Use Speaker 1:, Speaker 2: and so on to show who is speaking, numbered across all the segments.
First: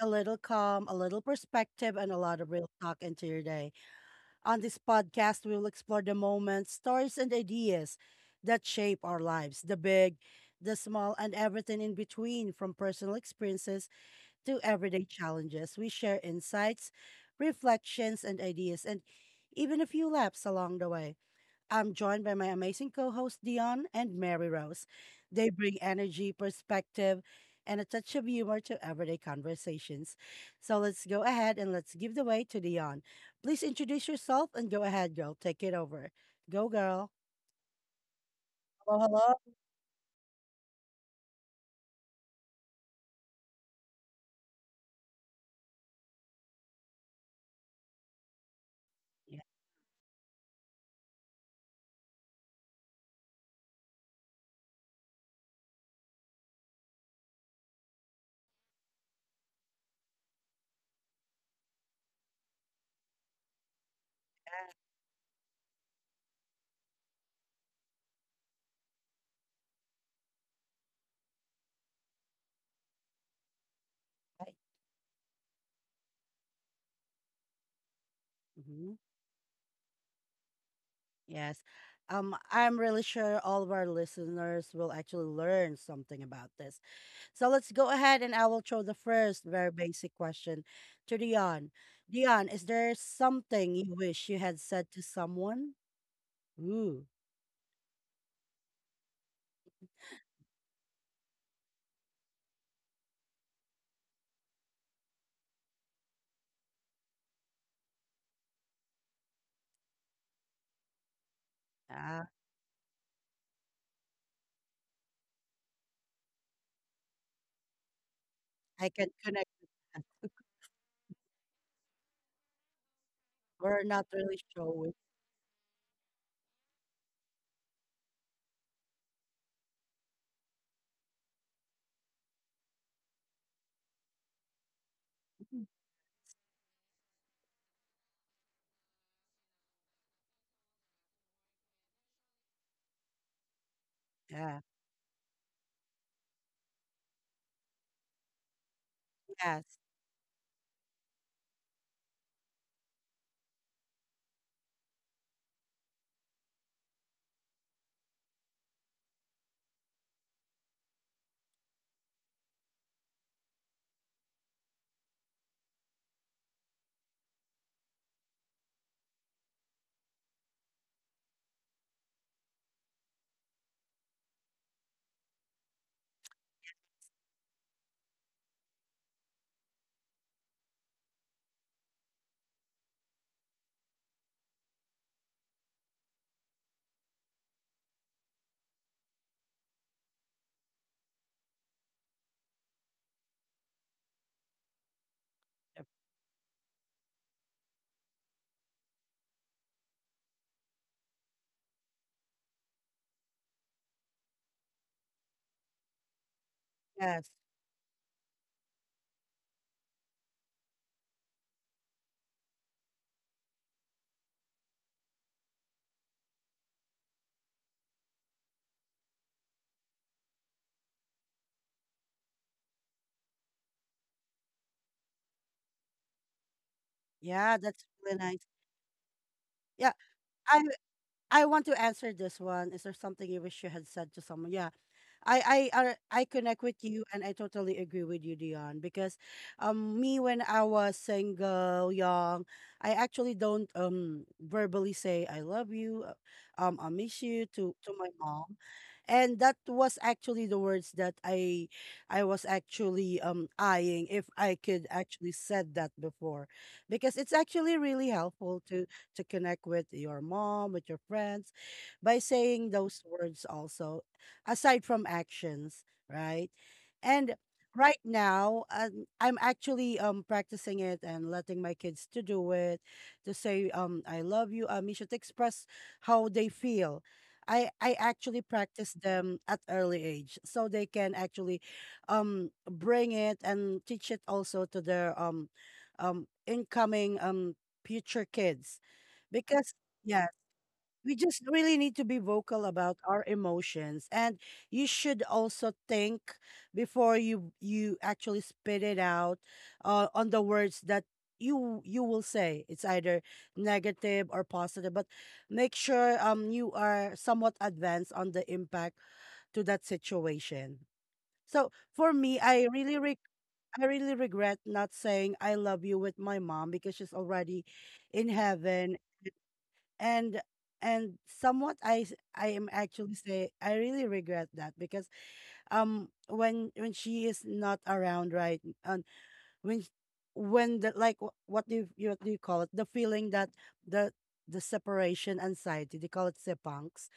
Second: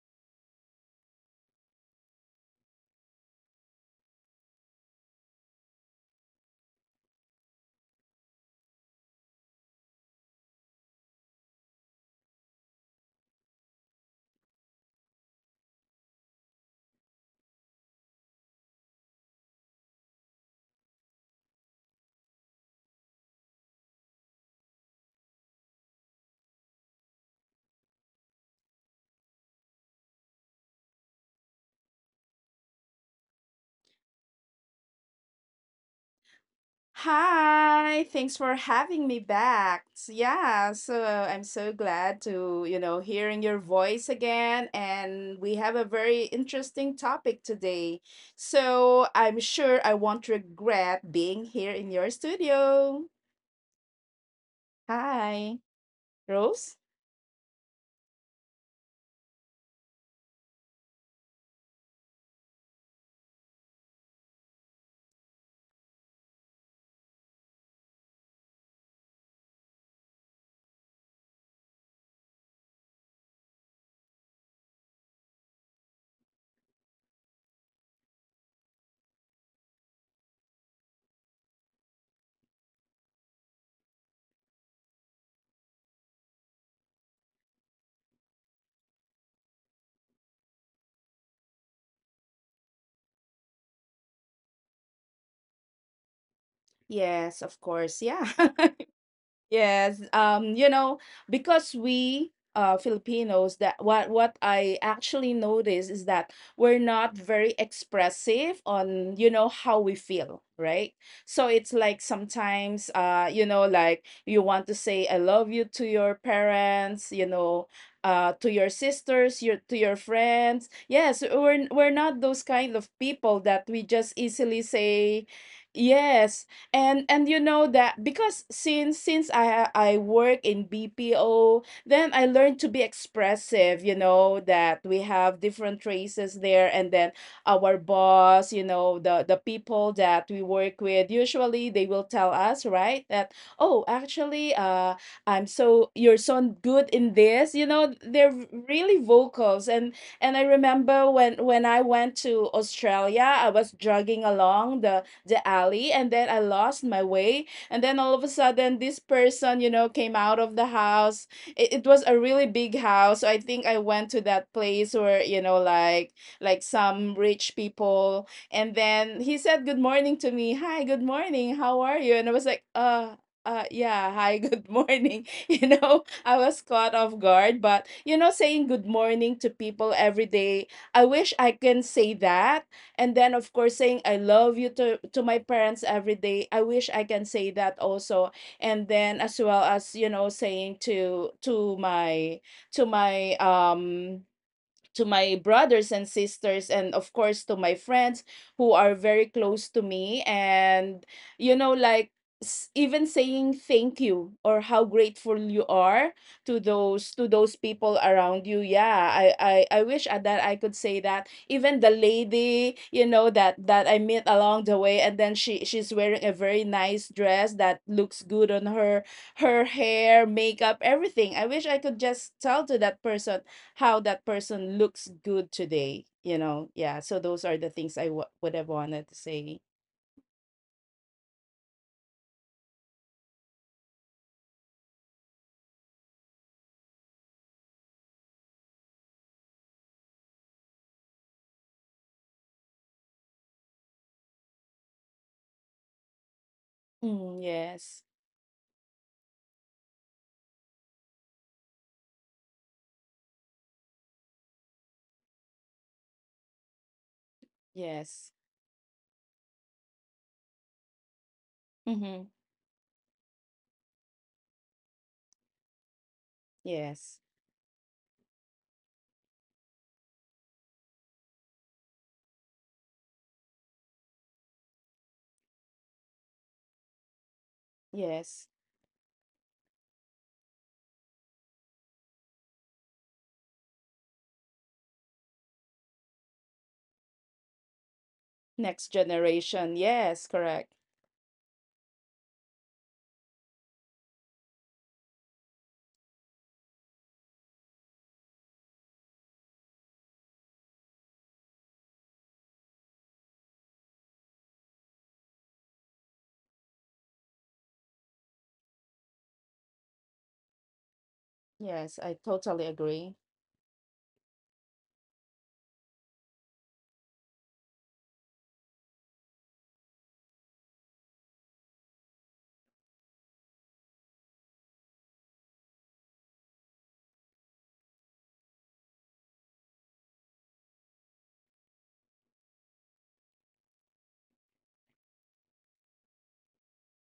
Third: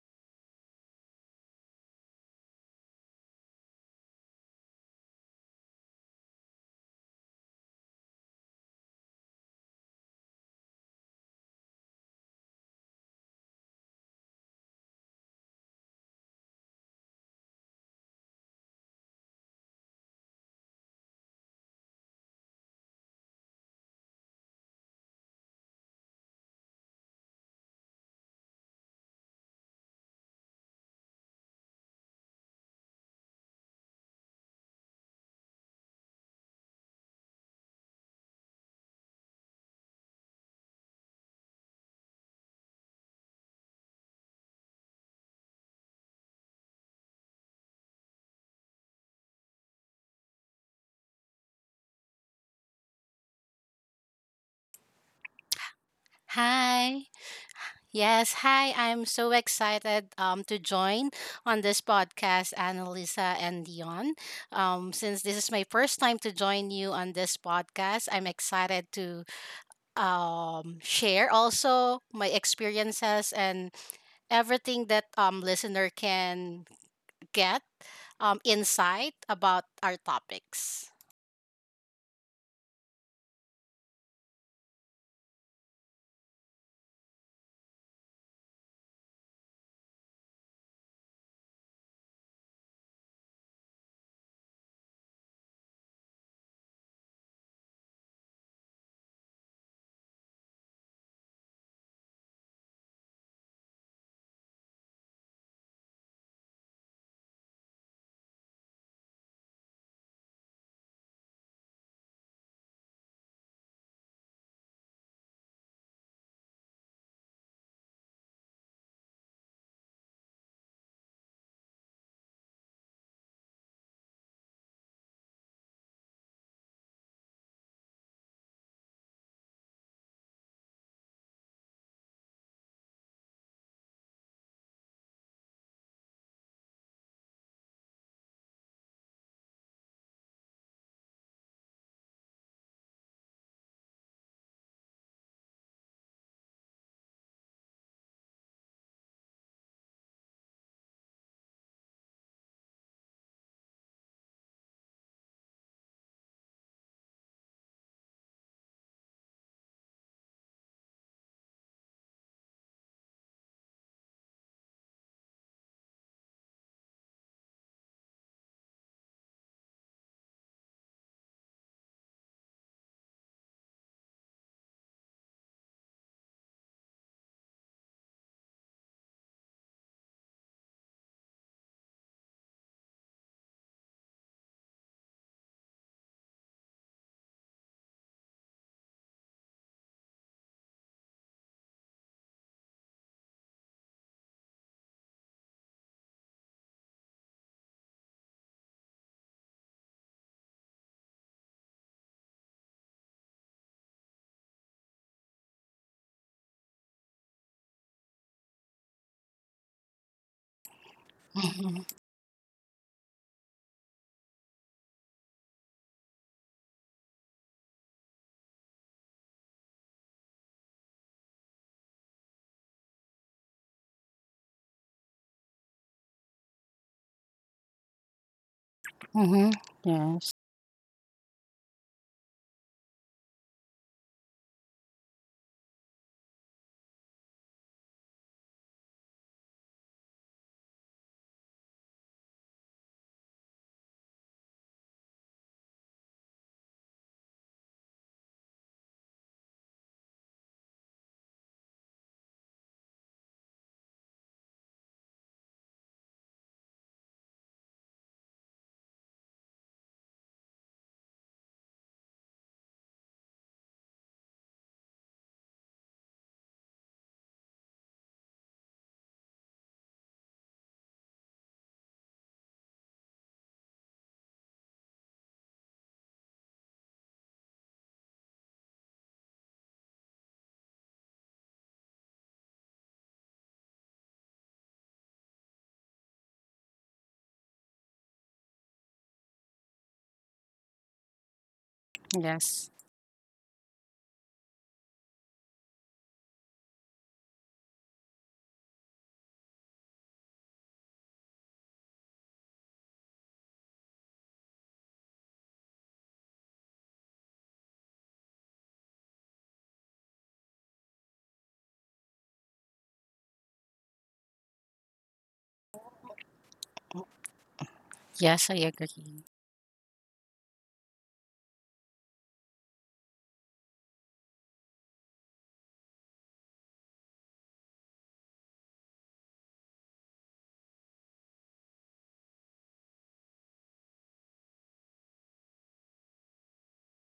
Speaker 1: a little calm, a little perspective, and a lot of real talk into your day. On this podcast, we will explore the moments, stories, and ideas that shape our lives, the big, the small, and everything in between, from personal experiences to everyday challenges. We share insights, reflections, and ideas, and even a few laps along the way. I'm joined by my amazing co hosts, Dion and Mary Rose. They bring energy, perspective, and a touch of humor to everyday conversations. So let's go ahead and let's give the way to Dion. Please introduce yourself and go ahead, girl. Take it over. Go, girl.
Speaker 2: Hi, thanks for
Speaker 1: Hello,
Speaker 2: having me
Speaker 1: hello.
Speaker 2: back. Yeah, so I'm so glad to, hearing your voice again, and we have a very interesting topic today. So I'm
Speaker 1: Yeah.
Speaker 2: sure I won't regret being here in your studio. Hi, Rose?
Speaker 3: Hi. Yes, hi. I'm so excited to join on this podcast, Annalisa and Dion. Since this is my first time to join you on this podcast, I'm excited to share also my experiences and everything that listener can get
Speaker 1: Hmm.
Speaker 3: insight about our topics.
Speaker 1: Yes. I'm really sure all of our listeners will actually learn something about this. So let's go ahead and I will throw the first very basic question to Dion. Dion, is there something you wish you had said to someone? Ooh,
Speaker 2: Yes, of course. Yeah. Yes, because we Filipinos that what I actually notice is that we're not very expressive on, how we feel, right? So it's like
Speaker 1: uh,
Speaker 2: sometimes like you want to say I love you to your parents, to your
Speaker 1: I can connect
Speaker 2: sisters, your
Speaker 1: with
Speaker 2: to
Speaker 1: that.
Speaker 2: your friends. Yes, we're not those kind of people
Speaker 1: We're
Speaker 2: that we
Speaker 1: not
Speaker 2: just
Speaker 1: really sure.
Speaker 2: easily say. Yes. And you know that because since I work in BPO, then I learned to be expressive. You know that we have different races there, and then our boss, the people that we work with, usually they will tell us, right, that, oh,
Speaker 1: Yeah.
Speaker 2: actually, I'm so you're so good in this, they're really
Speaker 1: Yes.
Speaker 2: vocals. And I remember when I went to Australia, I was jogging along the alley, and then I lost my way. And then all of a sudden, this person, came out of the house. It was a really big house. So I think I went to that place where, like some rich people. And then he said good morning to me. Hi, good morning. How are you? And I was like, yeah, hi, good morning. I was caught off guard, but, saying good morning to people every day, I wish I can say that. And then, of course, saying I love you to my parents every day, I wish I can say that also. And then, as well as, saying to my um to my brothers and sisters, and of course to my friends who are very close to me, and you know like even saying thank you or how grateful you are to those
Speaker 1: Yes.
Speaker 2: to those people around you. Yeah, I wish at that I could say that.
Speaker 3: Mm-hmm.
Speaker 2: Even the lady, that I met along the way, and then she's wearing a very nice dress that looks good on her. Her hair, makeup, everything, I wish I could just tell to that person how that person looks good today, yeah. So those
Speaker 1: Yeah,
Speaker 2: are the
Speaker 1: that's
Speaker 2: things
Speaker 1: really nice.
Speaker 2: would have wanted to
Speaker 3: Mm-hmm.
Speaker 2: say.
Speaker 1: Yeah.
Speaker 3: Yes.
Speaker 1: I I want to answer this one. Is there something you wish you had said to someone? Yeah. I I I I connect with you and I totally agree with you, Dion, because me, when I was single, young, I actually don't verbally say I love you, I miss you
Speaker 2: Mm,
Speaker 1: to my
Speaker 2: yes.
Speaker 1: mom. And that was actually the words that I was actually eyeing if I could actually said that before. Because it's actually really
Speaker 2: Yes.
Speaker 1: helpful to connect with your mom, with your friends, by
Speaker 2: Mm-hmm.
Speaker 1: saying those words also, aside from actions, right?
Speaker 2: Yes.
Speaker 1: And right now, I'm actually practicing it and letting my kids to do it, to say I love you, Amisha, to express how they feel. I actually
Speaker 2: Yes,
Speaker 1: practice them at early age so they can actually bring it and teach it also to their incoming future kids,
Speaker 2: next
Speaker 1: because
Speaker 2: generation,
Speaker 1: yes,
Speaker 2: yes, correct.
Speaker 1: we just really need to be vocal
Speaker 3: Yes.
Speaker 1: about our emotions, and you should also think before you actually spit it out, on the words that you will say, it's either negative or positive, but make sure you are somewhat advanced on the impact to that situation. So
Speaker 2: Yes,
Speaker 1: for
Speaker 2: I
Speaker 1: me,
Speaker 2: totally agree.
Speaker 1: I really regret not saying I love you with my mom because she's already in
Speaker 3: Yes, I
Speaker 1: heaven.
Speaker 3: agree.
Speaker 1: And and somewhat I am actually say I really regret that because when she is not around, right, and when when the, like, what do you call it, the feeling that the the separation anxiety, they call it sepangs,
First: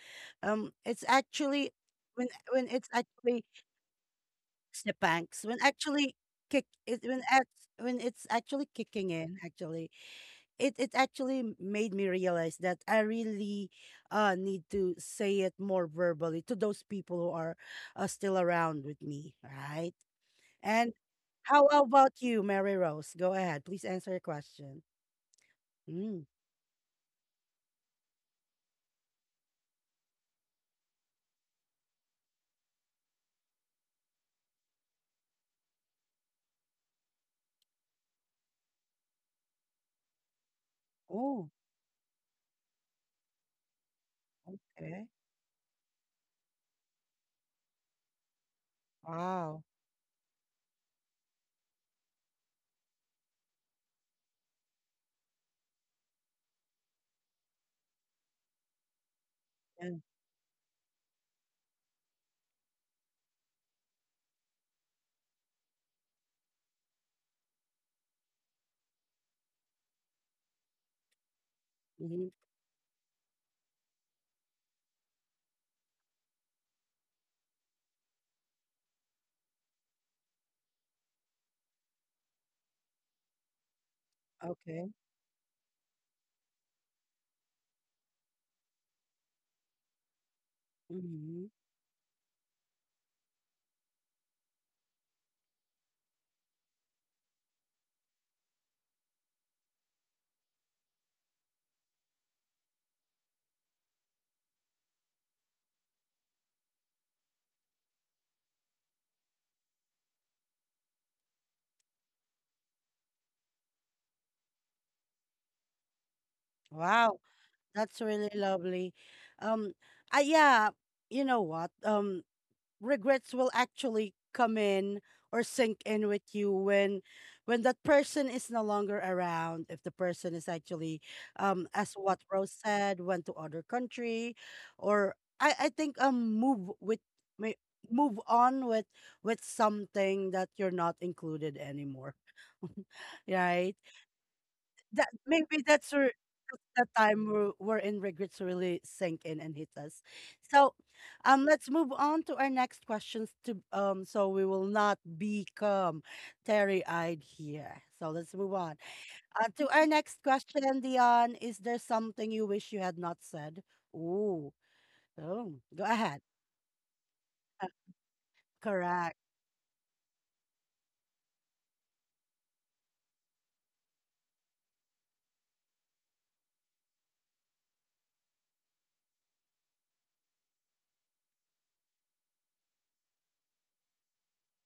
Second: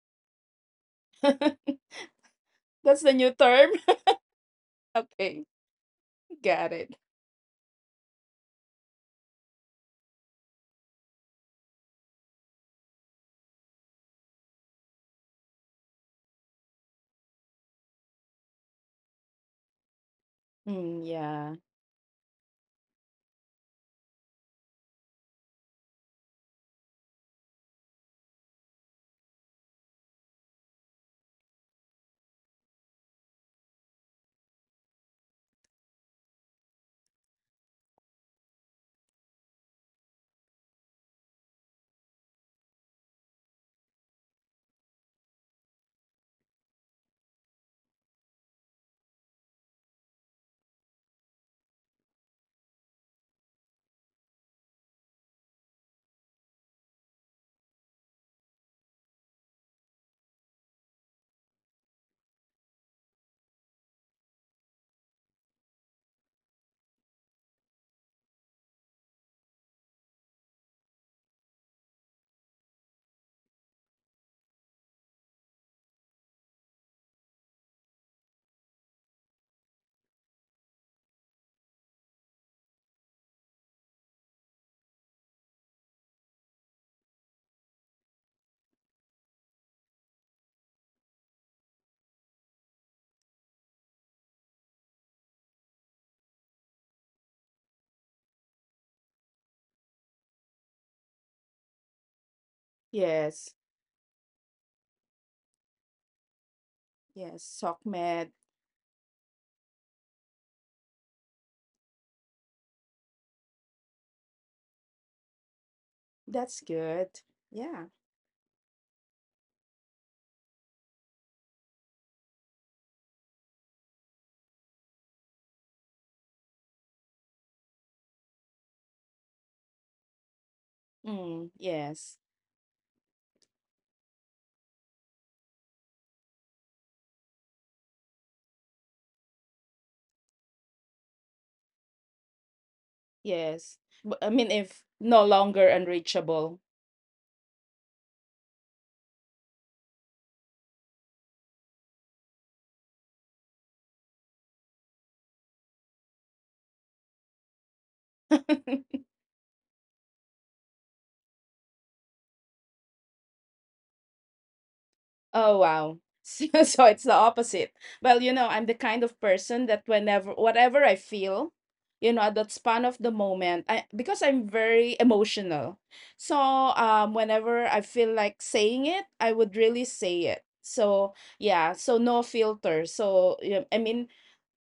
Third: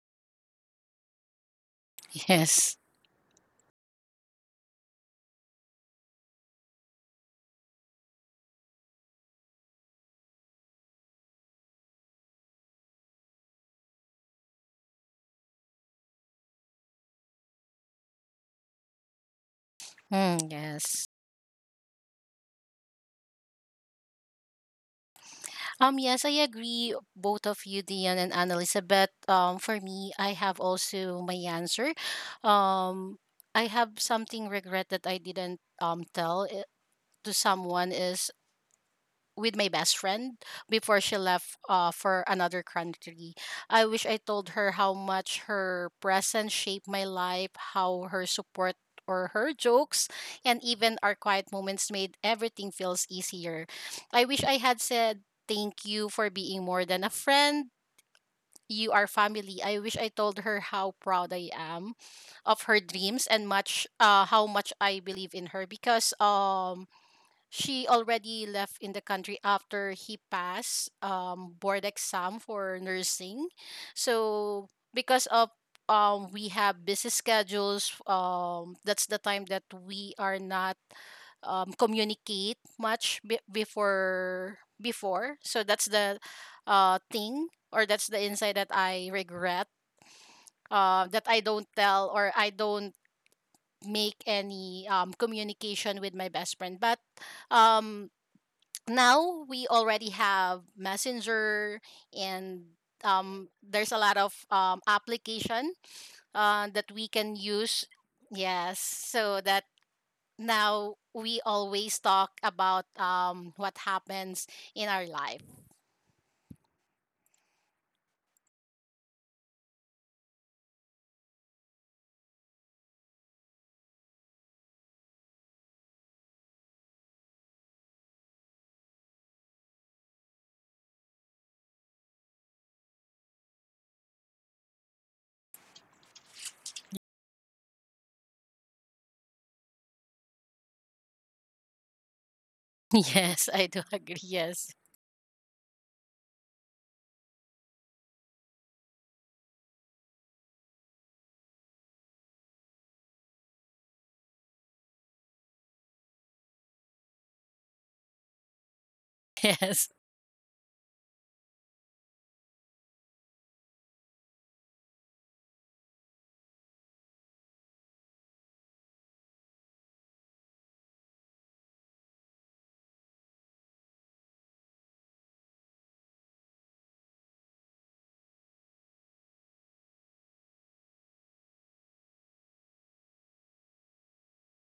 Speaker 1: it's actually when when
Speaker 3: Yes.
Speaker 1: it's
Speaker 2: That's the new
Speaker 1: actually
Speaker 2: term. Okay.
Speaker 1: sepangs, when actually kick
Speaker 2: Got it.
Speaker 1: it, when it's actually kicking in actually. It actually made me realize that I really need to say it more verbally to those people who are still around with me, right?
Speaker 3: Mm,
Speaker 1: And
Speaker 2: Mm,
Speaker 3: yes.
Speaker 2: yeah.
Speaker 1: how about you, Mary Rose? Go ahead, please answer your question. Mm.
Speaker 3: Yes, I agree, both of you, Dion and Anna Elizabeth. For me, I have also my answer. Um, I have something regret that I didn't tell it to someone is with my best friend before she
Speaker 1: Oh,
Speaker 3: left for another country. I wish I told her how
Speaker 1: okay.
Speaker 3: much her presence shaped my life, how her support or her
Speaker 1: Wow.
Speaker 3: jokes and even our quiet moments made everything feels easier. I wish I had said thank you for being more than a friend. You are family. I wish
Speaker 1: And,
Speaker 3: I told her how proud I am of her dreams and much how much I believe in her because she already left in the country after he passed board
Speaker 1: hmm,
Speaker 3: exam for nursing. So because of we have busy schedules, that's the time that we are not communicate much before
Speaker 1: okay.
Speaker 3: before. So that's the thing or that's the insight that I regret that I
Speaker 1: Hmm.
Speaker 3: don't tell or I don't make any communication with my best friend. But um now we already have messenger and
Speaker 2: Yes.
Speaker 3: there's a lot of application that we can
Speaker 2: Yes, sock
Speaker 3: use,
Speaker 2: med.
Speaker 3: yes, so that now we always talk about what happens in our life.
Speaker 2: That's good.
Speaker 1: Wow,
Speaker 2: Yeah.
Speaker 1: that's really lovely. Um, I yeah, you know what? Regrets will actually come in or sink in with you when that person is no longer around, if the person is actually
Speaker 2: Mm,
Speaker 1: as what
Speaker 2: yes.
Speaker 1: Rose said, went to other country, or I think may move on with something that you're not included anymore.
Speaker 3: Yes, I
Speaker 1: Right,
Speaker 3: do
Speaker 2: Yes.
Speaker 3: agree.
Speaker 2: But, I
Speaker 3: Yes.
Speaker 2: mean, if
Speaker 1: that
Speaker 2: no
Speaker 1: maybe
Speaker 2: longer
Speaker 1: that's where, that's
Speaker 2: unreachable.
Speaker 1: the time wherein regrets really sink in and hit us. So, let's move on to our next questions. To So we will not become teary-eyed here. So let's move on. To our
Speaker 3: Yes.
Speaker 1: next question, Dion, is there something you wish you had not said? Ooh, oh,
Speaker 2: Oh
Speaker 1: go
Speaker 2: wow.
Speaker 1: ahead.
Speaker 2: So it's the
Speaker 1: Uh,
Speaker 2: opposite. Well, I'm the kind
Speaker 1: Correct.
Speaker 2: of person that whenever whatever I feel, at that span of the moment, I because I'm very emotional. So whenever I feel like saying it, I would really say it. So yeah, so no filter. So yeah, I mean,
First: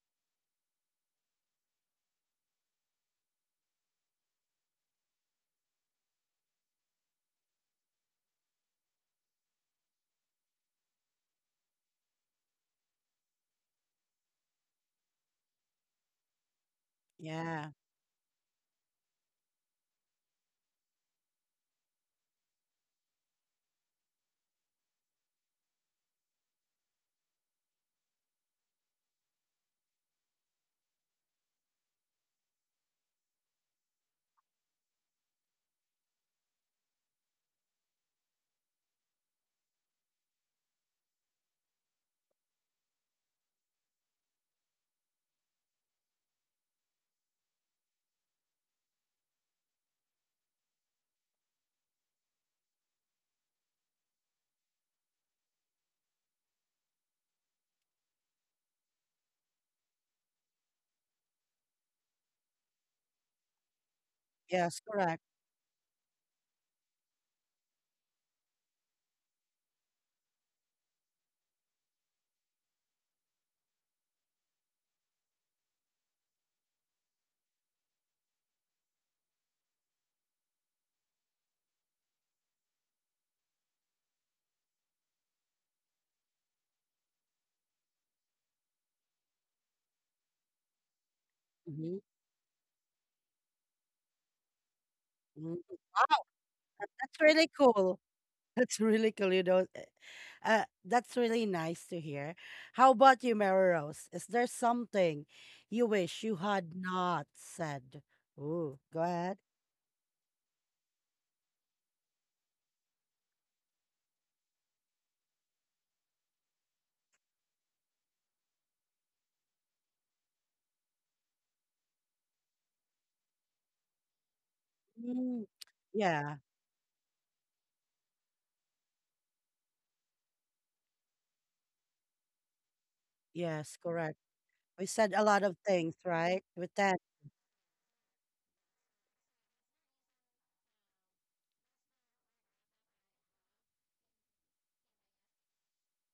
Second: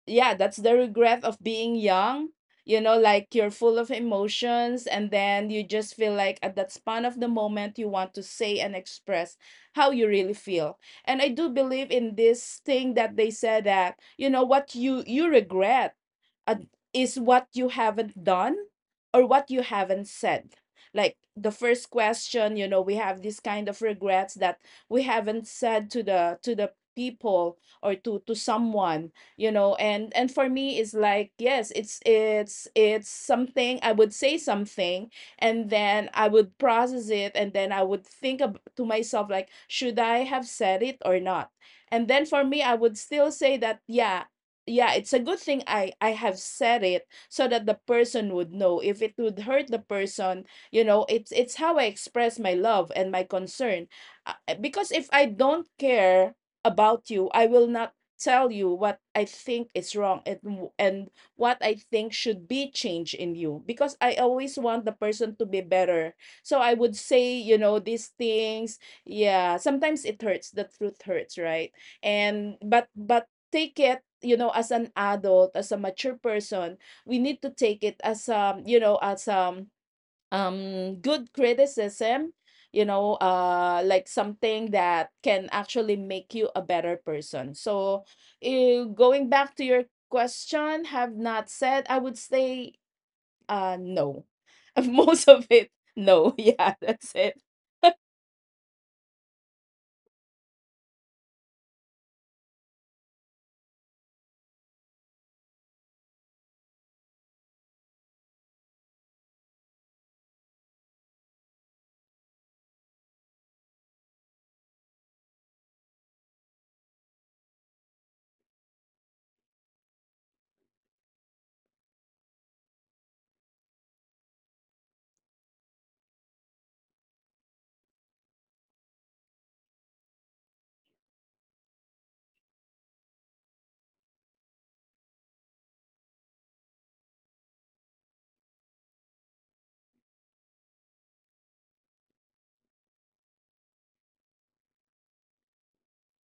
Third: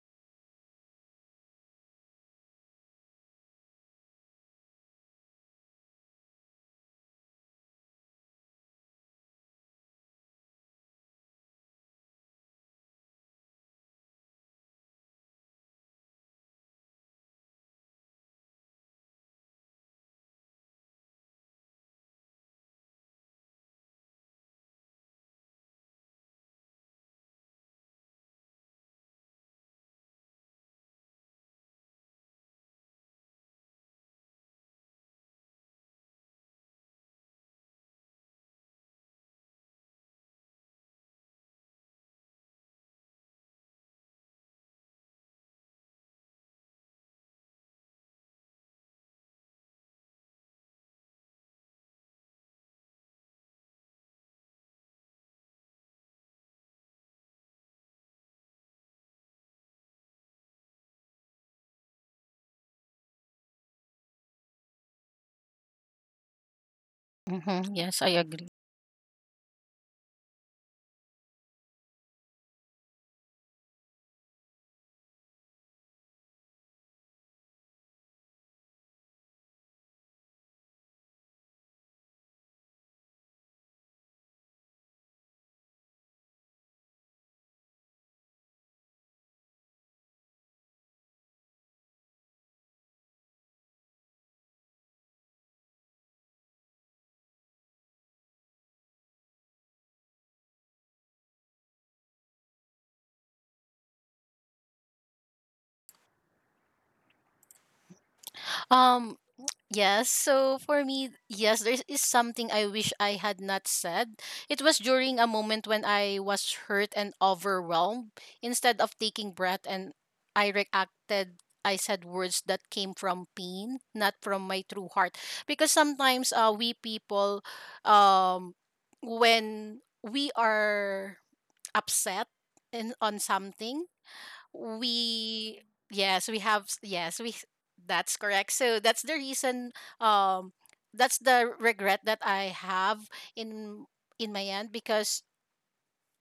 Speaker 2: yeah, that's the regret of being young. Like you're full of emotions, and then you just feel like at that span of the moment, you want to say and express how you really feel. And I do believe in this thing that they said that, what you regret uh, is what you
Speaker 1: Yeah.
Speaker 2: haven't done or what you haven't said. Like the first question, we have this kind of regrets that we haven't said to the people or to someone. And for me, it's like, yes, it's something I would say something, and then I would process it, and then I would think to myself, like, should I have said it or not? And then for me, I would still say that yeah, yeah, it's a good thing I have said it, so that the person would know. If it would hurt the person, it's how I express my love and my concern. Because if I don't care about you, I will not tell you what I think is wrong and and what I think should be changed in you. Because I always want
Speaker 1: Yes,
Speaker 2: the
Speaker 1: correct.
Speaker 2: person to be better. So I would say,
Speaker 3: Hmm, yes,
Speaker 2: these
Speaker 3: I agree.
Speaker 2: things. Yeah, sometimes it hurts. The truth hurts, right? And but take it, as an adult, as a mature person, we need to take it as good criticism, like something that can actually make you a better person. So, going back to your question, have not said, I
Speaker 1: Mhm,
Speaker 2: would say no. Most of
Speaker 1: mhm.
Speaker 2: it,
Speaker 1: Wow,
Speaker 2: no. Yeah, that's
Speaker 1: that's
Speaker 2: it.
Speaker 1: really cool. That's really cool, you know. That's really nice to hear. How about you, Mary Rose? Is there something you wish you had not said? Ooh, go
Speaker 3: Um.
Speaker 1: ahead.
Speaker 3: Yes, so for me, yes, there is something I wish I had not said. It was during a moment when I was hurt and overwhelmed. Instead of taking breath and I reacted, I said words that came from pain, not from my true heart.
Speaker 1: Mm,
Speaker 3: Because sometimes
Speaker 1: yeah,
Speaker 3: we people, um, when we are upset on
Speaker 1: yes,
Speaker 3: something,
Speaker 1: correct. We said a lot
Speaker 3: we,
Speaker 1: of things,
Speaker 3: yes, we
Speaker 1: right?
Speaker 3: have s-
Speaker 1: With that.
Speaker 3: yes we that's correct. So that's the reason, um that's the regret that I have in in my end because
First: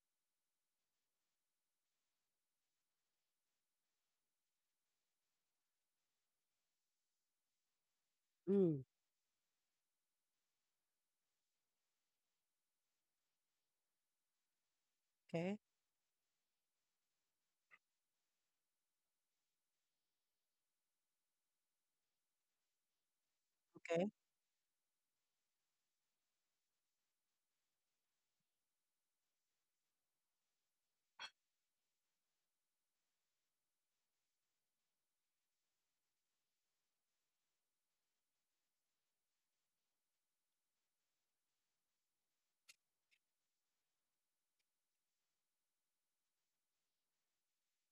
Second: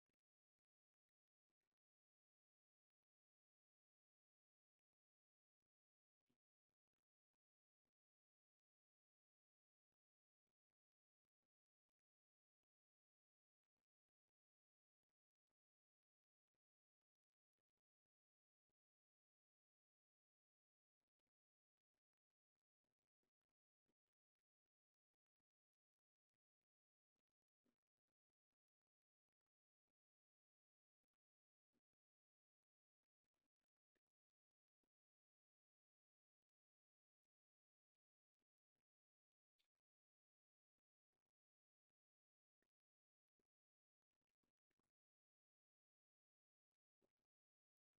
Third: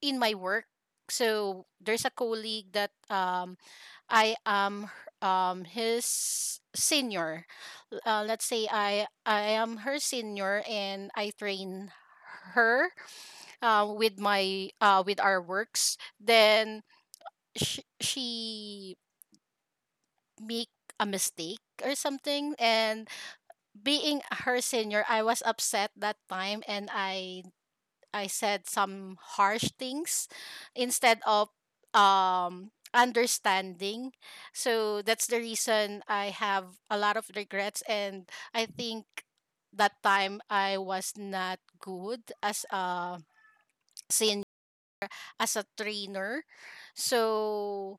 Speaker 3: in my work so there's a colleague that i am h- his senior. Let's say
Speaker 1: Mm,
Speaker 3: I am her senior and I train her with our
Speaker 1: okay,
Speaker 3: works. Then she make a mistake or something, and
Speaker 1: okay.
Speaker 3: being her senior, I was upset that time and I said some harsh things instead of understanding. So that's the reason I have a lot of regrets, and I think that time I was not good as a trainer. So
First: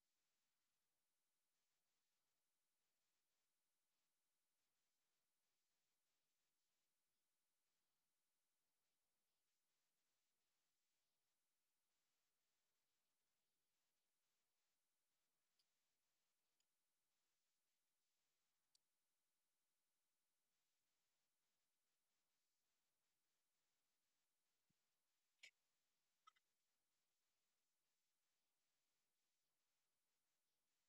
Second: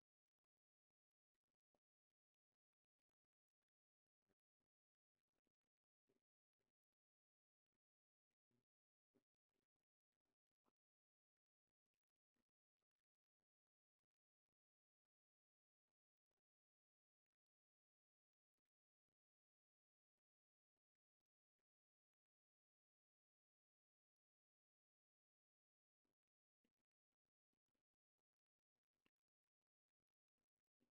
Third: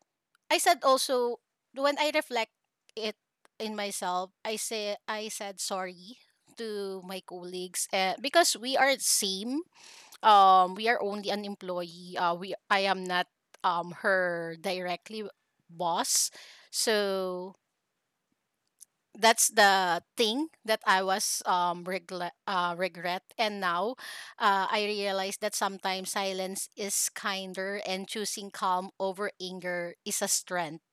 Speaker 3: I said also, when I reflect it in myself, I said sorry to my colleagues because we are same. We are only an employee. We I am not her directly boss. So that's the thing that I was regret, and now I realize that sometimes silence is kinder and choosing calm over anger is a strength.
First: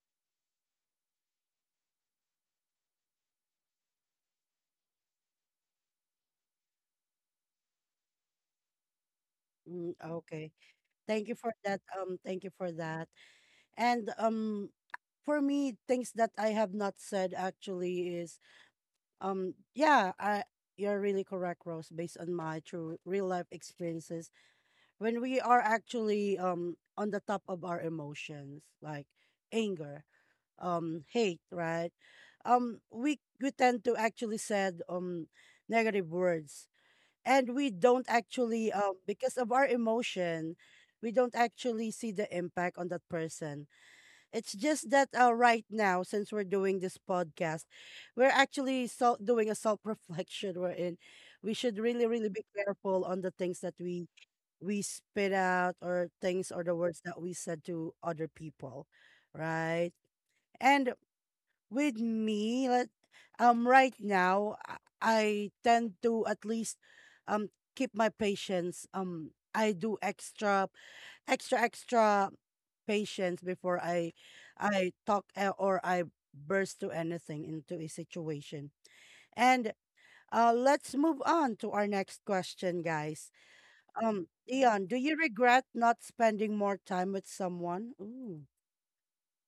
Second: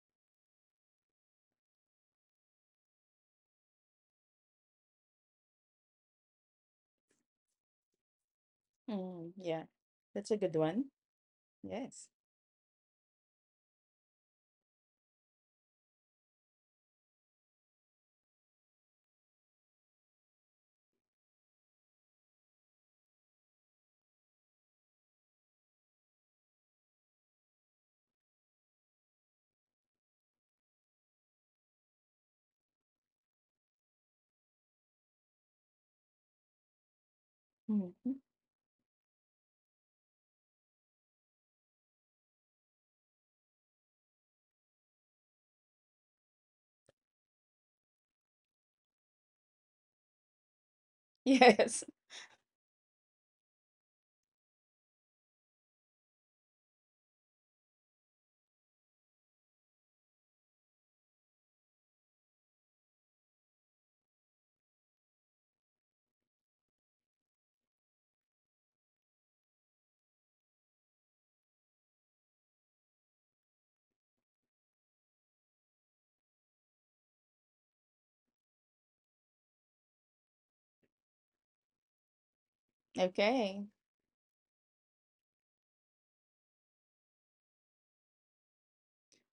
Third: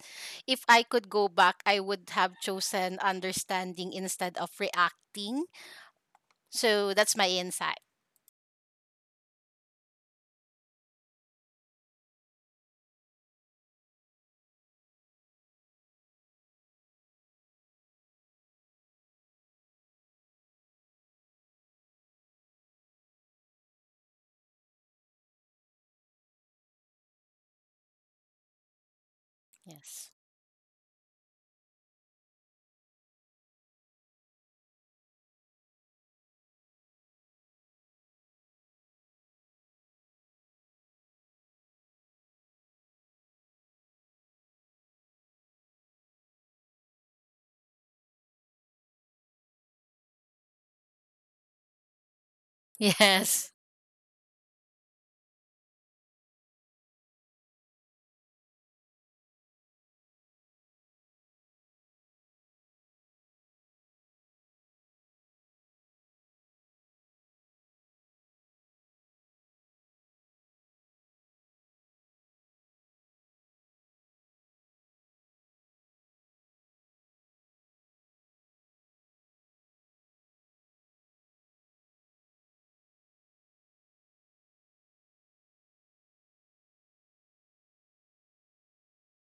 Speaker 3: If I could go back, I would have chosen understanding instead of reacting. So that's my insight.
Speaker 2: Mm, yeah.
Speaker 1: Mm,
Speaker 2: That's a
Speaker 1: okay.
Speaker 2: good one.
Speaker 1: Thank you for that.
Speaker 2: Yes.
Speaker 1: Thank you for that. And for me, things that I have not said actually is. Yeah, you're really correct, Rose, based on my true real life experiences. When we are actually on the top of our emotions, like anger,
Speaker 3: Yes.
Speaker 1: hate, right? We tend to actually said negative words. And we don't
Speaker 2: Mhm.
Speaker 1: actually because of our emotion, we don't actually see the impact on that person. It's just that, right now, since we're doing this podcast, we're actually so doing a self reflection. We're in. We should
Speaker 2: Yes.
Speaker 1: really, really be careful on the things
Speaker 3: Yes.
Speaker 1: that we spit out, or things, or the words that we said to other people, right? And with me, let right now, I tend to at least um keep my patience. I do extra extra extra patience before I talk, or I burst to anything into a situation. And let's move on to our next question, guys.
Speaker 2: Okay.
Speaker 1: Dion, do you regret not spending more time with someone? Ooh.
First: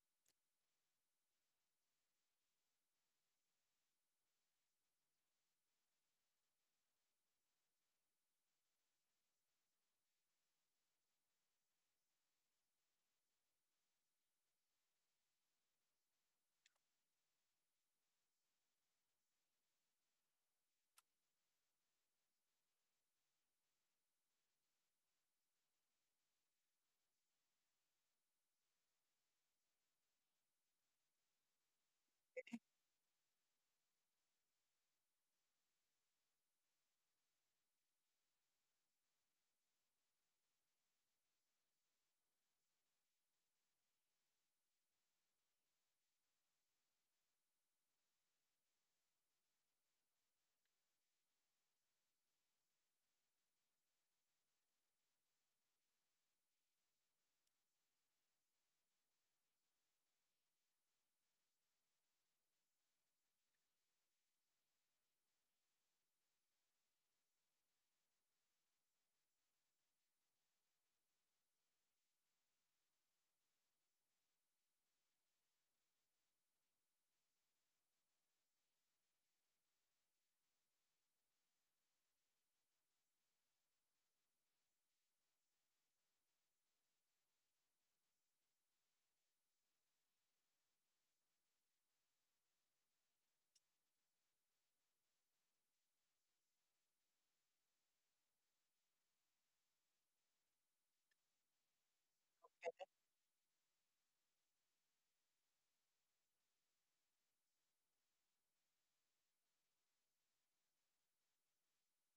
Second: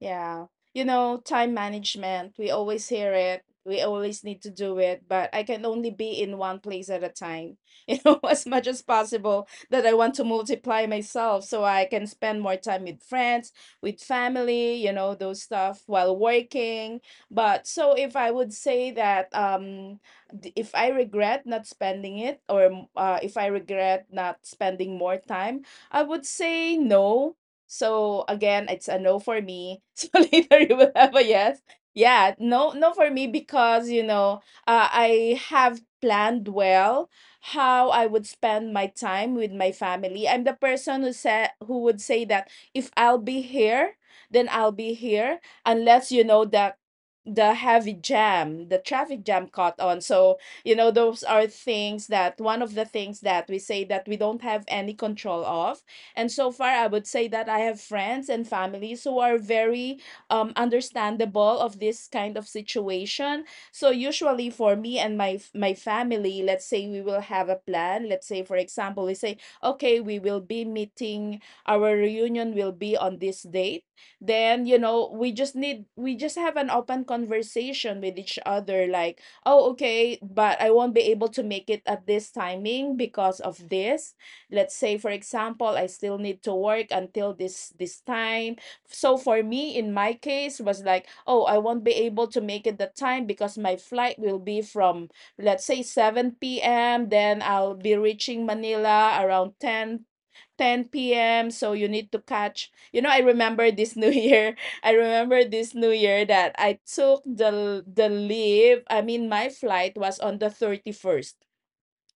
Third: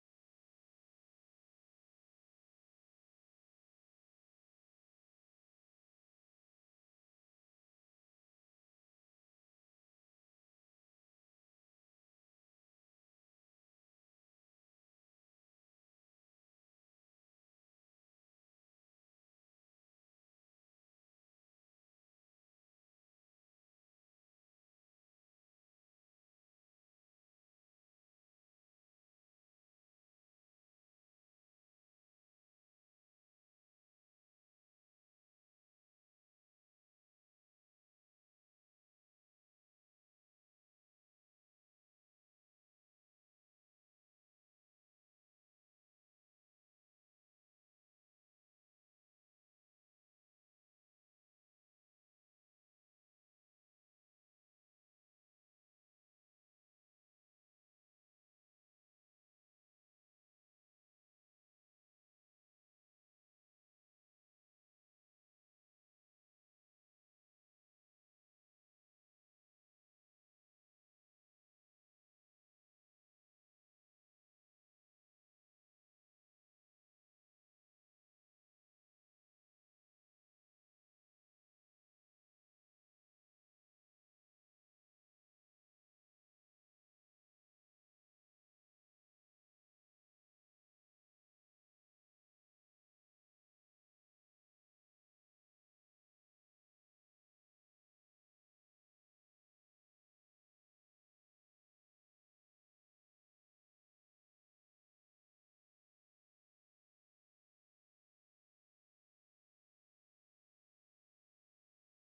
Speaker 2: Yeah. Time management, we always hear it. We always need to do it, but I can only be in one place at a time, as much as possible that I want to multiply myself so I can spend more time with friends, with family, those stuff while working. But so if I would say that if I regret not spending it or, if I regret not spending more time, I would say no. So, again, it's a no for me. So later you will have a yes. Yeah, no, no, for me, because I have planned well how I would spend my time with my family. I'm the person who would say that if I'll be here, then I'll be here, unless you know that the heavy jam, the traffic jam, caught on. So, those are things that one of the things that we say that we don't have any control of. And so far, I would say that I have friends and families who are very understandable of this kind of situation. So usually for me and my family, let's say we will have a plan. Let's say, for example, we say, okay, we will be meeting. Our reunion will be on this date. Then you know we just have an open conversation with each other. Like, oh, okay, but I won't be able to make it at this timing because of this. Let's say, for example, I still need to work until this time. So for me, in my case, was like, oh, I won't be able to make it the time because my flight will be from, let's say, 7 p.m., then I'll be reaching Manila around 10 p.m., so you need to catch. I remember this new year. I remember this new year that I took the leave. I mean, my flight was on the 31st.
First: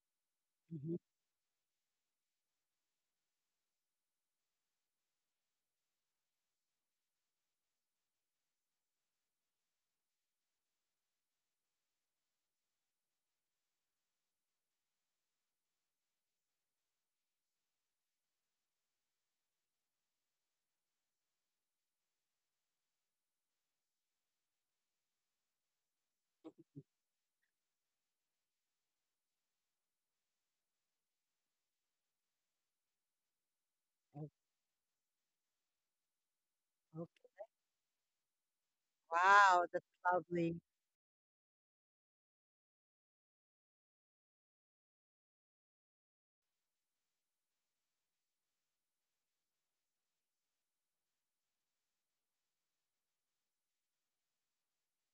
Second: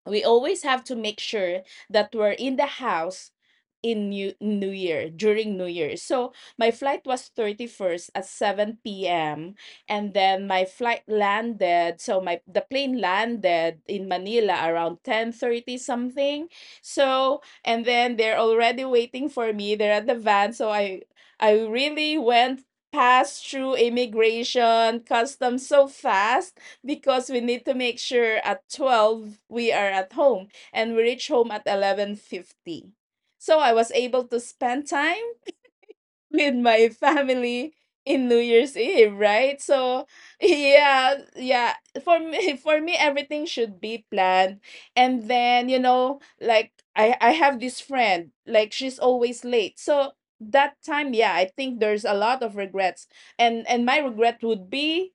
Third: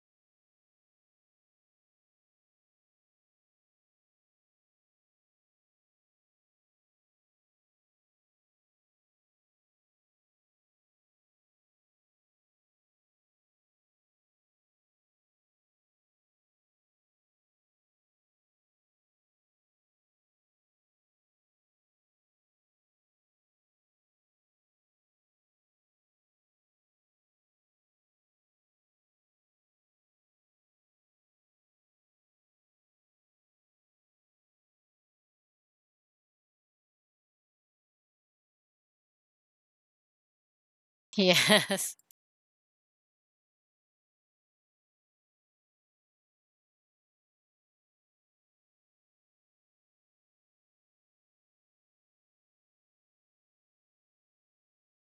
Speaker 2: We always have to
Speaker 1: Mhm.
Speaker 2: make sure that we're in the house in new year, during new year, so my flight was 31st at 7 p.m. And then my flight landed, so my the plane landed in Manila around 10:30 something. So and then they're already waiting for me, they're at the van, so I really went past through immigration customs so fast, because we need to make sure at 12 we are at home, and we reach home at 11:50. So I was able to spend time with my
Speaker 1: Okay.
Speaker 2: family in New Year's Eve, right?
Speaker 1: Wow, that's
Speaker 2: So
Speaker 1: lovely.
Speaker 2: yeah, yeah,
Speaker 3: Yes.
Speaker 2: for me, for me, everything should be planned. And then, like I have this friend, like, she's always late. So that time, yeah, I think there's a lot of regrets. And my regret would be,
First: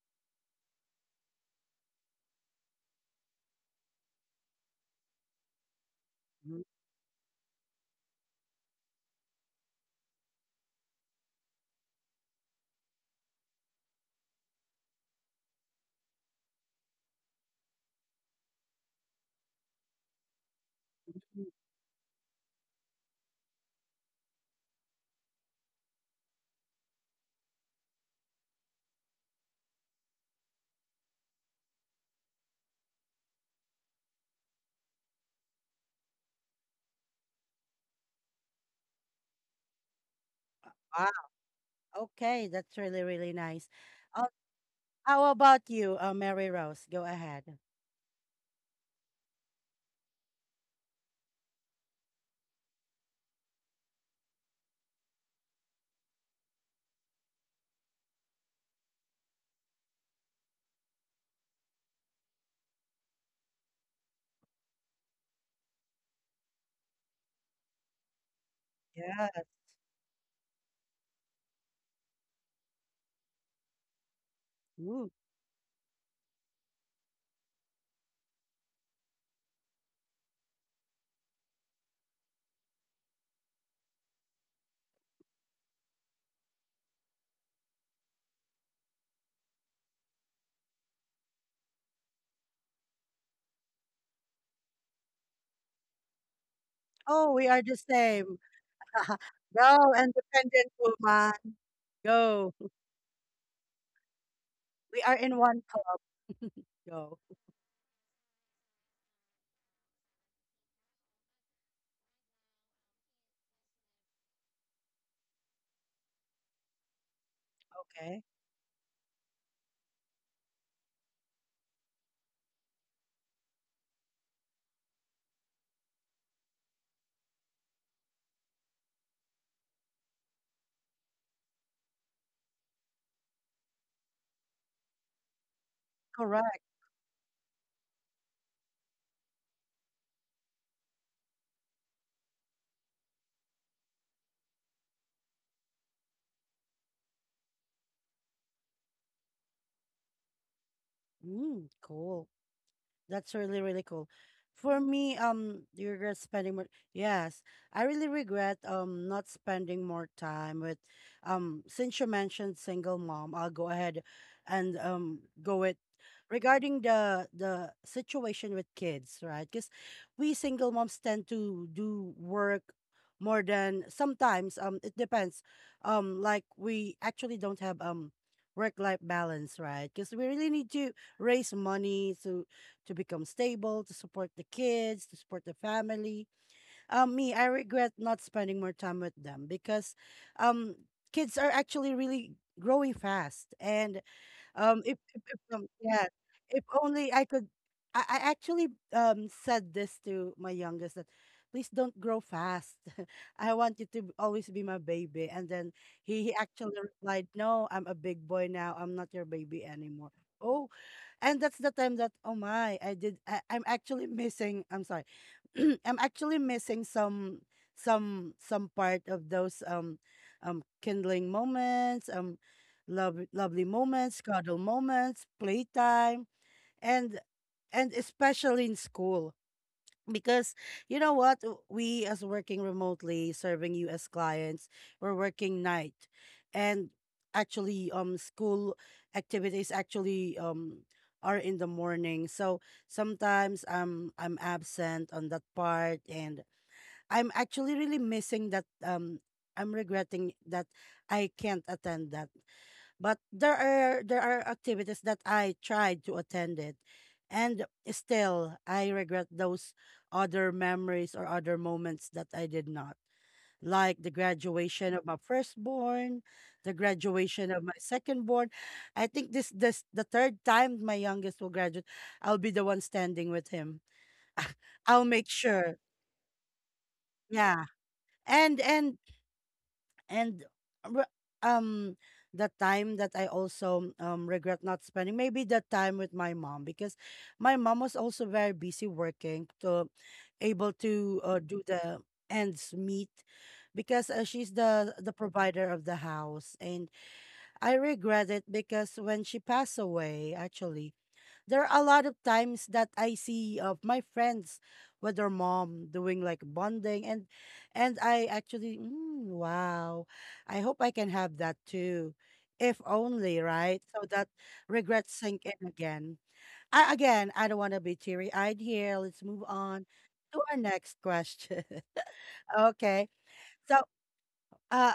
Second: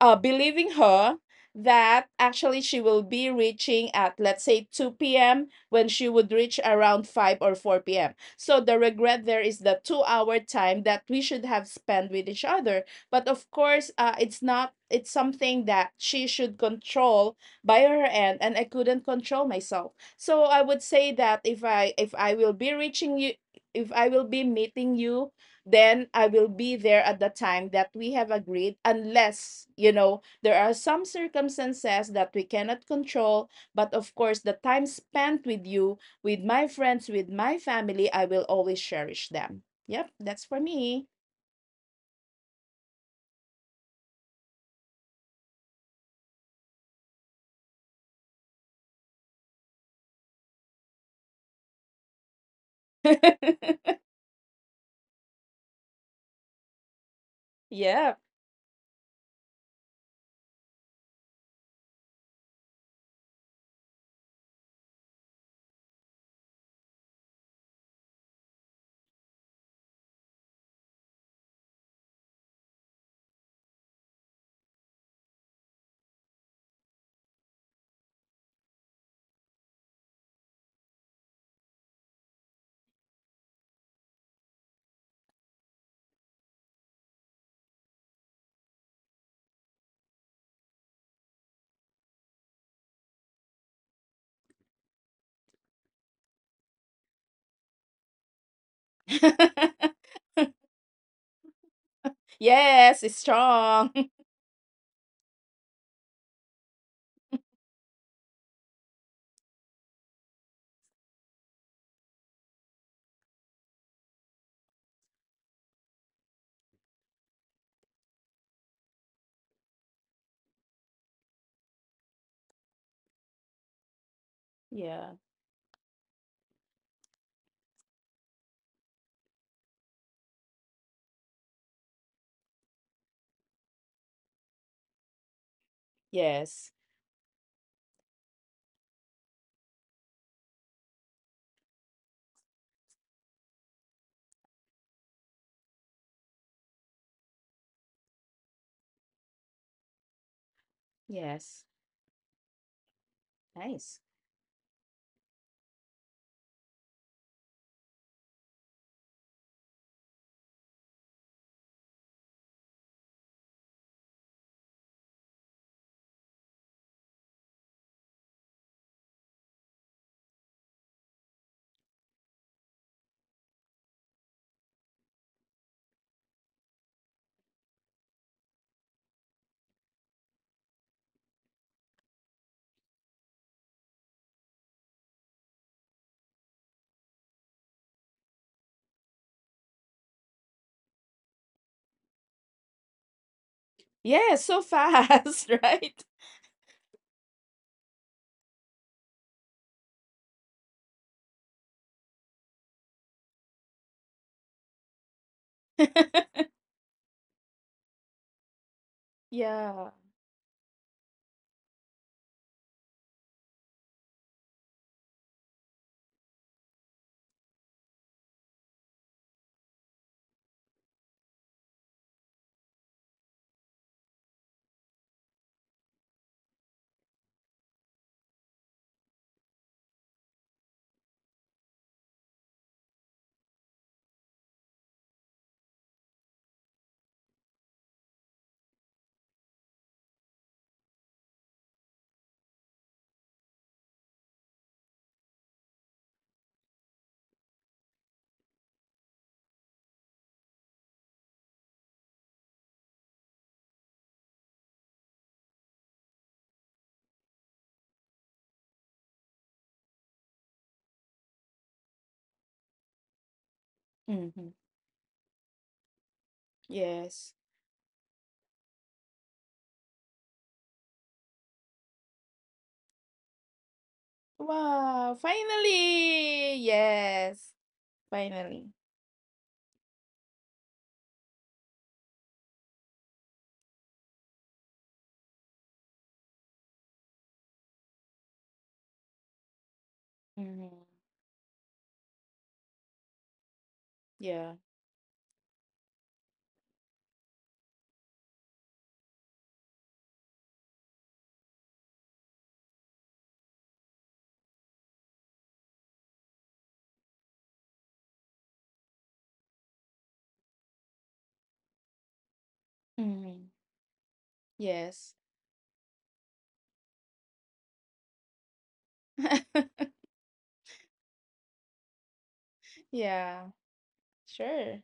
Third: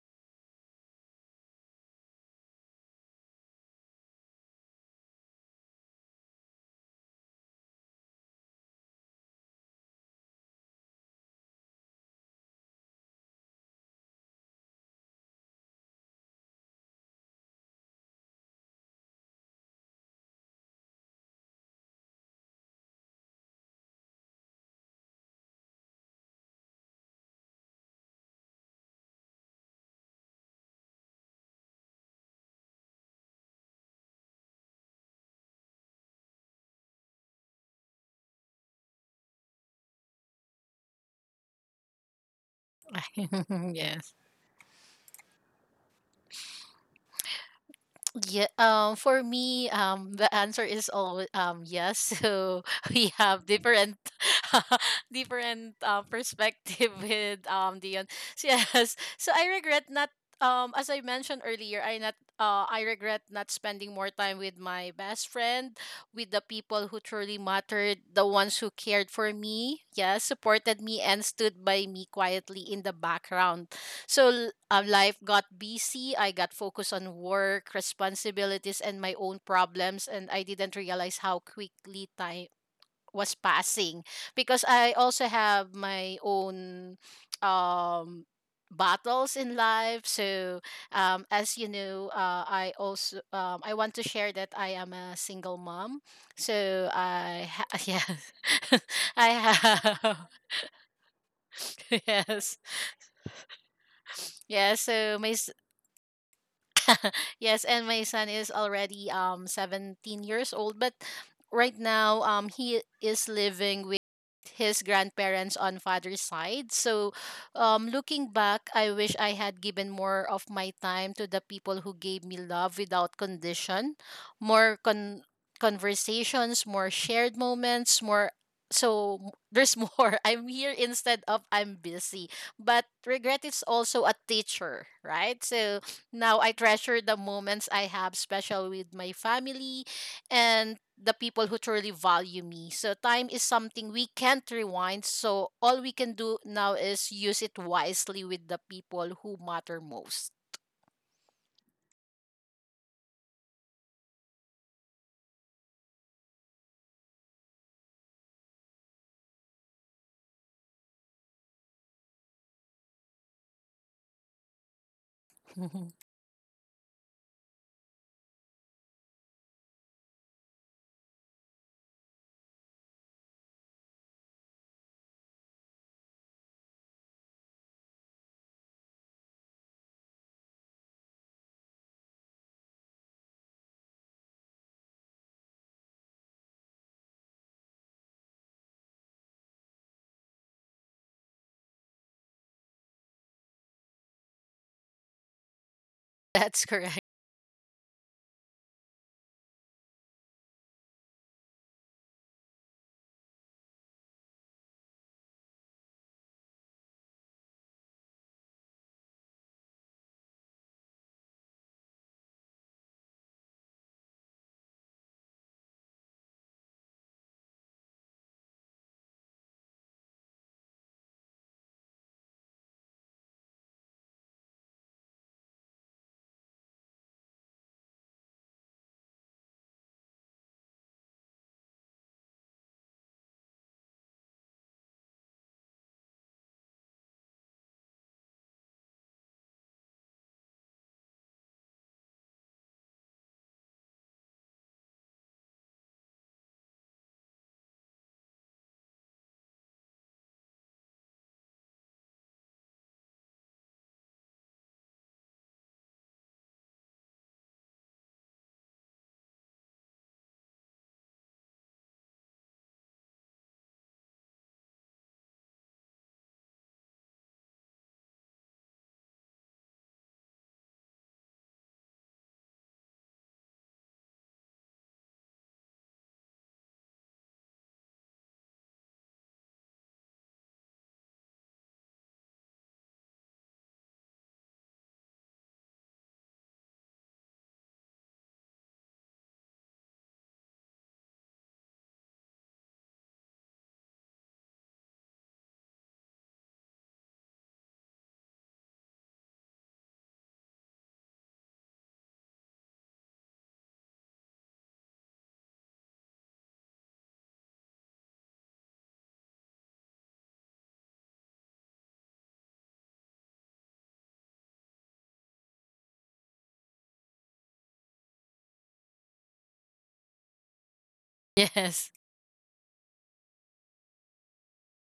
Speaker 2: believing her that actually she will be reaching at, let's say, 2 p.m. when she would reach around 5 or 4 p.m., so the regret there is the 2-hour time that we should have spent with each other. But of course, it's not, it's something that she should control by her end, and I couldn't control myself. So I would say that
Speaker 1: Mhm.
Speaker 2: if I will be meeting you, then I will be there at the time that we have agreed, unless, there are some circumstances that we cannot control. But of course, the time spent with you, with my friends, with my family, I will always cherish them. Yep, that's for me.
Speaker 1: Okay, that's really, really nice.
Speaker 3: Yes.
Speaker 1: Uh, how about you, Mary Rose? Go ahead.
Speaker 3: Yeah, for me, the answer is always yes. So we have different, different perspective with Dion.
Speaker 2: Yep.
Speaker 3: So yes, so I regret not as I mentioned earlier, I regret not spending more time with my best friend, with the people who truly mattered, the ones who cared for
Speaker 1: Yes.
Speaker 3: me, yes, supported me and stood by me quietly in the background. So l-
Speaker 1: Ooh.
Speaker 3: life got busy. I got focused on work, responsibilities, and my own problems, and I didn't realize how quickly time was passing because I also have my own um battles in life. So as you know, I also I want to share that I am a single mom. So
Speaker 1: Oh, we are the
Speaker 3: yes,
Speaker 1: same.
Speaker 3: I
Speaker 1: Go,
Speaker 3: have.
Speaker 1: independent woman. Go.
Speaker 3: Yes.
Speaker 2: Yes, it's strong.
Speaker 3: Yeah,
Speaker 1: We are
Speaker 3: so
Speaker 1: in
Speaker 3: my
Speaker 1: one club. Go.
Speaker 3: yes, and my son is already 17 years old, but right now he is living with his grandparents on father's side. So,
Speaker 1: Okay.
Speaker 3: looking back, I wish I had given more of my time to the people who gave me love without condition, more
Speaker 2: Yeah.
Speaker 3: conversations, more shared moments, more. There's more. I'm here instead of I'm busy, but regret is also a teacher, right? So now I
Speaker 1: Correct.
Speaker 2: Yes.
Speaker 3: treasure the moments I have special with my family and the people who truly value me. So time is something we can't rewind. So all we can do now is use it wisely with the people who matter most.
Speaker 1: Mm,
Speaker 2: Yes.
Speaker 1: cool. That's really, really cool.
Speaker 2: Nice.
Speaker 1: For me, do you regret spending more? Yes, I really regret not spending more time with, since you mentioned single mom, I'll go ahead and go with regarding the situation with kids, right? Because we single moms tend to do work more than sometimes. It depends. Like we actually don't have work life balance, right? Because we really need to raise money to become stable, to support the kids, to support the family. Me, I regret not spending more time with them because um, kids are actually really growing fast. And
Speaker 2: Yeah, so
Speaker 1: if
Speaker 2: fast,
Speaker 1: yeah,
Speaker 2: right?
Speaker 1: if
Speaker 3: That's correct.
Speaker 1: only I could, I actually said this to my youngest that please don't grow fast. I want you to always be my baby. And then he actually replied, "No, I'm a big boy now. I'm not your baby
Speaker 2: Yeah.
Speaker 1: anymore." Oh, and that's the time that, oh my, I'm actually missing, I'm sorry. I'm actually missing some part of those kindling moments, lovely moments, cuddle moments, playtime, and and especially in school, because you know what, we, as working remotely serving you as clients, we're working night, and actually school activities actually are in the morning, so sometimes I'm absent on that part, and I'm actually really missing that, I'm regretting that I can't attend that. But there are activities that I tried to attend it, and still I regret those other memories or other moments that I did not. Like the
Speaker 2: Hmm.
Speaker 1: graduation of my firstborn, the
Speaker 2: Yes.
Speaker 1: graduation of my secondborn. I think this the third time my youngest will graduate, I'll be the one standing with him. I'll
Speaker 2: Wow,
Speaker 1: make sure.
Speaker 2: finally! Yes,
Speaker 1: Yeah. And
Speaker 2: finally.
Speaker 1: and and re- um the time that I also regret not spending maybe the time with my mom, because my mom was also very busy working to able
Speaker 2: Hmm.
Speaker 1: to do the ends meet, because she's
Speaker 2: Yeah.
Speaker 1: the provider of the house, and I regret it, because when she passed away, actually there are a lot of times that I see of my friends with their mom doing like bonding, and I actually, mm, wow, I hope I can have that too, if only,
Speaker 2: Mm-hmm.
Speaker 1: right, so that regrets
Speaker 2: Yes.
Speaker 1: sink in again. Again, I don't want to be teary eyed here. Let's move on to our next question.
Speaker 3: Yes.
Speaker 1: Okay,
Speaker 2: Yeah,
Speaker 1: so
Speaker 2: sure.
Speaker 1: uh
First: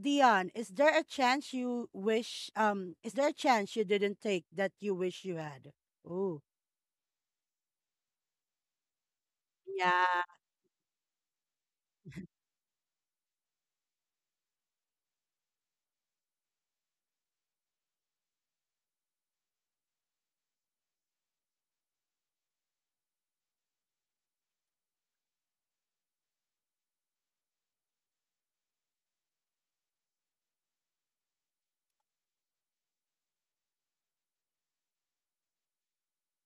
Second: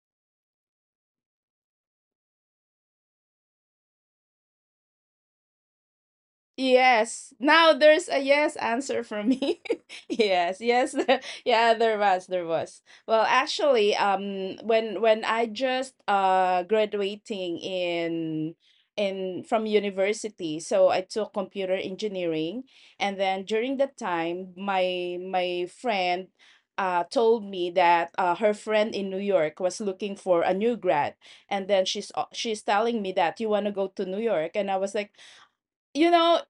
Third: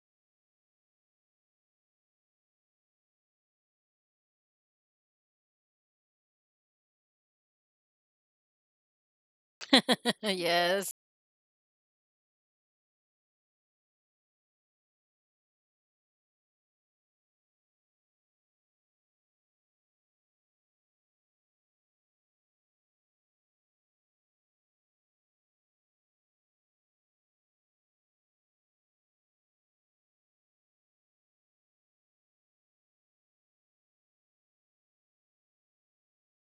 Speaker 1: Dion, is there a chance you didn't take that you wish you had? Ooh,
Speaker 2: Yes. Now there's a yes answer from me.
Speaker 1: yeah.
Speaker 2: Yes, yes.
Speaker 3: Yes.
Speaker 2: Yeah, there was. Well, actually, when I just graduating in from university. So I took computer engineering, and then during that time my friend told me that her friend in New York was looking for a new grad. And then she's telling me, that "you want to go to New York?" And I was like, you know,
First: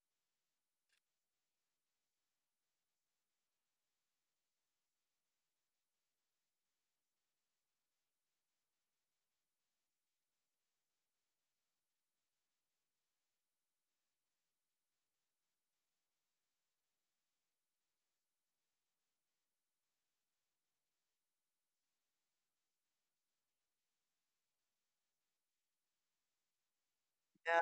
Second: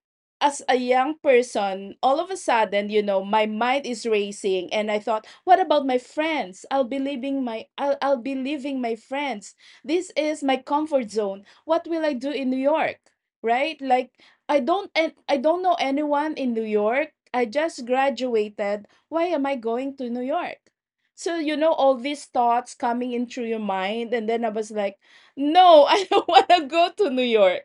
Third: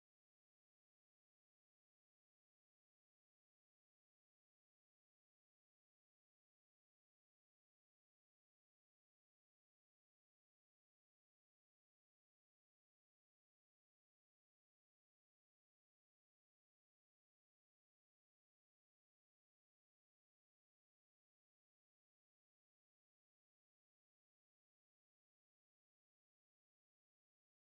Speaker 2: as a young person, all of a sudden, you know, my mind is racing, and I thought, what about my friends? I'll be leaving my friends. This is my comfort zone. What will I do in New York? Right? Like, I don't, and I don't know anyone in New York. I just graduated. Why am I going to New York? So you know, all these thoughts coming into your mind, and then I was like, no, I don't want to go to New York.
Speaker 1: Yeah.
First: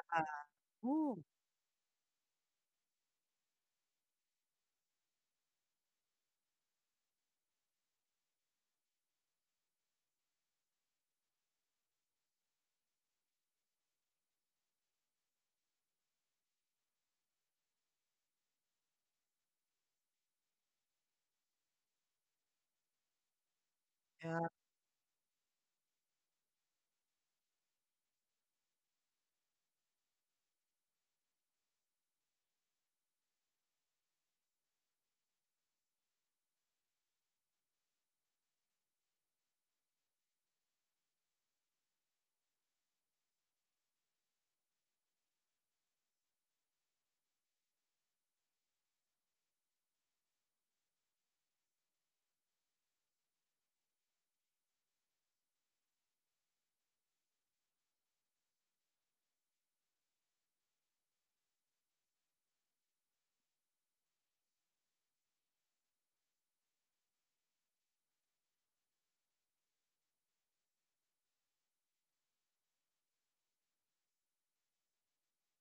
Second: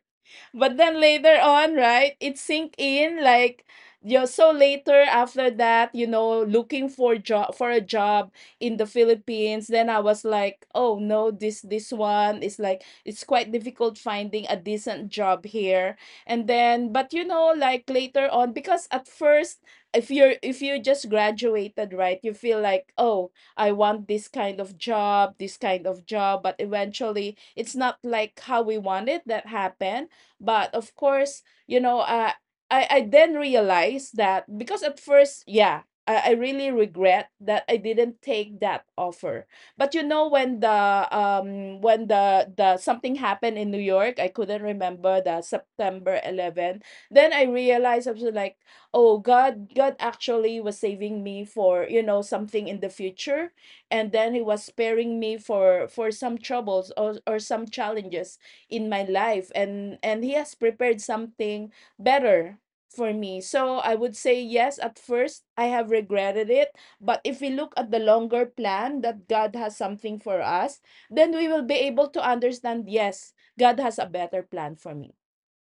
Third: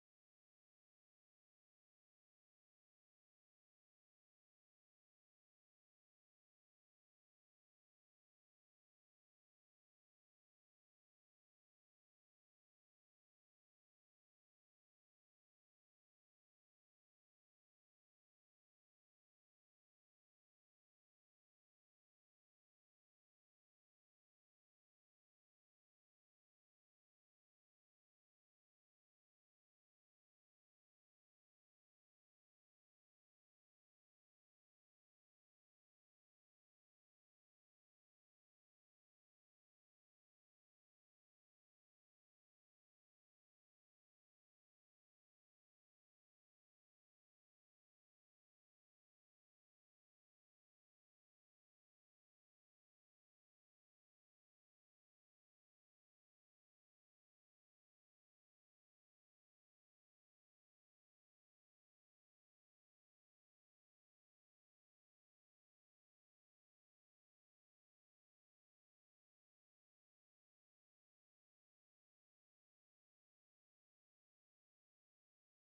Speaker 2: But then
Speaker 1: Ooh.
Speaker 2: later on, right, it sink in like you so later after that, you know, looking for a job in the Philippines. Then I was like, oh no, this one is like, it's quite difficult finding a decent job here. And then, but you know, like later on, because at first, if you just graduated, right, you feel like, oh, I want this
Speaker 1: Yeah.
Speaker 2: kind of job, this kind of job, but eventually it's not like how we wanted that happen. But of course, I then realized that, because at first, yeah, I really regret that I didn't take that offer. But you know, when the something happened in New York, I couldn't remember, the September 11. Then I realized, I was like, oh God, God actually was saving me for, you know, something in the future, and then he was sparing me for some troubles, or some challenges in my life, and he has prepared something better for me. So I would say yes, at first I have regretted it, but if we look at the longer plan that God has something for us, then we will be able to understand, yes, God has a better plan for me.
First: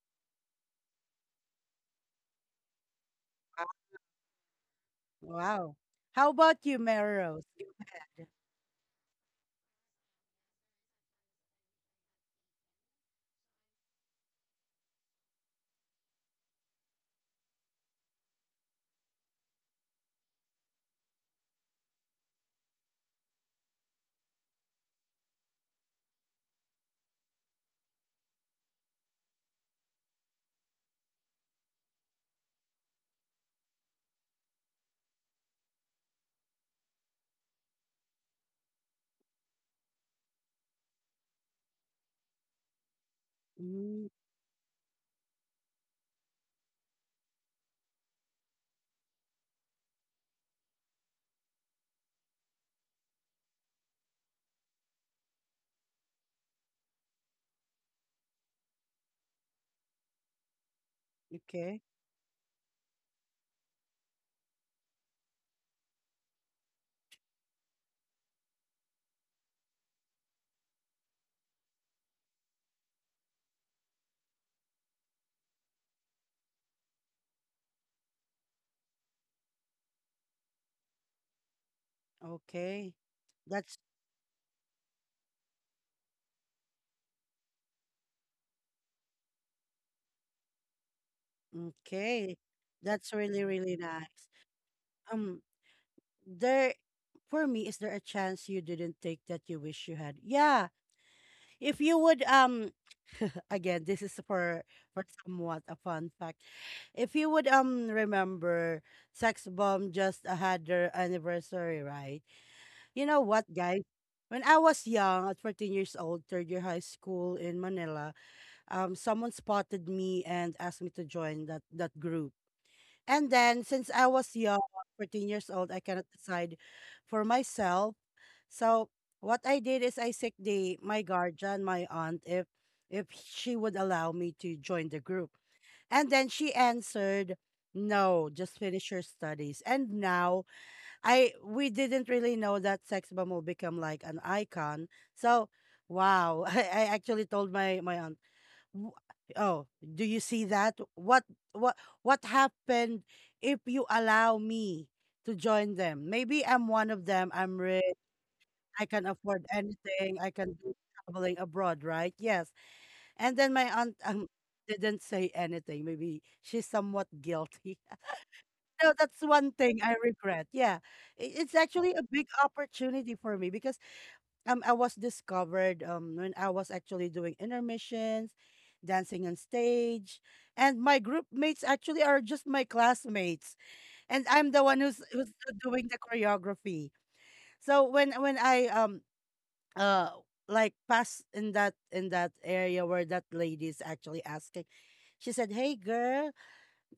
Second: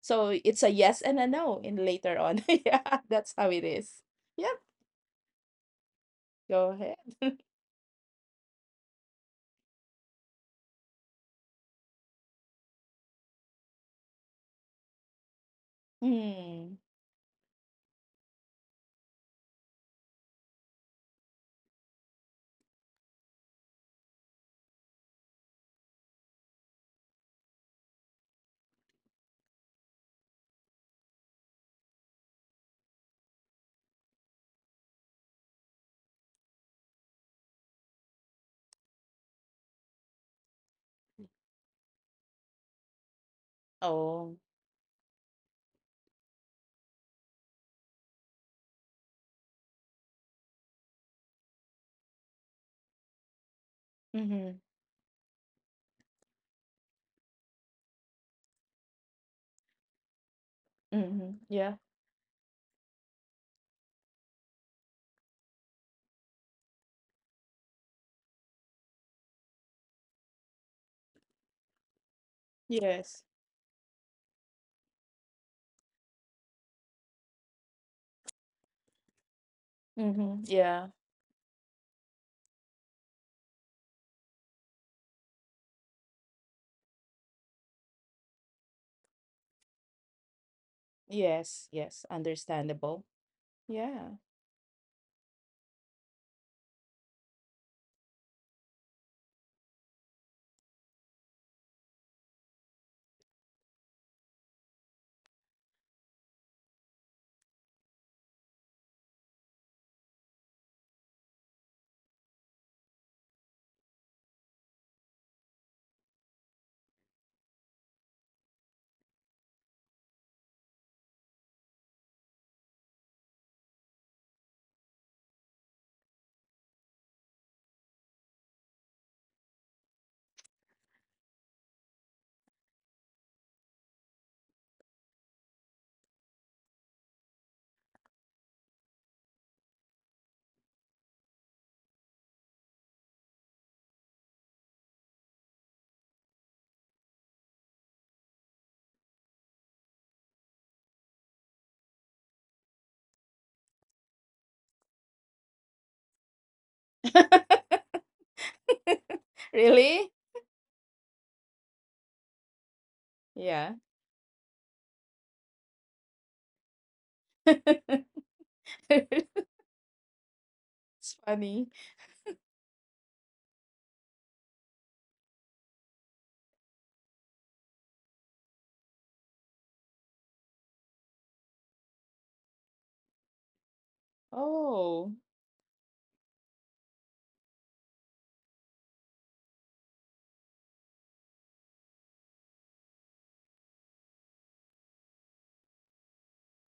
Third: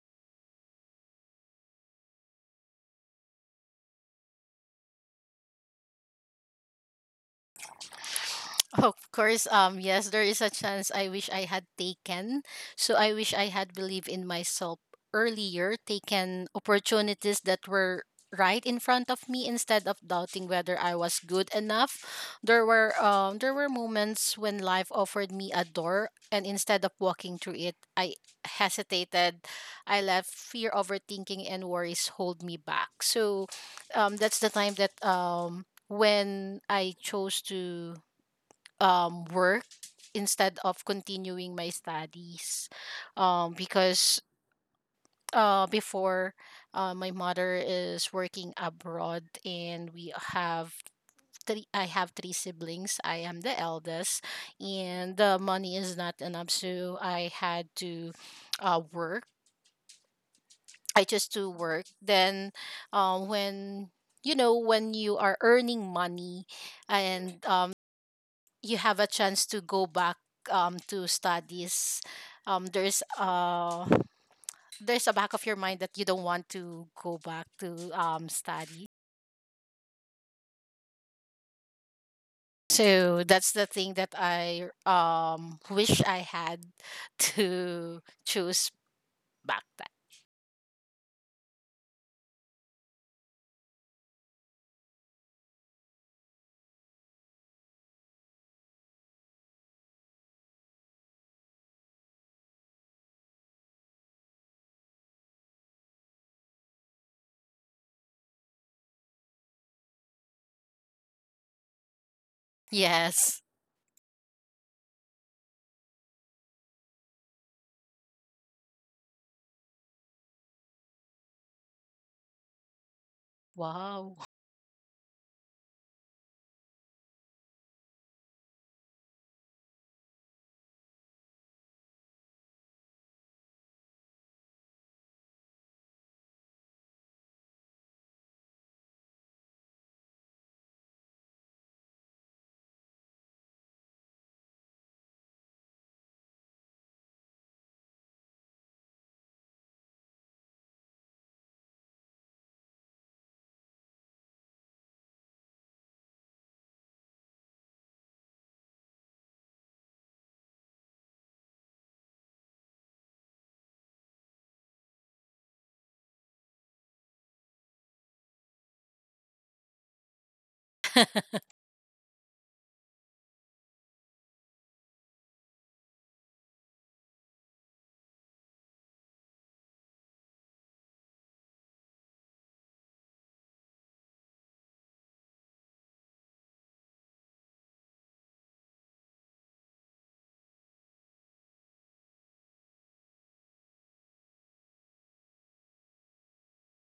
Speaker 2: So it's a yes and a no in later on. Yeah, that's how it
Speaker 1: Wow.
Speaker 2: is. Yep.
Speaker 1: Wow. How about
Speaker 2: Go
Speaker 1: you,
Speaker 2: ahead.
Speaker 1: Melrose? Go ahead.
Speaker 3: Of course, yes, there is a chance I wish I had taken. So I wish I had believed in myself earlier, taken
Speaker 2: mm.
Speaker 3: opportunities that were right in front of me instead of doubting whether I was good enough. There were moments when life offered me a door and instead of walking through it, I hesitated. I let fear, overthinking, and worries hold me back. So that's the time that when I chose to work instead of continuing my studies,
Speaker 1: Mm,
Speaker 3: because
Speaker 2: Oh.
Speaker 3: before my mother is working abroad and we have three siblings. I am the eldest,
Speaker 2: Mm-hmm.
Speaker 3: and the money is not enough, so I had to work. i just
Speaker 2: Mm-hmm.
Speaker 3: to
Speaker 1: okay.
Speaker 3: work.
Speaker 2: Yeah.
Speaker 3: Then when, you know, when you are earning money and you have a chance to go back to studies, there's
Speaker 2: Yes.
Speaker 3: a back of your mind that you don't want to go back to study.
Speaker 2: Mm-hmm. Yeah.
Speaker 1: Okay.
Speaker 3: So that's the
Speaker 1: That's
Speaker 3: thing that I wish I had to choose back then.
Speaker 2: Yes, yes,
Speaker 1: okay. That's
Speaker 2: understandable.
Speaker 1: really, really nice.
Speaker 2: Yeah.
Speaker 1: Um, there For me, is there a chance you didn't take that you wish you had? Yeah. If you would again, this is for somewhat a fun fact. If you would remember, Sex Bomb just had their anniversary, right? You know
Speaker 3: Yes.
Speaker 1: what, guys? When I was young, at 14 years old, third year high school in Manila, someone spotted me and asked me to join that group. And then, since I
Speaker 3: Wow.
Speaker 1: was young, 14 years old, I cannot decide for myself, so what I did is I seek the my guardian, my aunt, if she would allow me to join the group. And then she answered, "No, just finish your studies." And now I we didn't really know that Sex Bomb will become like an icon. So, wow. I actually told my aunt, "W- Oh, do you see that? What what happened if you allow me to join them? Maybe I'm one of them. I'm rich. I can afford anything. I
Speaker 2: Really?
Speaker 1: can do traveling abroad, right?" Yes. And then my aunt
Speaker 2: Yeah.
Speaker 1: didn't say anything. Maybe she's somewhat guilty. No, that's one
Speaker 2: It's
Speaker 1: thing I regret. Yeah, it's actually
Speaker 2: funny.
Speaker 1: a big opportunity for me because I was discovered when I was actually doing intermissions, dancing on stage, and my group mates actually are just my classmates, and I'm the one who's
Speaker 2: Oh.
Speaker 1: doing the choreography. So when I uh like pass in that area where that lady is actually asking. She said, "Hey girl,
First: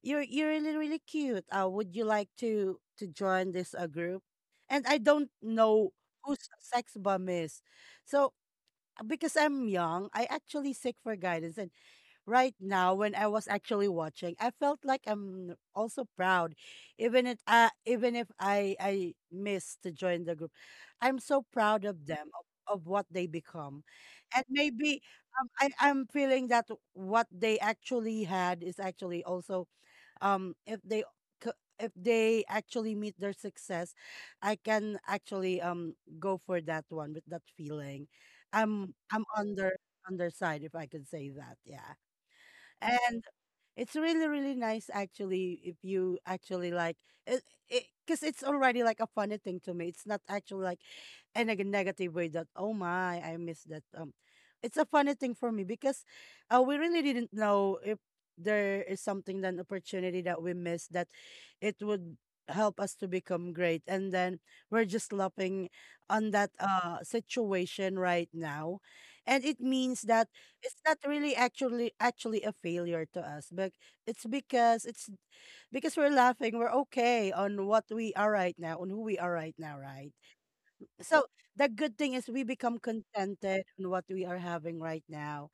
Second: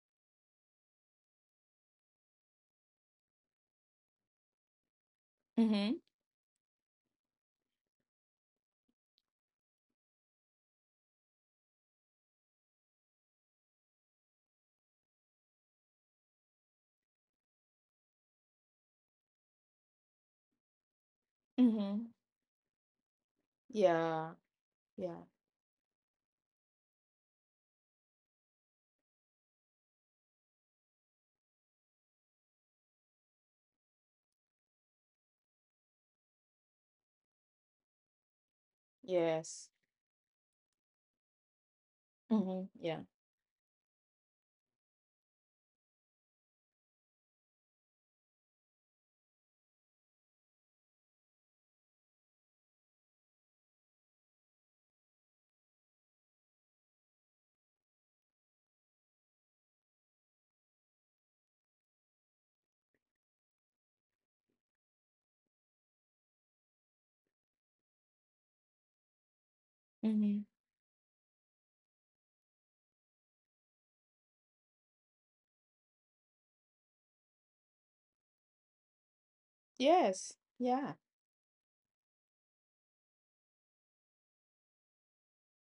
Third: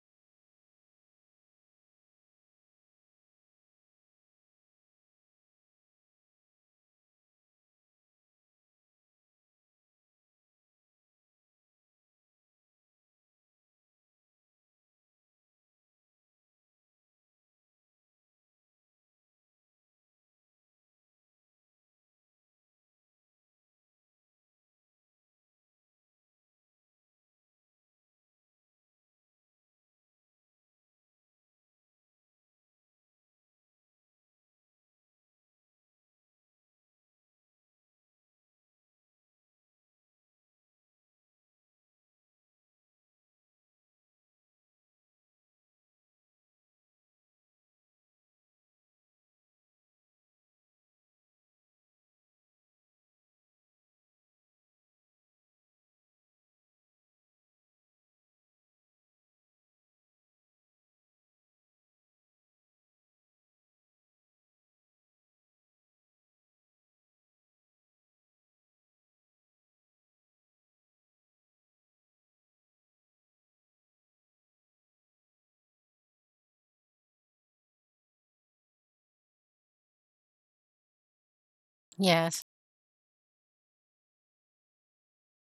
Speaker 1: you're really, really cute, would you like to join this group?" And I don't know
Speaker 2: Mm-hmm.
Speaker 1: whose Sex Bomb is. So because I'm young, I actually seek for guidance. And right now when I was actually watching, I felt like I'm also proud, even if I missed to join the group. I'm so proud of
Speaker 2: Mm-hmm.
Speaker 1: them, of what they become,
Speaker 2: Yeah.
Speaker 1: and maybe,
Speaker 2: Yeah.
Speaker 1: I'm feeling that what they actually had is actually also, um if they c- if they actually meet their success, I can actually go for that one with that feeling. I'm on
Speaker 2: Yes.
Speaker 1: their on their side, if I could say that. Yeah.
Speaker 2: Mm-hmm. Yeah.
Speaker 1: And it's really, really nice, actually, if you actually like it, it, cause it's already like a funny thing to me. It's not actually like in a negative way that, oh my, I miss that. It's a funny thing for me because, we really didn't know if there is something, that opportunity that we missed, that it would help us to become great. And then we're just laughing on that situation right now, and it means that
Speaker 2: Mm-hmm.
Speaker 1: it's not really actually a failure to us, but it's because we're laughing, we're okay on what we are right now, on who we are right now, right?
Speaker 2: Yes. Yeah.
Speaker 1: So the good thing is we
Speaker 3: Yes.
Speaker 1: become contented on what we are having right now,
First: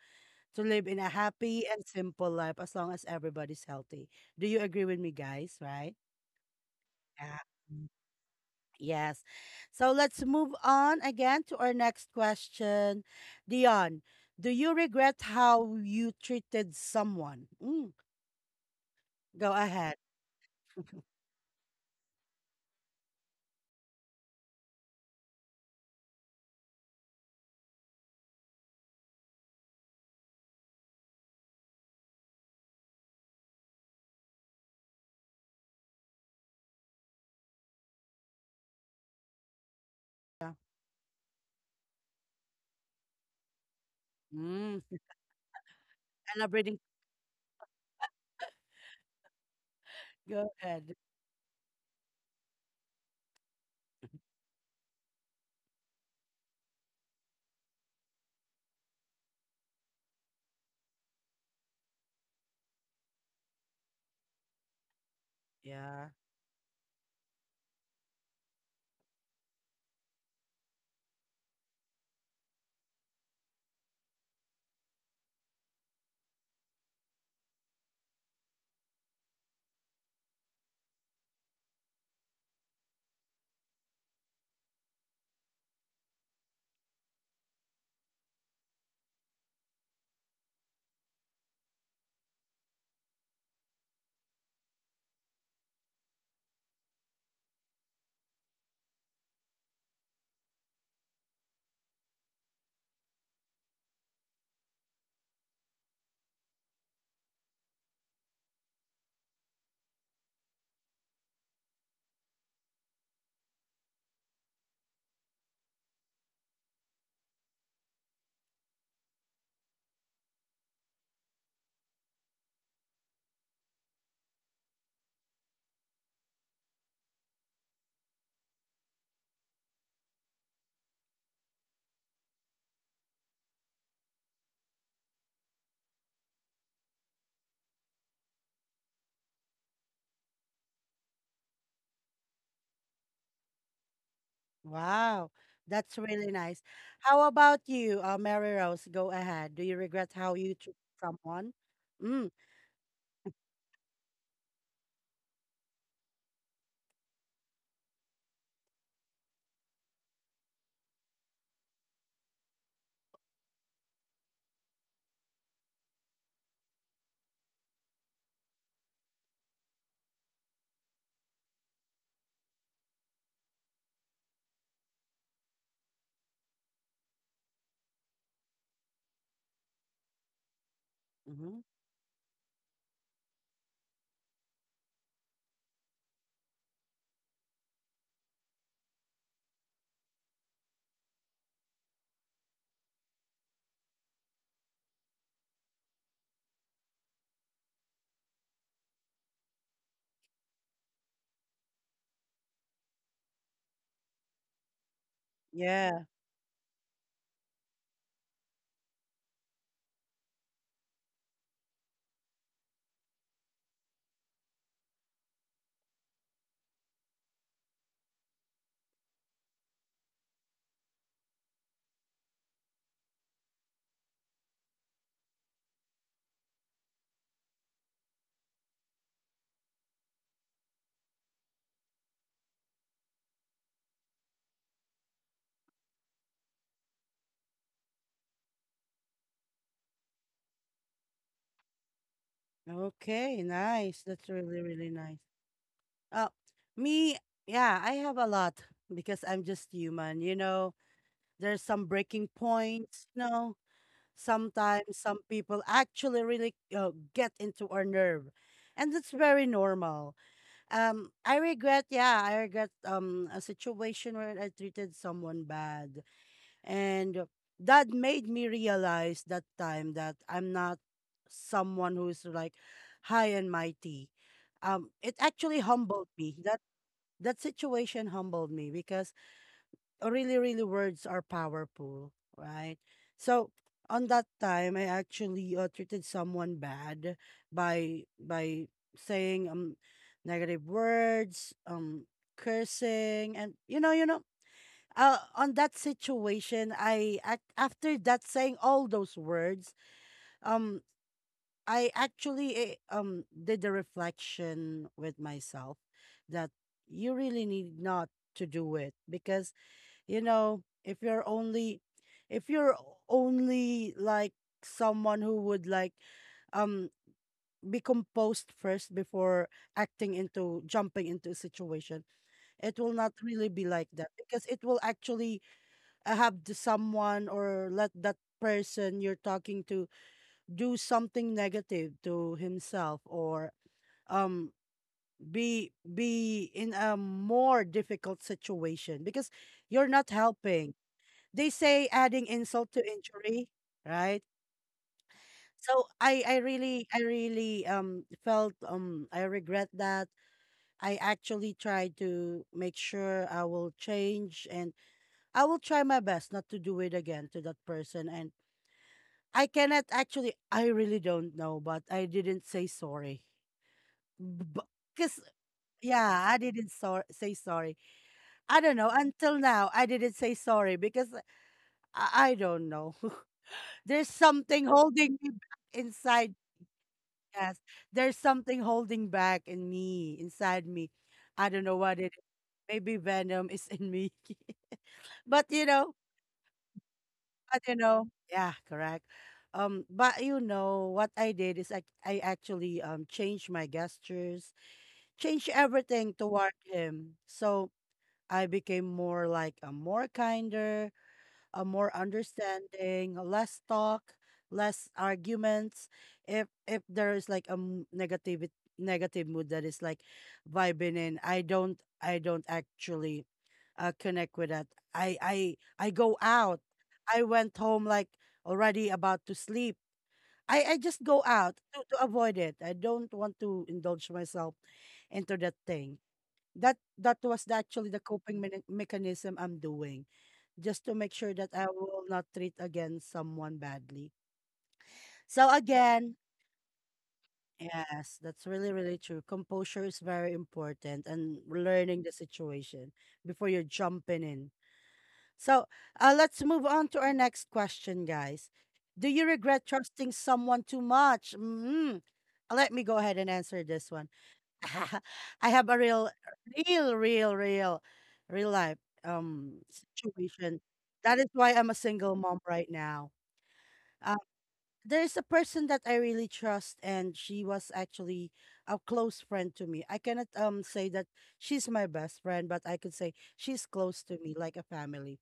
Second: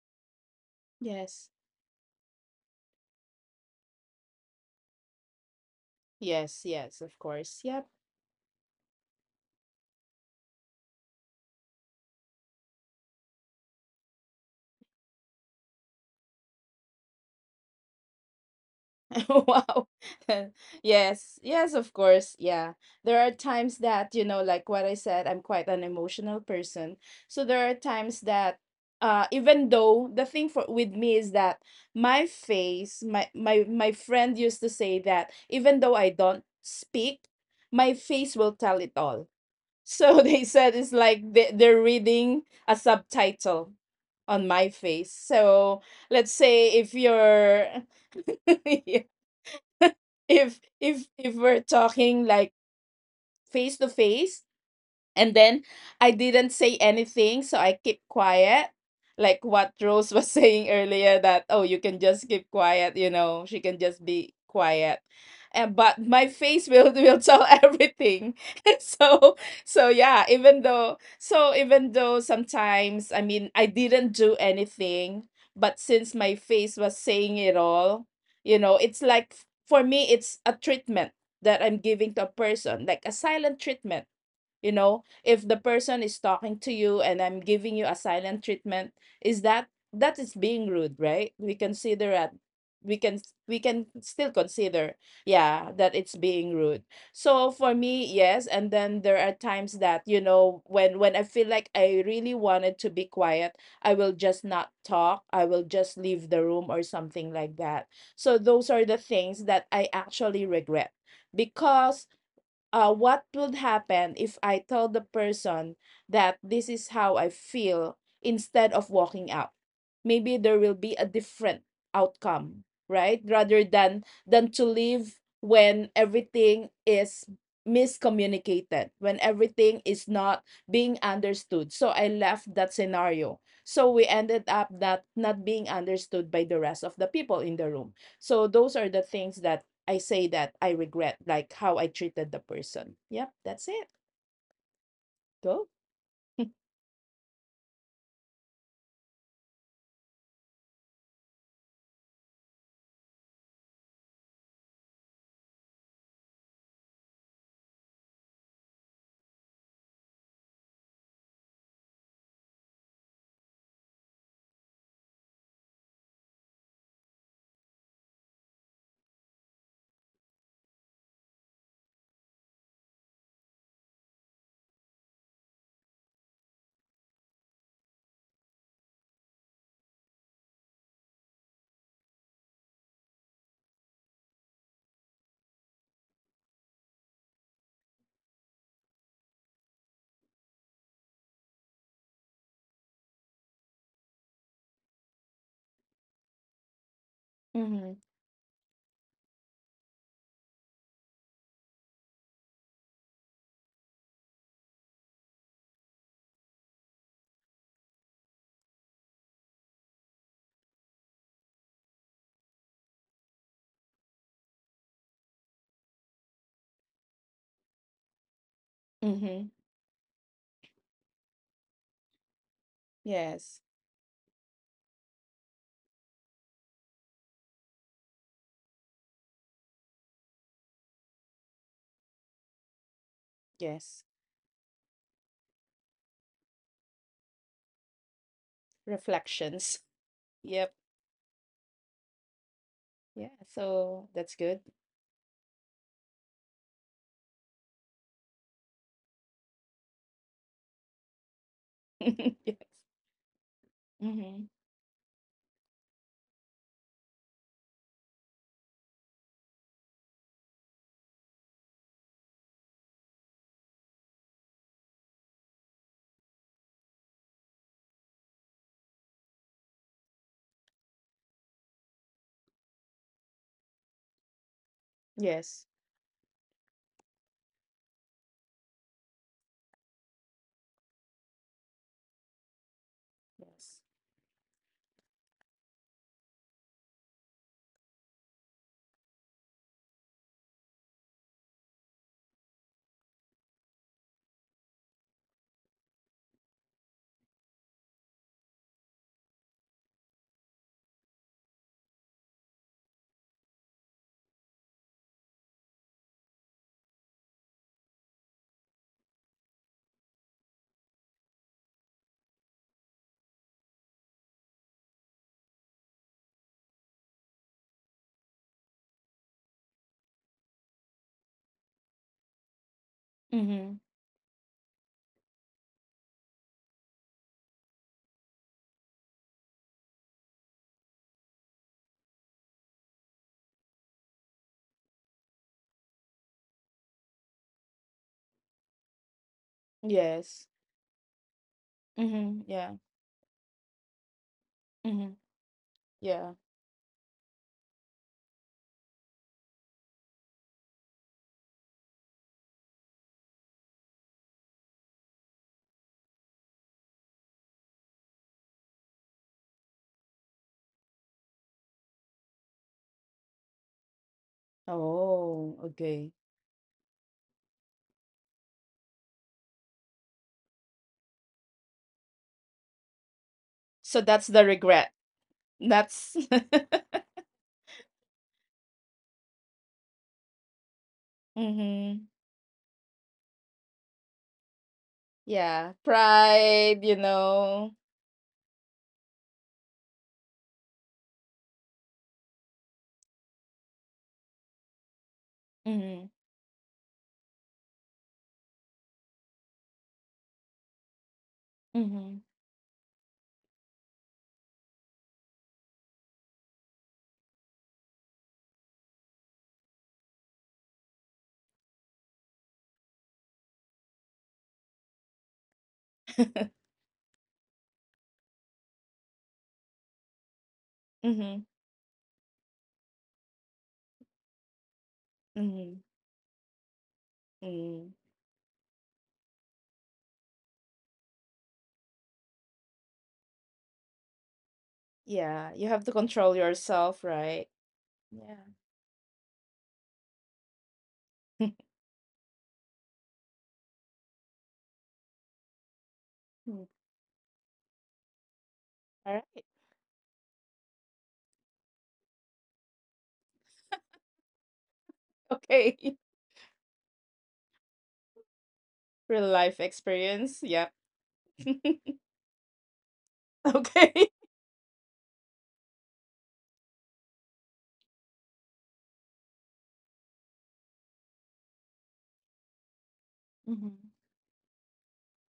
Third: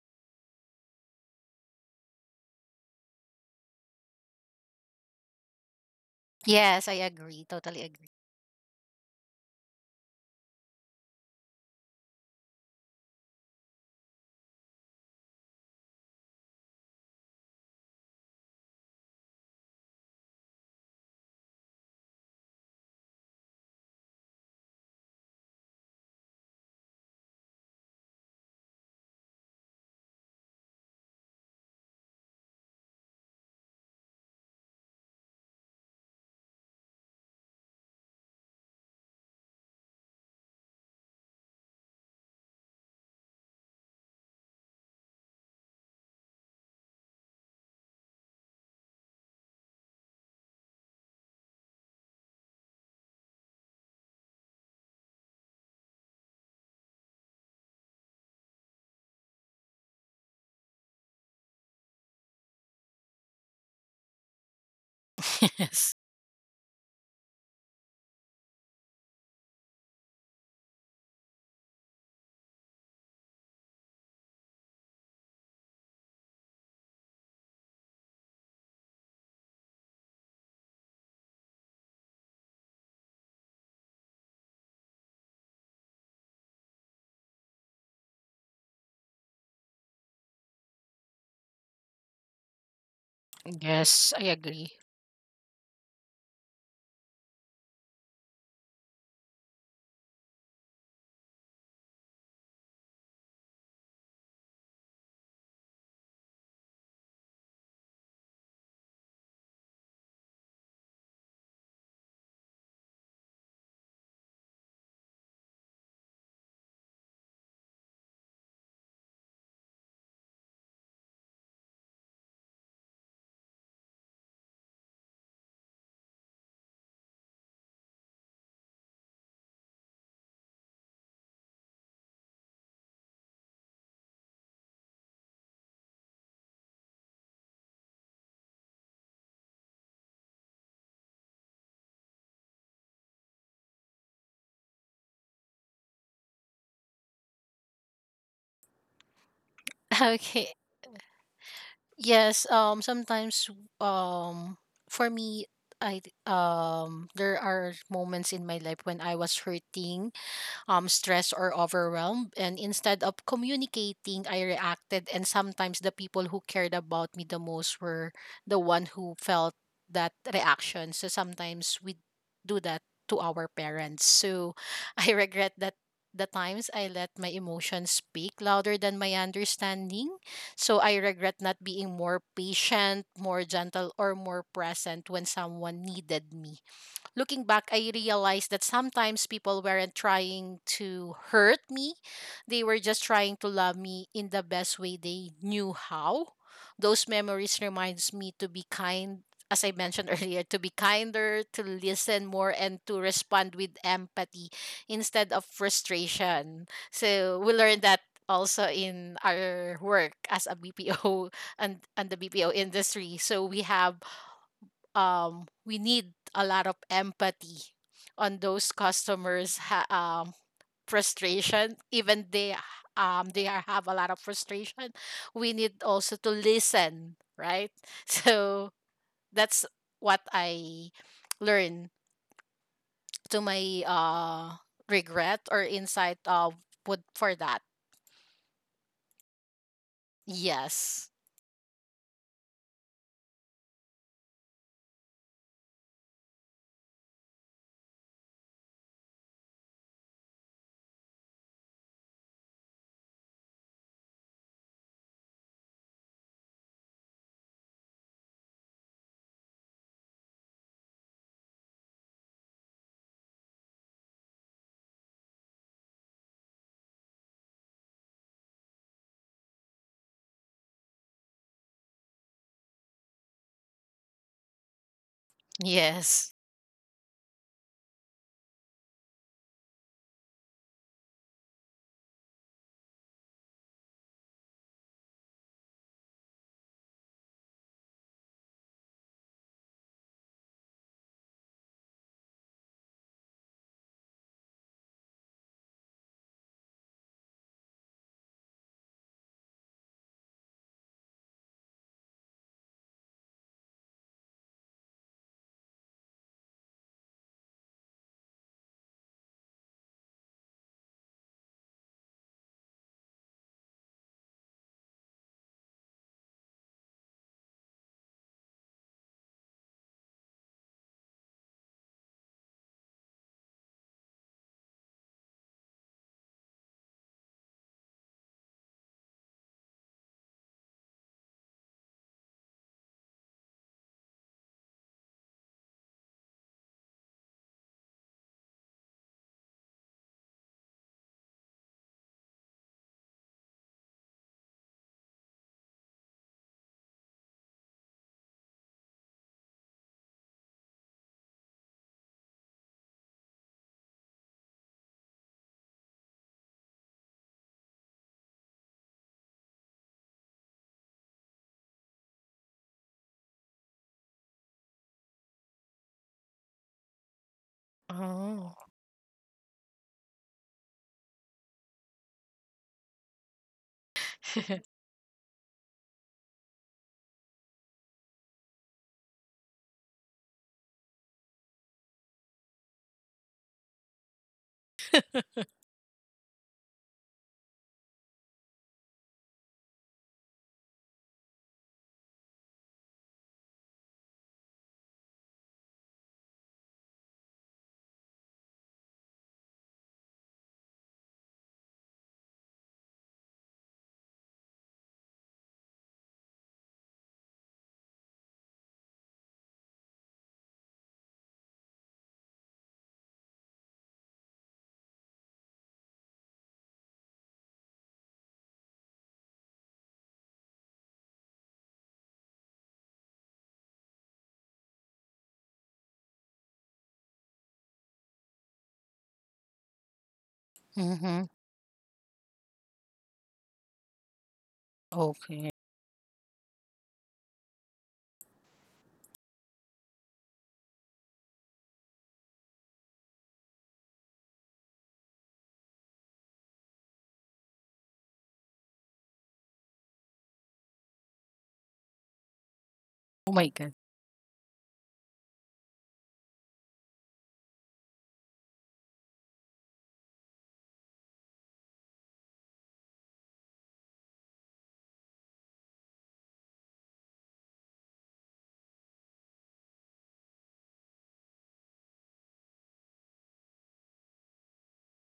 Speaker 1: to live in a
Speaker 2: Yes.
Speaker 1: happy and simple life as long as everybody's healthy. Do you agree with me, guys, right?
Speaker 2: Yes,
Speaker 3: Yes, I
Speaker 2: yes, of
Speaker 1: Yeah.
Speaker 3: agree.
Speaker 2: course. Yep.
Speaker 3: Totally
Speaker 1: Yes. So let's move on again to our next question. Dion, do you regret how you treated someone? Mm, go
Speaker 2: Wow.
Speaker 1: ahead.
Speaker 2: Yes. Yes, of course. Yeah. There are times that, you know, like what I said, I'm quite an emotional person. So there are times that even though, the thing for with me is that my face, my friend used to say that even though I don't speak, my face will tell it all. So they
Speaker 1: Yeah.
Speaker 2: said it's like they're reading a subtitle on my
Speaker 1: Mm,
Speaker 2: face. So let's
Speaker 1: and I'm
Speaker 2: say if
Speaker 1: reading.
Speaker 2: you're if
Speaker 1: Go
Speaker 2: if
Speaker 1: ahead.
Speaker 2: if we're talking like face to face, and then I didn't say anything, so I keep quiet. Like what Rose was saying earlier, that oh, you can just keep quiet, you know, she can just be quiet.
Speaker 3: agree.
Speaker 2: And but
Speaker 3: Yes.
Speaker 2: my
Speaker 1: Yeah.
Speaker 2: face will will tell everything. So so yeah, even though, so even though sometimes, I mean, I didn't do anything, but since my face was saying it all, you know, it's like, for me it's a treatment that I'm giving to a person, like a silent treatment. You know, if the person is talking to you and I'm giving you a silent treatment, is that, that is being rude, right? We consider that. We can we can still
Speaker 3: Yes, I agree.
Speaker 2: consider, yeah, that it's being rude. So for me, yes. And then there are times that you know, when I feel like I really wanted to be quiet, I will just not talk, I will just leave the room or something like that. So those are the things that I actually regret. Because what would happen if I told the person that this is how I feel instead of walking out? Maybe there will be a different outcome, right? Rather than to leave when everything is miscommunicated, when everything is not being understood. So I left that scenario. So we ended up that not being understood by the rest of the people in the room. So those are the things that I say that I regret, like how I treated the person. Yep, that's it.
Speaker 1: Wow,
Speaker 2: Go.
Speaker 1: that's really nice. How about you, Mary Rose? Go ahead. Do you regret how
Speaker 3: Okay.
Speaker 1: you treat someone? Mm,
Speaker 3: Yes, sometimes, um for me, I there are moments in my life when I was hurting, stressed or overwhelmed. And instead of communicating, I reacted. And sometimes the people who cared about me the most were the one who felt that reaction. So sometimes we do that to our parents. So I regret that, the times I let my emotions speak louder than my understanding. So I regret not
Speaker 1: mm-hmm.
Speaker 3: being more patient, more gentle, or more present when someone needed me. Looking back, I realized that sometimes people weren't trying to hurt me. They were just trying to love me in the best way they knew how. Those memories
Speaker 2: Mm-hmm.
Speaker 3: reminds me to be kind, as I mentioned earlier, to be kinder, to listen more, and to respond with empathy instead of
Speaker 1: Yeah.
Speaker 3: frustration. So we learned that also in our work as a BPO and the BPO industry. So we have we need a lot of empathy on those
Speaker 2: Mm-hmm.
Speaker 3: customers' frustration. Even they
Speaker 2: Yes.
Speaker 3: are have a lot of frustration. We need also to listen, right? So that's what I learned to my
Speaker 2: Yes.
Speaker 3: regret or insight of would for that.
Speaker 2: Reflections. Yep.
Speaker 3: Yes.
Speaker 2: Yeah.
Speaker 1: Okay, nice.
Speaker 2: So
Speaker 1: That's
Speaker 2: that's good.
Speaker 1: really, really nice. Uh, Me, yeah, I have a lot because I'm just human. There's some breaking
Speaker 2: Yes.
Speaker 1: points, you know.
Speaker 2: Mm-hmm.
Speaker 1: Sometimes some people actually really get into our nerve, and that's very normal. I regret a situation where I treated someone bad, and that made me realize that time that I'm not someone who's like high and mighty. It actually
Speaker 2: Yes.
Speaker 1: humbled
Speaker 3: Yes.
Speaker 1: me. That situation humbled me because really, really, words are powerful, right? So
Speaker 2: Yes.
Speaker 1: on that time, I actually treated someone bad, by saying negative words, cursing, and, on that situation, I act, after that saying all those words. um, I actually, did a reflection with myself, that you really need not to do it, because, if you're only like someone who would like um be composed first before acting, into jumping into a situation, it will not really be
Speaker 2: Mm-hmm.
Speaker 1: like that, because it will actually, have the someone, or let that person you're talking to do something negative to himself, or um be in a more difficult situation because you're not
Speaker 2: Yes.
Speaker 1: helping. They say, adding
Speaker 2: Mm-hmm.
Speaker 1: insult
Speaker 2: Yeah.
Speaker 1: to injury, right?
Speaker 2: Mm-hmm.
Speaker 1: So I
Speaker 2: Yeah.
Speaker 1: I really I really felt, I regret that. I actually tried to make sure I will change, and I will try my best not to do it again to that person. And I cannot actually, I really don't know, but I didn't say sorry. Because,
Speaker 2: Oh, okay.
Speaker 1: yeah, I didn't say sorry.
Speaker 3: Oh.
Speaker 1: I don't know, until now I didn't say sorry because I don't know.
Speaker 2: So
Speaker 1: There's
Speaker 2: that's the
Speaker 1: something
Speaker 2: regret.
Speaker 1: holding me back
Speaker 2: That's
Speaker 1: inside. Yes. There's something holding back in me, inside me. I don't know
Speaker 2: mm-hmm.
Speaker 1: what it is. Maybe venom is in me. but
Speaker 2: Yeah.
Speaker 1: you know,
Speaker 2: Pride, you
Speaker 1: but
Speaker 2: know.
Speaker 1: you know, yeah, correct. But what I did is I actually changed my gestures, changed
Speaker 2: Mm-hmm.
Speaker 1: everything toward him. So I became more like a more kinder, a more
Speaker 2: Mm-hmm.
Speaker 1: understanding, a less talk, less arguments. If there is like a negative mood that is like vibing in, I don't actually connect with that. I go out. I went home, like, already about to sleep. I just go
Speaker 2: mm-hmm.
Speaker 1: out to avoid it. I don't want to indulge myself into that
Speaker 2: Mm-hmm.
Speaker 1: thing. That was
Speaker 2: Mm,
Speaker 1: actually the coping mechanism I'm doing, just to make
Speaker 3: Mm-hmm.
Speaker 1: sure that I will not treat again someone badly.
Speaker 2: yeah,
Speaker 1: So
Speaker 3: Okay.
Speaker 2: you have to
Speaker 1: again,
Speaker 2: control yourself, right?
Speaker 1: yes,
Speaker 2: Yeah.
Speaker 1: that's really, really true. Composure is very important, and learning the situation before you're jumping in. So, let's
Speaker 2: Mm.
Speaker 1: move on to our next question, guys.
Speaker 2: All
Speaker 1: Do you
Speaker 2: right.
Speaker 1: regret trusting someone too much? Let me go ahead and
Speaker 3: Oh my
Speaker 1: answer
Speaker 3: God.
Speaker 1: this one. I have
Speaker 2: Okay.
Speaker 1: a real, real, real, real, real life
Speaker 2: Real life
Speaker 1: um
Speaker 2: experience.
Speaker 1: situation.
Speaker 2: Yep.
Speaker 1: That is why I'm a single mom right now.
Speaker 2: Okay.
Speaker 1: Uh, there's a person that I really trust, and she was actually a close friend to me. I cannot say that she's my best friend, but I could say she's
Speaker 2: Hmm.
Speaker 1: close to me, like a family.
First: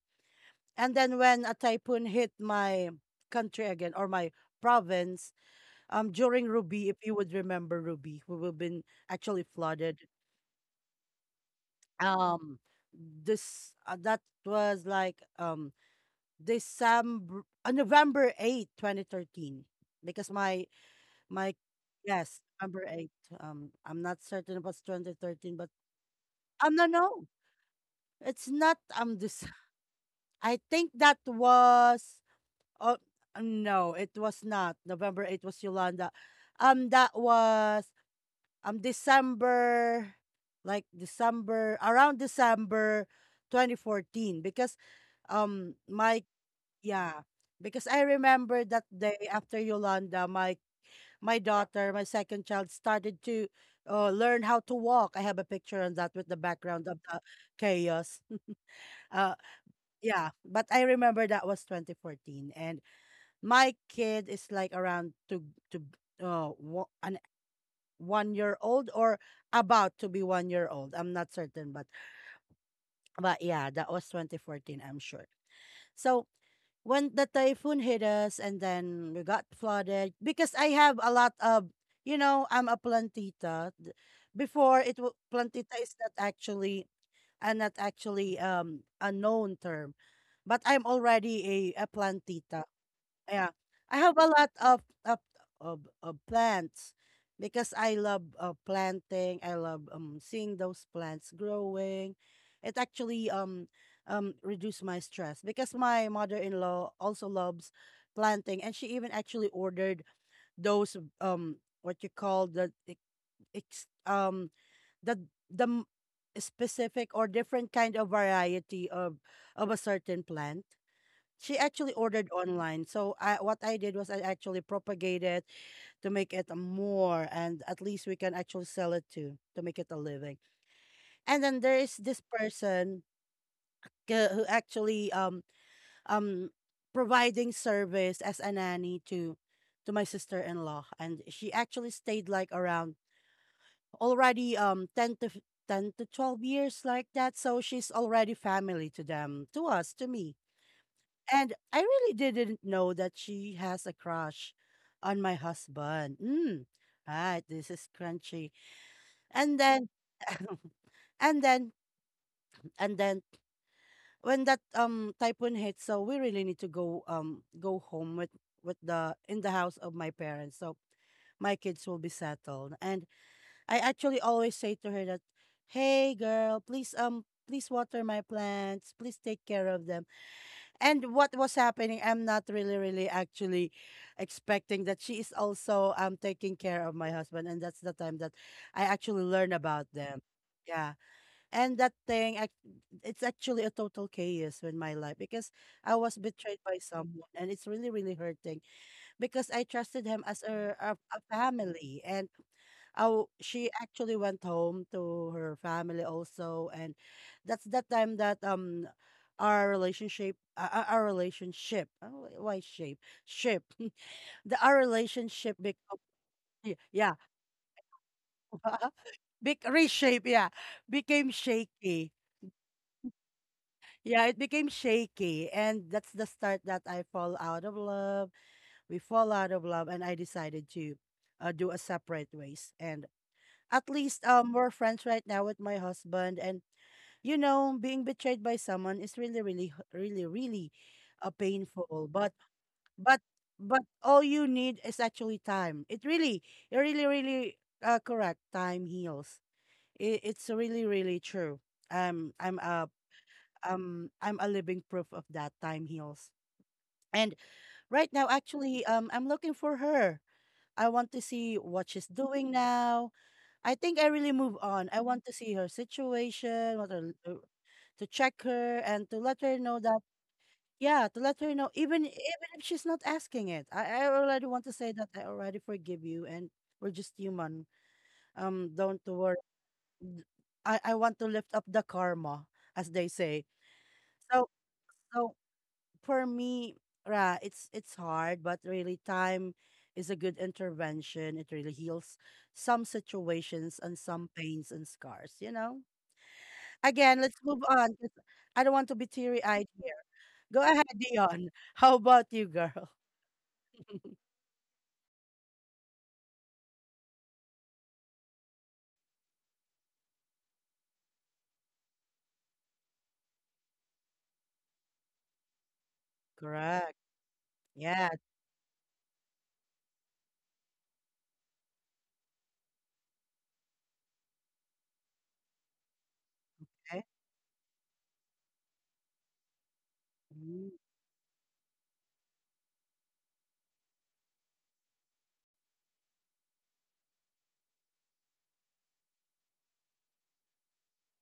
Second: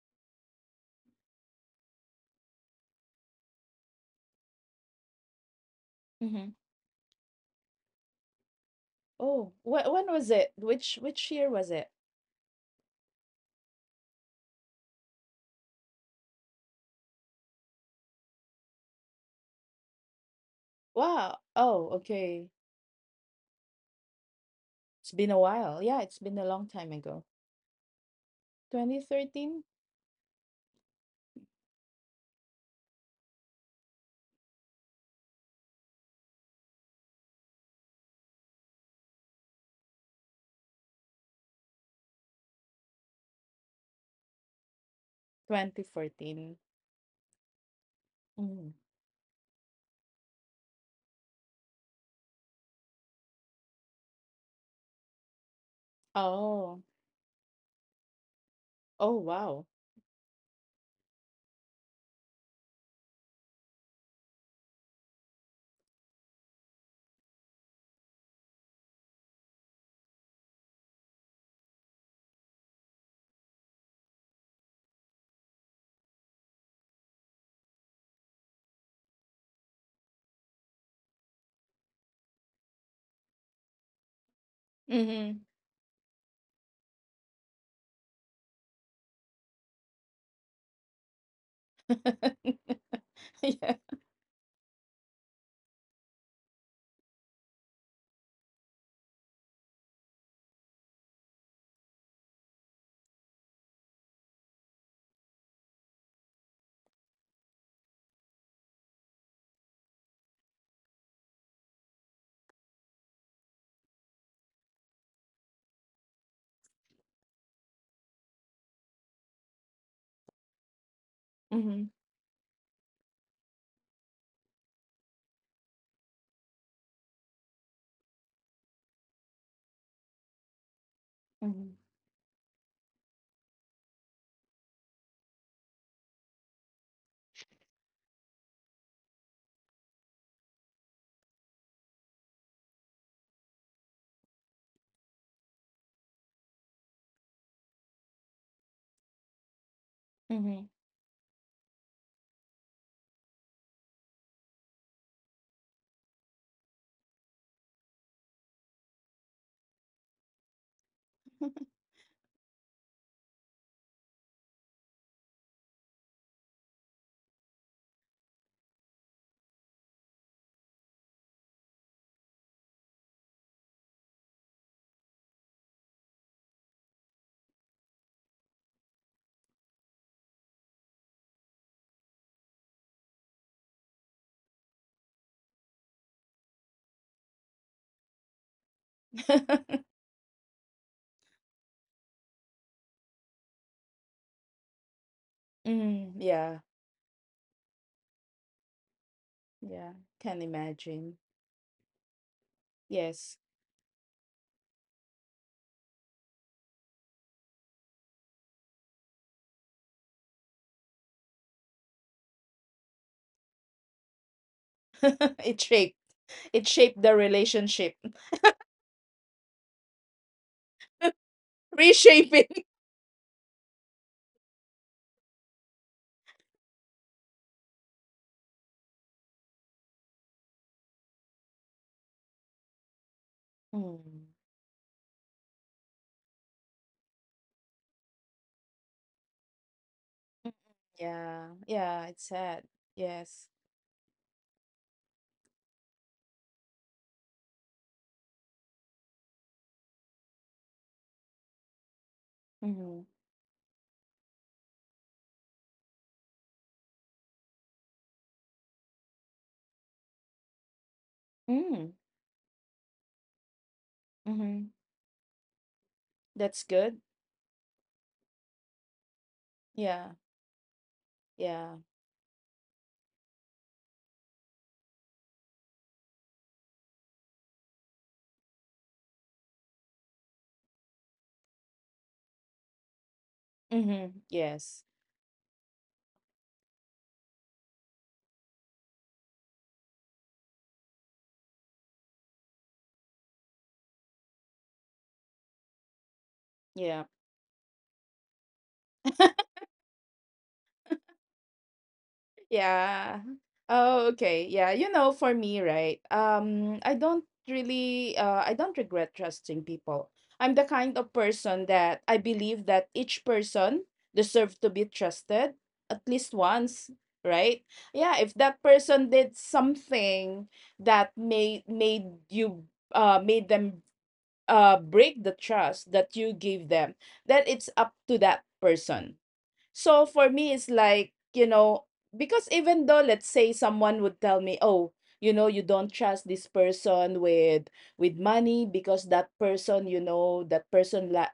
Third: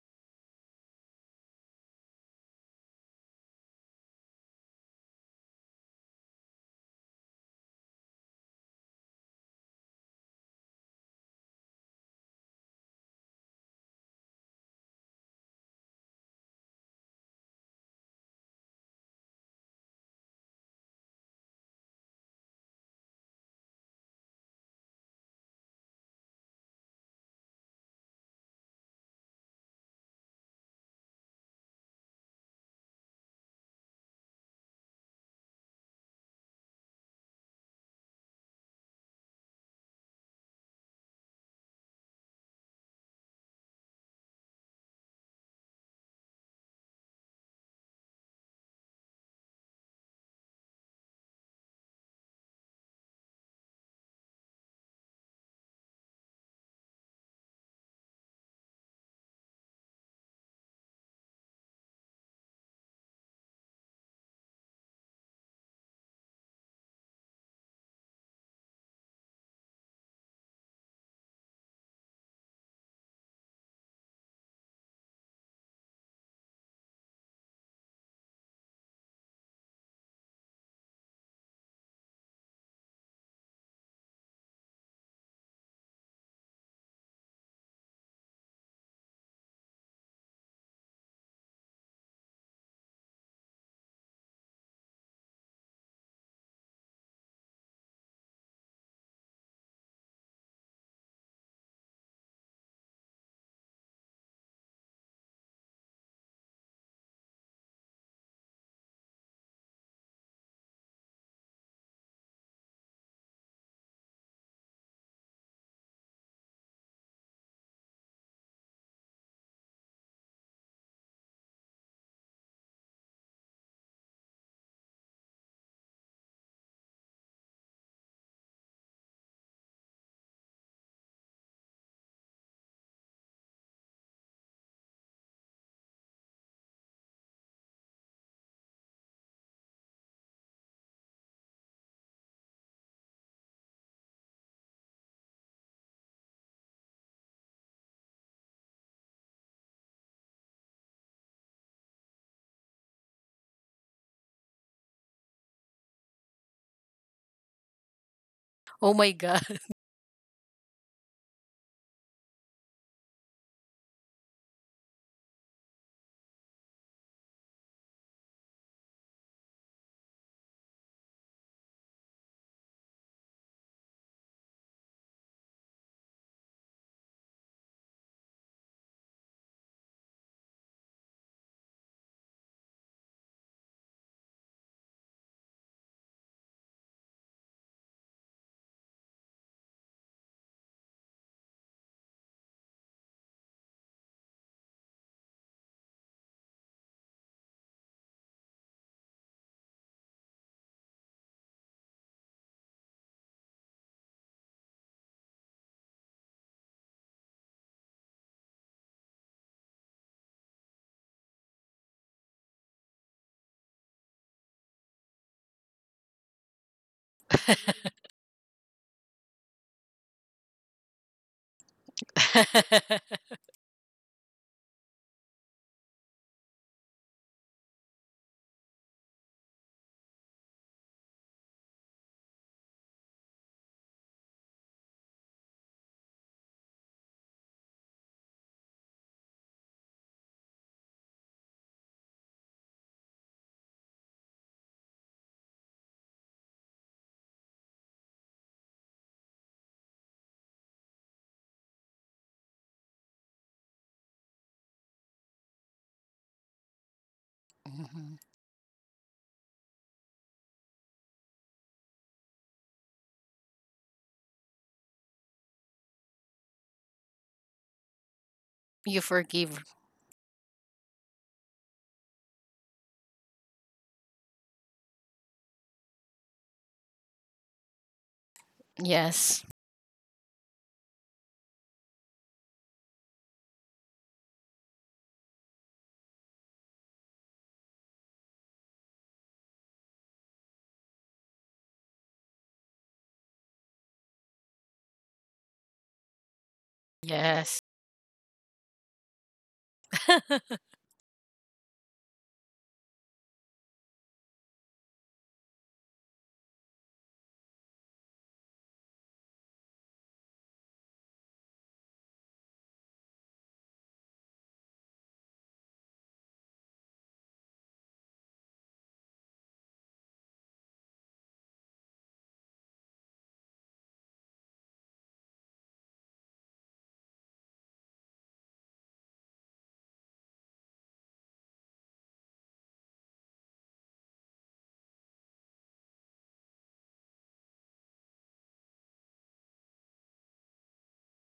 Speaker 1: And then when a typhoon hit my country again, or my province, during
Speaker 2: Hmm.
Speaker 1: Ruby, if you would remember Ruby, we were been actually
Speaker 2: Oh, wh-
Speaker 1: flooded.
Speaker 2: when was it? Which year was it?
Speaker 1: Um, this That was like December, November 8, 2013, because my
Speaker 2: Wow.
Speaker 1: My
Speaker 2: Oh,
Speaker 1: yes,
Speaker 2: okay.
Speaker 1: number eight. I'm not certain about
Speaker 2: It's
Speaker 1: twenty
Speaker 2: been a
Speaker 1: thirteen, 13, but,
Speaker 2: while. Yeah, it's been a long
Speaker 1: no,
Speaker 2: time ago.
Speaker 1: no, it's not. This
Speaker 2: 2013?
Speaker 1: I think that was. Oh, no, it was not. November 8 was Yolanda. That was December, like December, around December, 2014. Because, um, my
Speaker 2: 2014.
Speaker 1: yeah, because I remember
Speaker 2: Mhm.
Speaker 1: that day after Yolanda, my daughter, my second child, started to, learn how to walk. I have a picture on that with the
Speaker 2: Oh.
Speaker 1: background of the chaos.
Speaker 2: Oh,
Speaker 1: Uh,
Speaker 2: wow.
Speaker 1: yeah, but I remember that was 2014, and my kid is like around to wo- an 1 year old, or about to be 1 year old. I'm not certain, but yeah, that was 2014. I'm sure. So when the typhoon hit us and then we got flooded, because I have a lot of, you know, I'm a plantita. Before
Speaker 2: Mhm.
Speaker 1: plantita is not actually, not actually a known term, but I'm already a plantita. Yeah.
Speaker 2: Yeah.
Speaker 1: I have a lot of plants because I love, planting. I love seeing those plants growing. It actually, reduce my stress, because my mother-in-law also loves planting, and she even actually ordered those, what you call, the ex- ex- the the m- specific or different kind of variety of a certain plant she
Speaker 2: Mhm.
Speaker 1: actually ordered online. So, what I did was I actually propagated to make it a more, and at least we can actually sell it to make it a living. And then
Speaker 2: Mhm.
Speaker 1: there is this person, who actually, um providing service as a nanny to my sister-in-law, and she actually stayed like around already, 10 to 12 years, like that, so she's already family, to them, to us, to me.
Speaker 2: Mhm.
Speaker 1: And I really didn't know that she has a crush on my husband. Mm, right, this is crunchy.
Speaker 3: Oh my god.
Speaker 1: And then, and then, and then, when that typhoon hit, so we really need to go, go home with the in the house of my parents. So my kids will be settled. And I actually always say to her that, "Hey, girl, please water my plants. Please take care of them." And what was happening, I'm not really, really actually expecting that she is also taking care of my husband, and that's the time that I actually learn about them. Yeah, and that thing, it's actually a total chaos in my life because I
Speaker 2: Mm,
Speaker 1: was
Speaker 2: yeah.
Speaker 1: betrayed by someone, and it's really, really hurting because I
Speaker 2: Yeah.
Speaker 1: trusted him
Speaker 2: Can
Speaker 1: as a, a,
Speaker 2: imagine.
Speaker 1: a family. And oh,
Speaker 2: Yes.
Speaker 1: she actually went home to her family also, and that's that time that our relationship, our relationship, oh, why shape ship the our
Speaker 2: It
Speaker 1: relationship
Speaker 2: shaped
Speaker 1: become.
Speaker 2: it shaped the
Speaker 1: Yeah.
Speaker 2: relationship.
Speaker 1: Big reshape. Yeah. Became shaky.
Speaker 2: Reshaping.
Speaker 1: Yeah, it became shaky, and that's the start that I fall out of love. We fall out of love, and I decided to do a separate ways. And at
Speaker 2: Mm.
Speaker 1: least we're friends right now with my husband. And being betrayed by someone is really, really, really,
Speaker 2: Mm, mm.
Speaker 1: really
Speaker 2: Yeah, yeah,
Speaker 1: painful.
Speaker 2: it's sad.
Speaker 1: But,
Speaker 2: Yes.
Speaker 1: but all you need is actually time. It really, really correct. Time heals. It's really, really true. Um, I'm a,
Speaker 2: Mm-hmm.
Speaker 1: I'm a living proof of that. Time heals. And right
Speaker 3: Mhm.
Speaker 1: now, actually, I'm looking for her. I want to see
Speaker 2: Mm.
Speaker 1: what she's doing now. I think I really move
Speaker 2: Mm-hmm.
Speaker 1: on. I want to see her
Speaker 2: That's
Speaker 1: situation, what
Speaker 2: good.
Speaker 1: her, to check her
Speaker 3: You
Speaker 1: and to let her
Speaker 3: forgive.
Speaker 1: know that,
Speaker 2: Yeah.
Speaker 1: yeah, to let her know
Speaker 2: Yeah.
Speaker 1: even if she's not asking it. I already want to say that I already forgive you. And we're just human. Don't worry.
Speaker 3: Yes.
Speaker 1: D- I want to lift up the karma, as they say.
Speaker 2: Mm-hmm.
Speaker 1: So
Speaker 2: Yes.
Speaker 1: so for me, Ra, it's hard, but really time is a good intervention. It really heals some situations and some pains and scars. You know.
Speaker 2: Yeah.
Speaker 1: Again, let's
Speaker 3: Yes.
Speaker 1: move on 'cause I don't want to be teary eyed here. Go ahead, Dion. How about you, girl?
Speaker 2: Yeah. Oh, okay. Yeah, you know, for me, right? I don't really I don't regret trusting people. I'm the kind of person that I believe that each person deserves to be trusted at least once,
Speaker 1: Correct.
Speaker 2: right?
Speaker 1: Yeah.
Speaker 2: Yeah, if that person did something that made you made them break the trust that you gave them,
Speaker 1: Okay.
Speaker 2: then it's up to that person. So for me, it's
Speaker 1: Mm.
Speaker 2: like, you know, because even though, let's say someone would tell me, oh, you know, you don't trust this person with money because that person, you know, that person la-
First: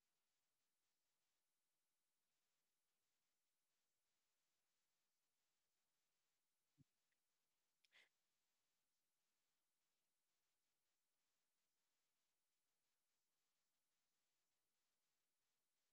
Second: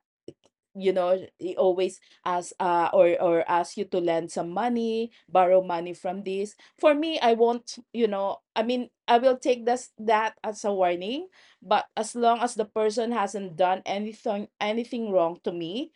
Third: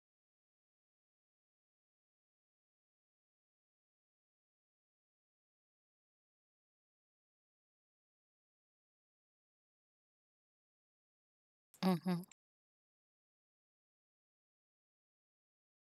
Speaker 2: you know, he always ask, or ask you to lend some money, borrow money from this. For me, I won't, you know, I mean, I will take this that as a warning. But as
Speaker 3: Mm-hmm.
Speaker 2: long as the person hasn't done anything wrong to me,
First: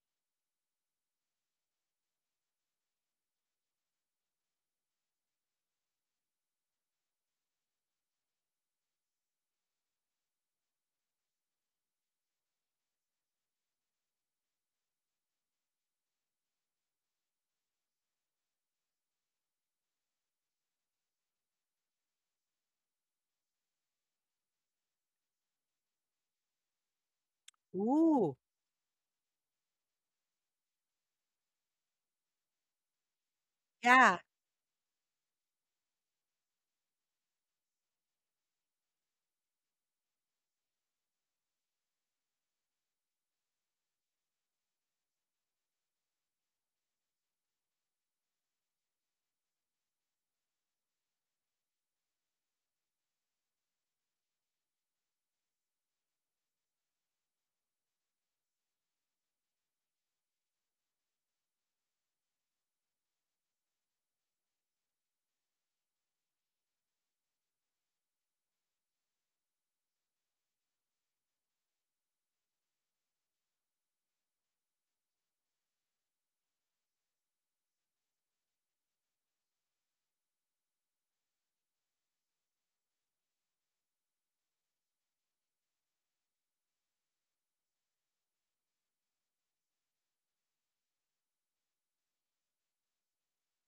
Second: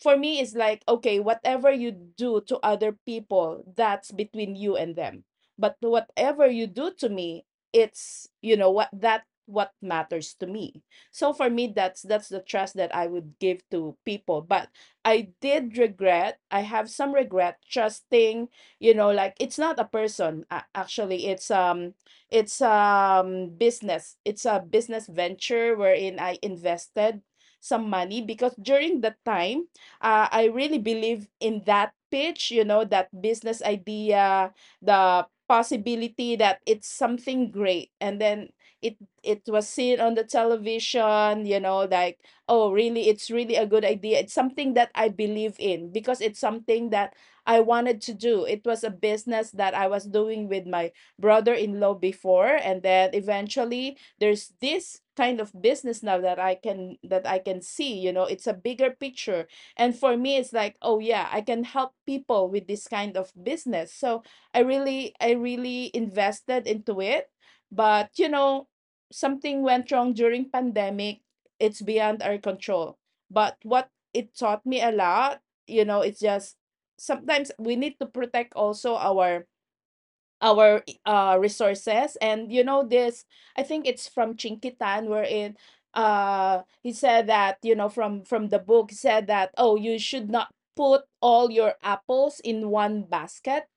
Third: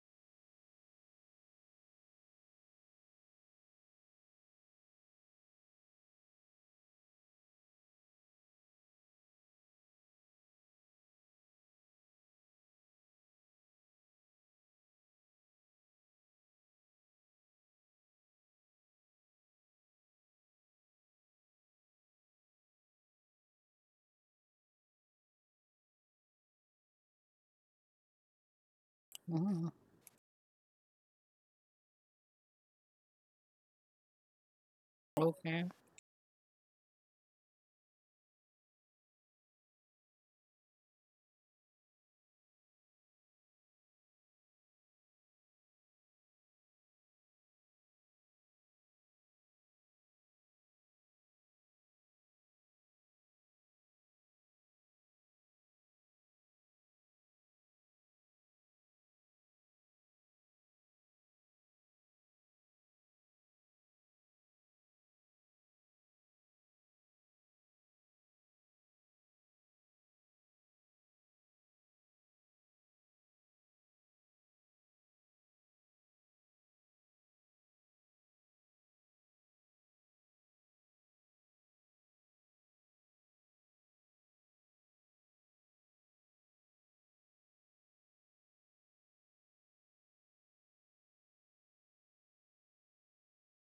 Speaker 2: for me it's like, okay, whatever you do to other people, that's between you and them. But whatever you do to me, it's, you know, what that what matters to me. So for me, that's the trust that I would give to people. But I did regret, I have some regret trusting, you know, like, it's not a person, a- actually, it's um, business. It's a business venture wherein I invested some money,
Speaker 1: Ooh.
Speaker 2: because during that
Speaker 3: Mm.
Speaker 2: time, I really believe in that pitch, you know, that business
Speaker 1: Yeah.
Speaker 2: idea, the
Speaker 3: Okay.
Speaker 2: possibility that it's something great. And then it it was seen on the television, you know, like, oh, really, it's really a good idea. It's something that I believe in because it's something that I wanted to do. It was a business that I was doing with my brother-in-law before, and then eventually there's this kind of business now that I can see, you know, it's a bigger picture. And for me, it's like, oh yeah, I can help people with this kind of business. So I really invested into it. But you know, something went wrong during pandemic. It's beyond our control. But what it taught me a lot, you know, it's just sometimes we need to protect also our resources. And you know, this, I think it's from Chinkitan, wherein he said that, you know, from the book, he said that, oh, you should not put all your apples in one basket,